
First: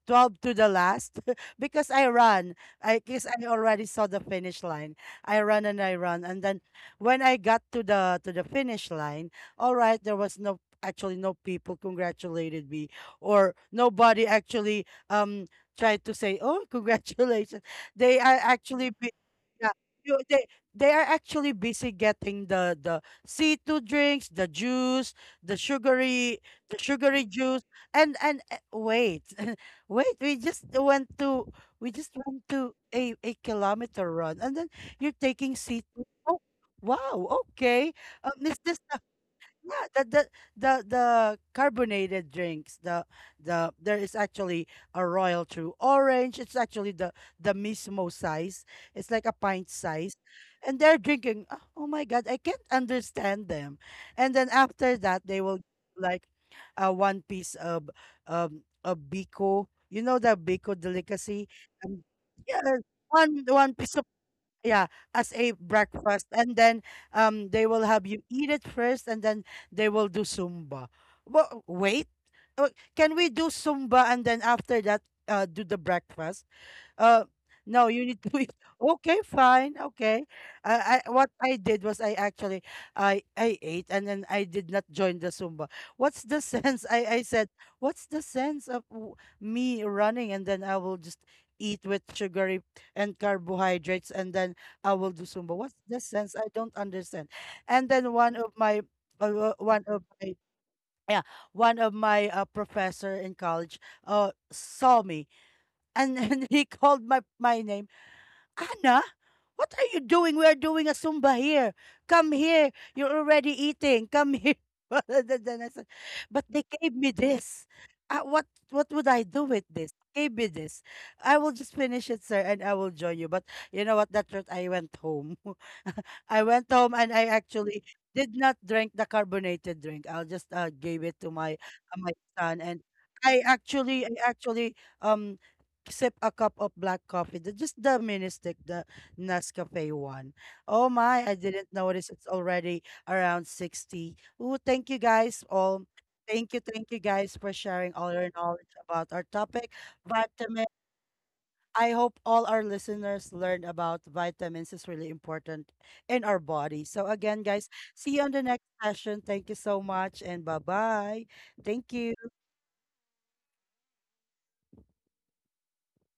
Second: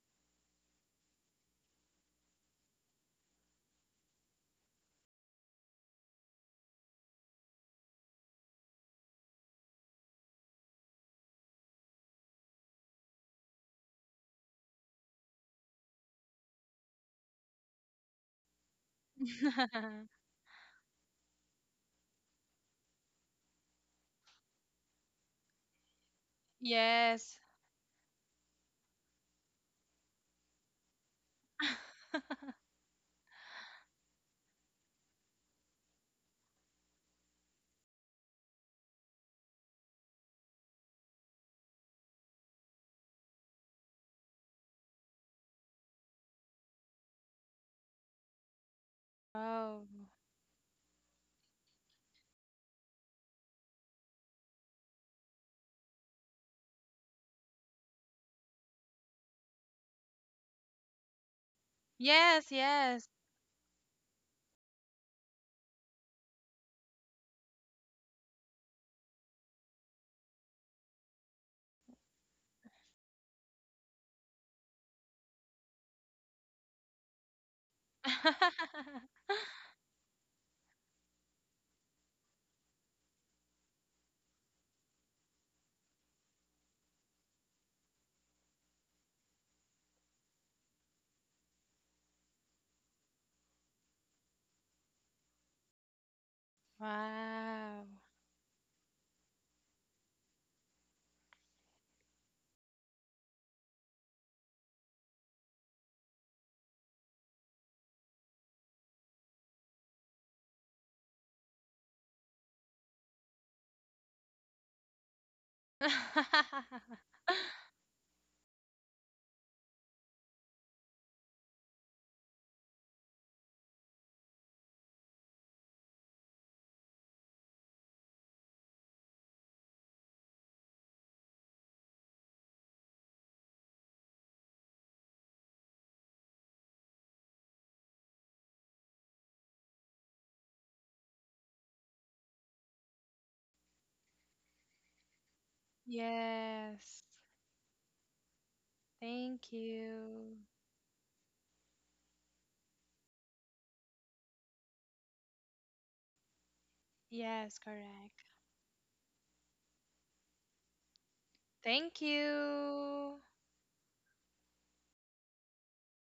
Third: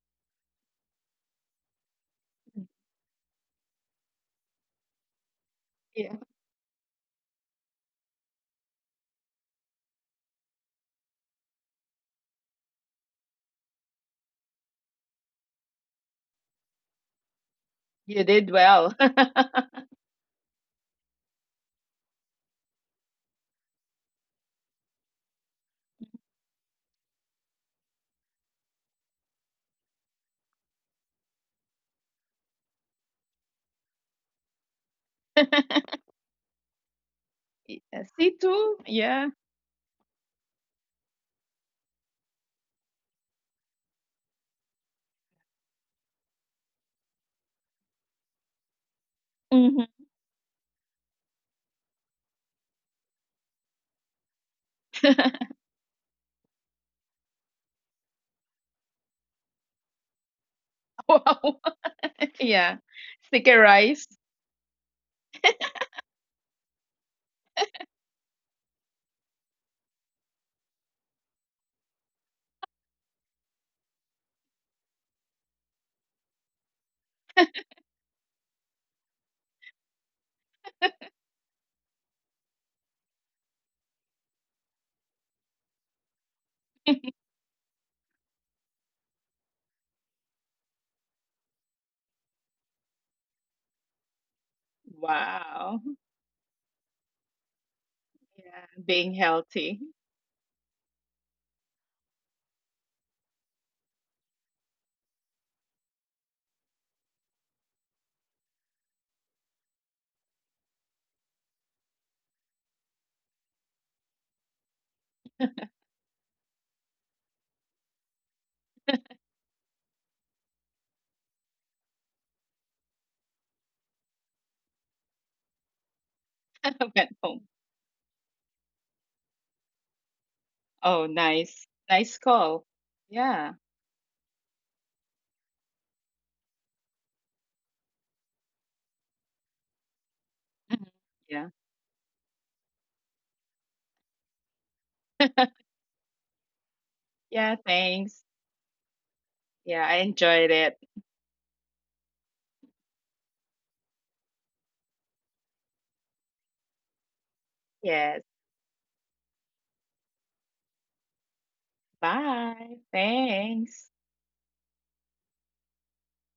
12 to the last, because I run. I guess I already saw the finish line. I Yeah. run. And then when I got to the finish line, all right, there was no actually, no people congratulated me, or nobody actually tried to say, "Oh, congratulations." They You are did actually well. Yeah, you- they they are actually busy getting the C2 drinks, the juice, the sugary, Yes. juice, and wait, wait, we just went to a, kilometer run, and then you're taking C2. Oh, wow, okay. Yeah, Um, See, is this too? a, Yeah. yeah, the carbonated drinks. There is actually a royal true orange. It's actually the, mismo size. It's like a pint Oh. Hmm. size, and they're drinking. Oh, oh my God, I can't understand them. And then after that, they will, like, one piece of, of bico. You know, the bico delicacy. Wow. Um, Yes, yeah, Yeah. yes. one Sticker one piece, rice. yeah, as a breakfast. And then they will have you eat it first, and then they will do Zumba. Well, wait, uh, can we do Zumba and then after that, do the breakfast? Uh, no, you need to wait. Okay, fine. Okay. I what I did was, I actually, I ate, and then I did not join the Zumba. What's the sense? I said, what's the sense of, me running, and then I will just eat with sugary and carbohydrates, and then I will do Zumba? What's Wow. the sense? I don't understand. Wow. And then Yeah. Being one healthy. of my yeah, one of my, professor in college saw me. And then he called my, name. Anna, what are you doing? We are doing a Zumba here. Come here. You're already eating. Come here. And then I said, but they gave me this. What would I do with this? Gave me this. I will just finish it, sir, and I will join you. But you know what? That route, I went home. I went home, and I Went home. actually did not drink the carbonated drink. I'll just, gave it to Oh, my, uh, nice. my Nice son. And call. I Yeah. actually, I actually um sip a cup of black coffee, just the mini stick, the Nescafe one. Oh Mhm. my! I didn't Yeah. notice it's already around 60. Oh, thank you guys all. Thank you Yes. guys, for Yeah. sharing all your Thanks. knowledge about our Thank topic, Yeah. I you. vitamin. enjoyed it. I hope all our listeners learned about vitamins is really important in our body. So again, Yes, guys, see you correct. on the Yes. next session. Thank you so much and bye-bye. Thank Thank you. Bye. you. Thanks.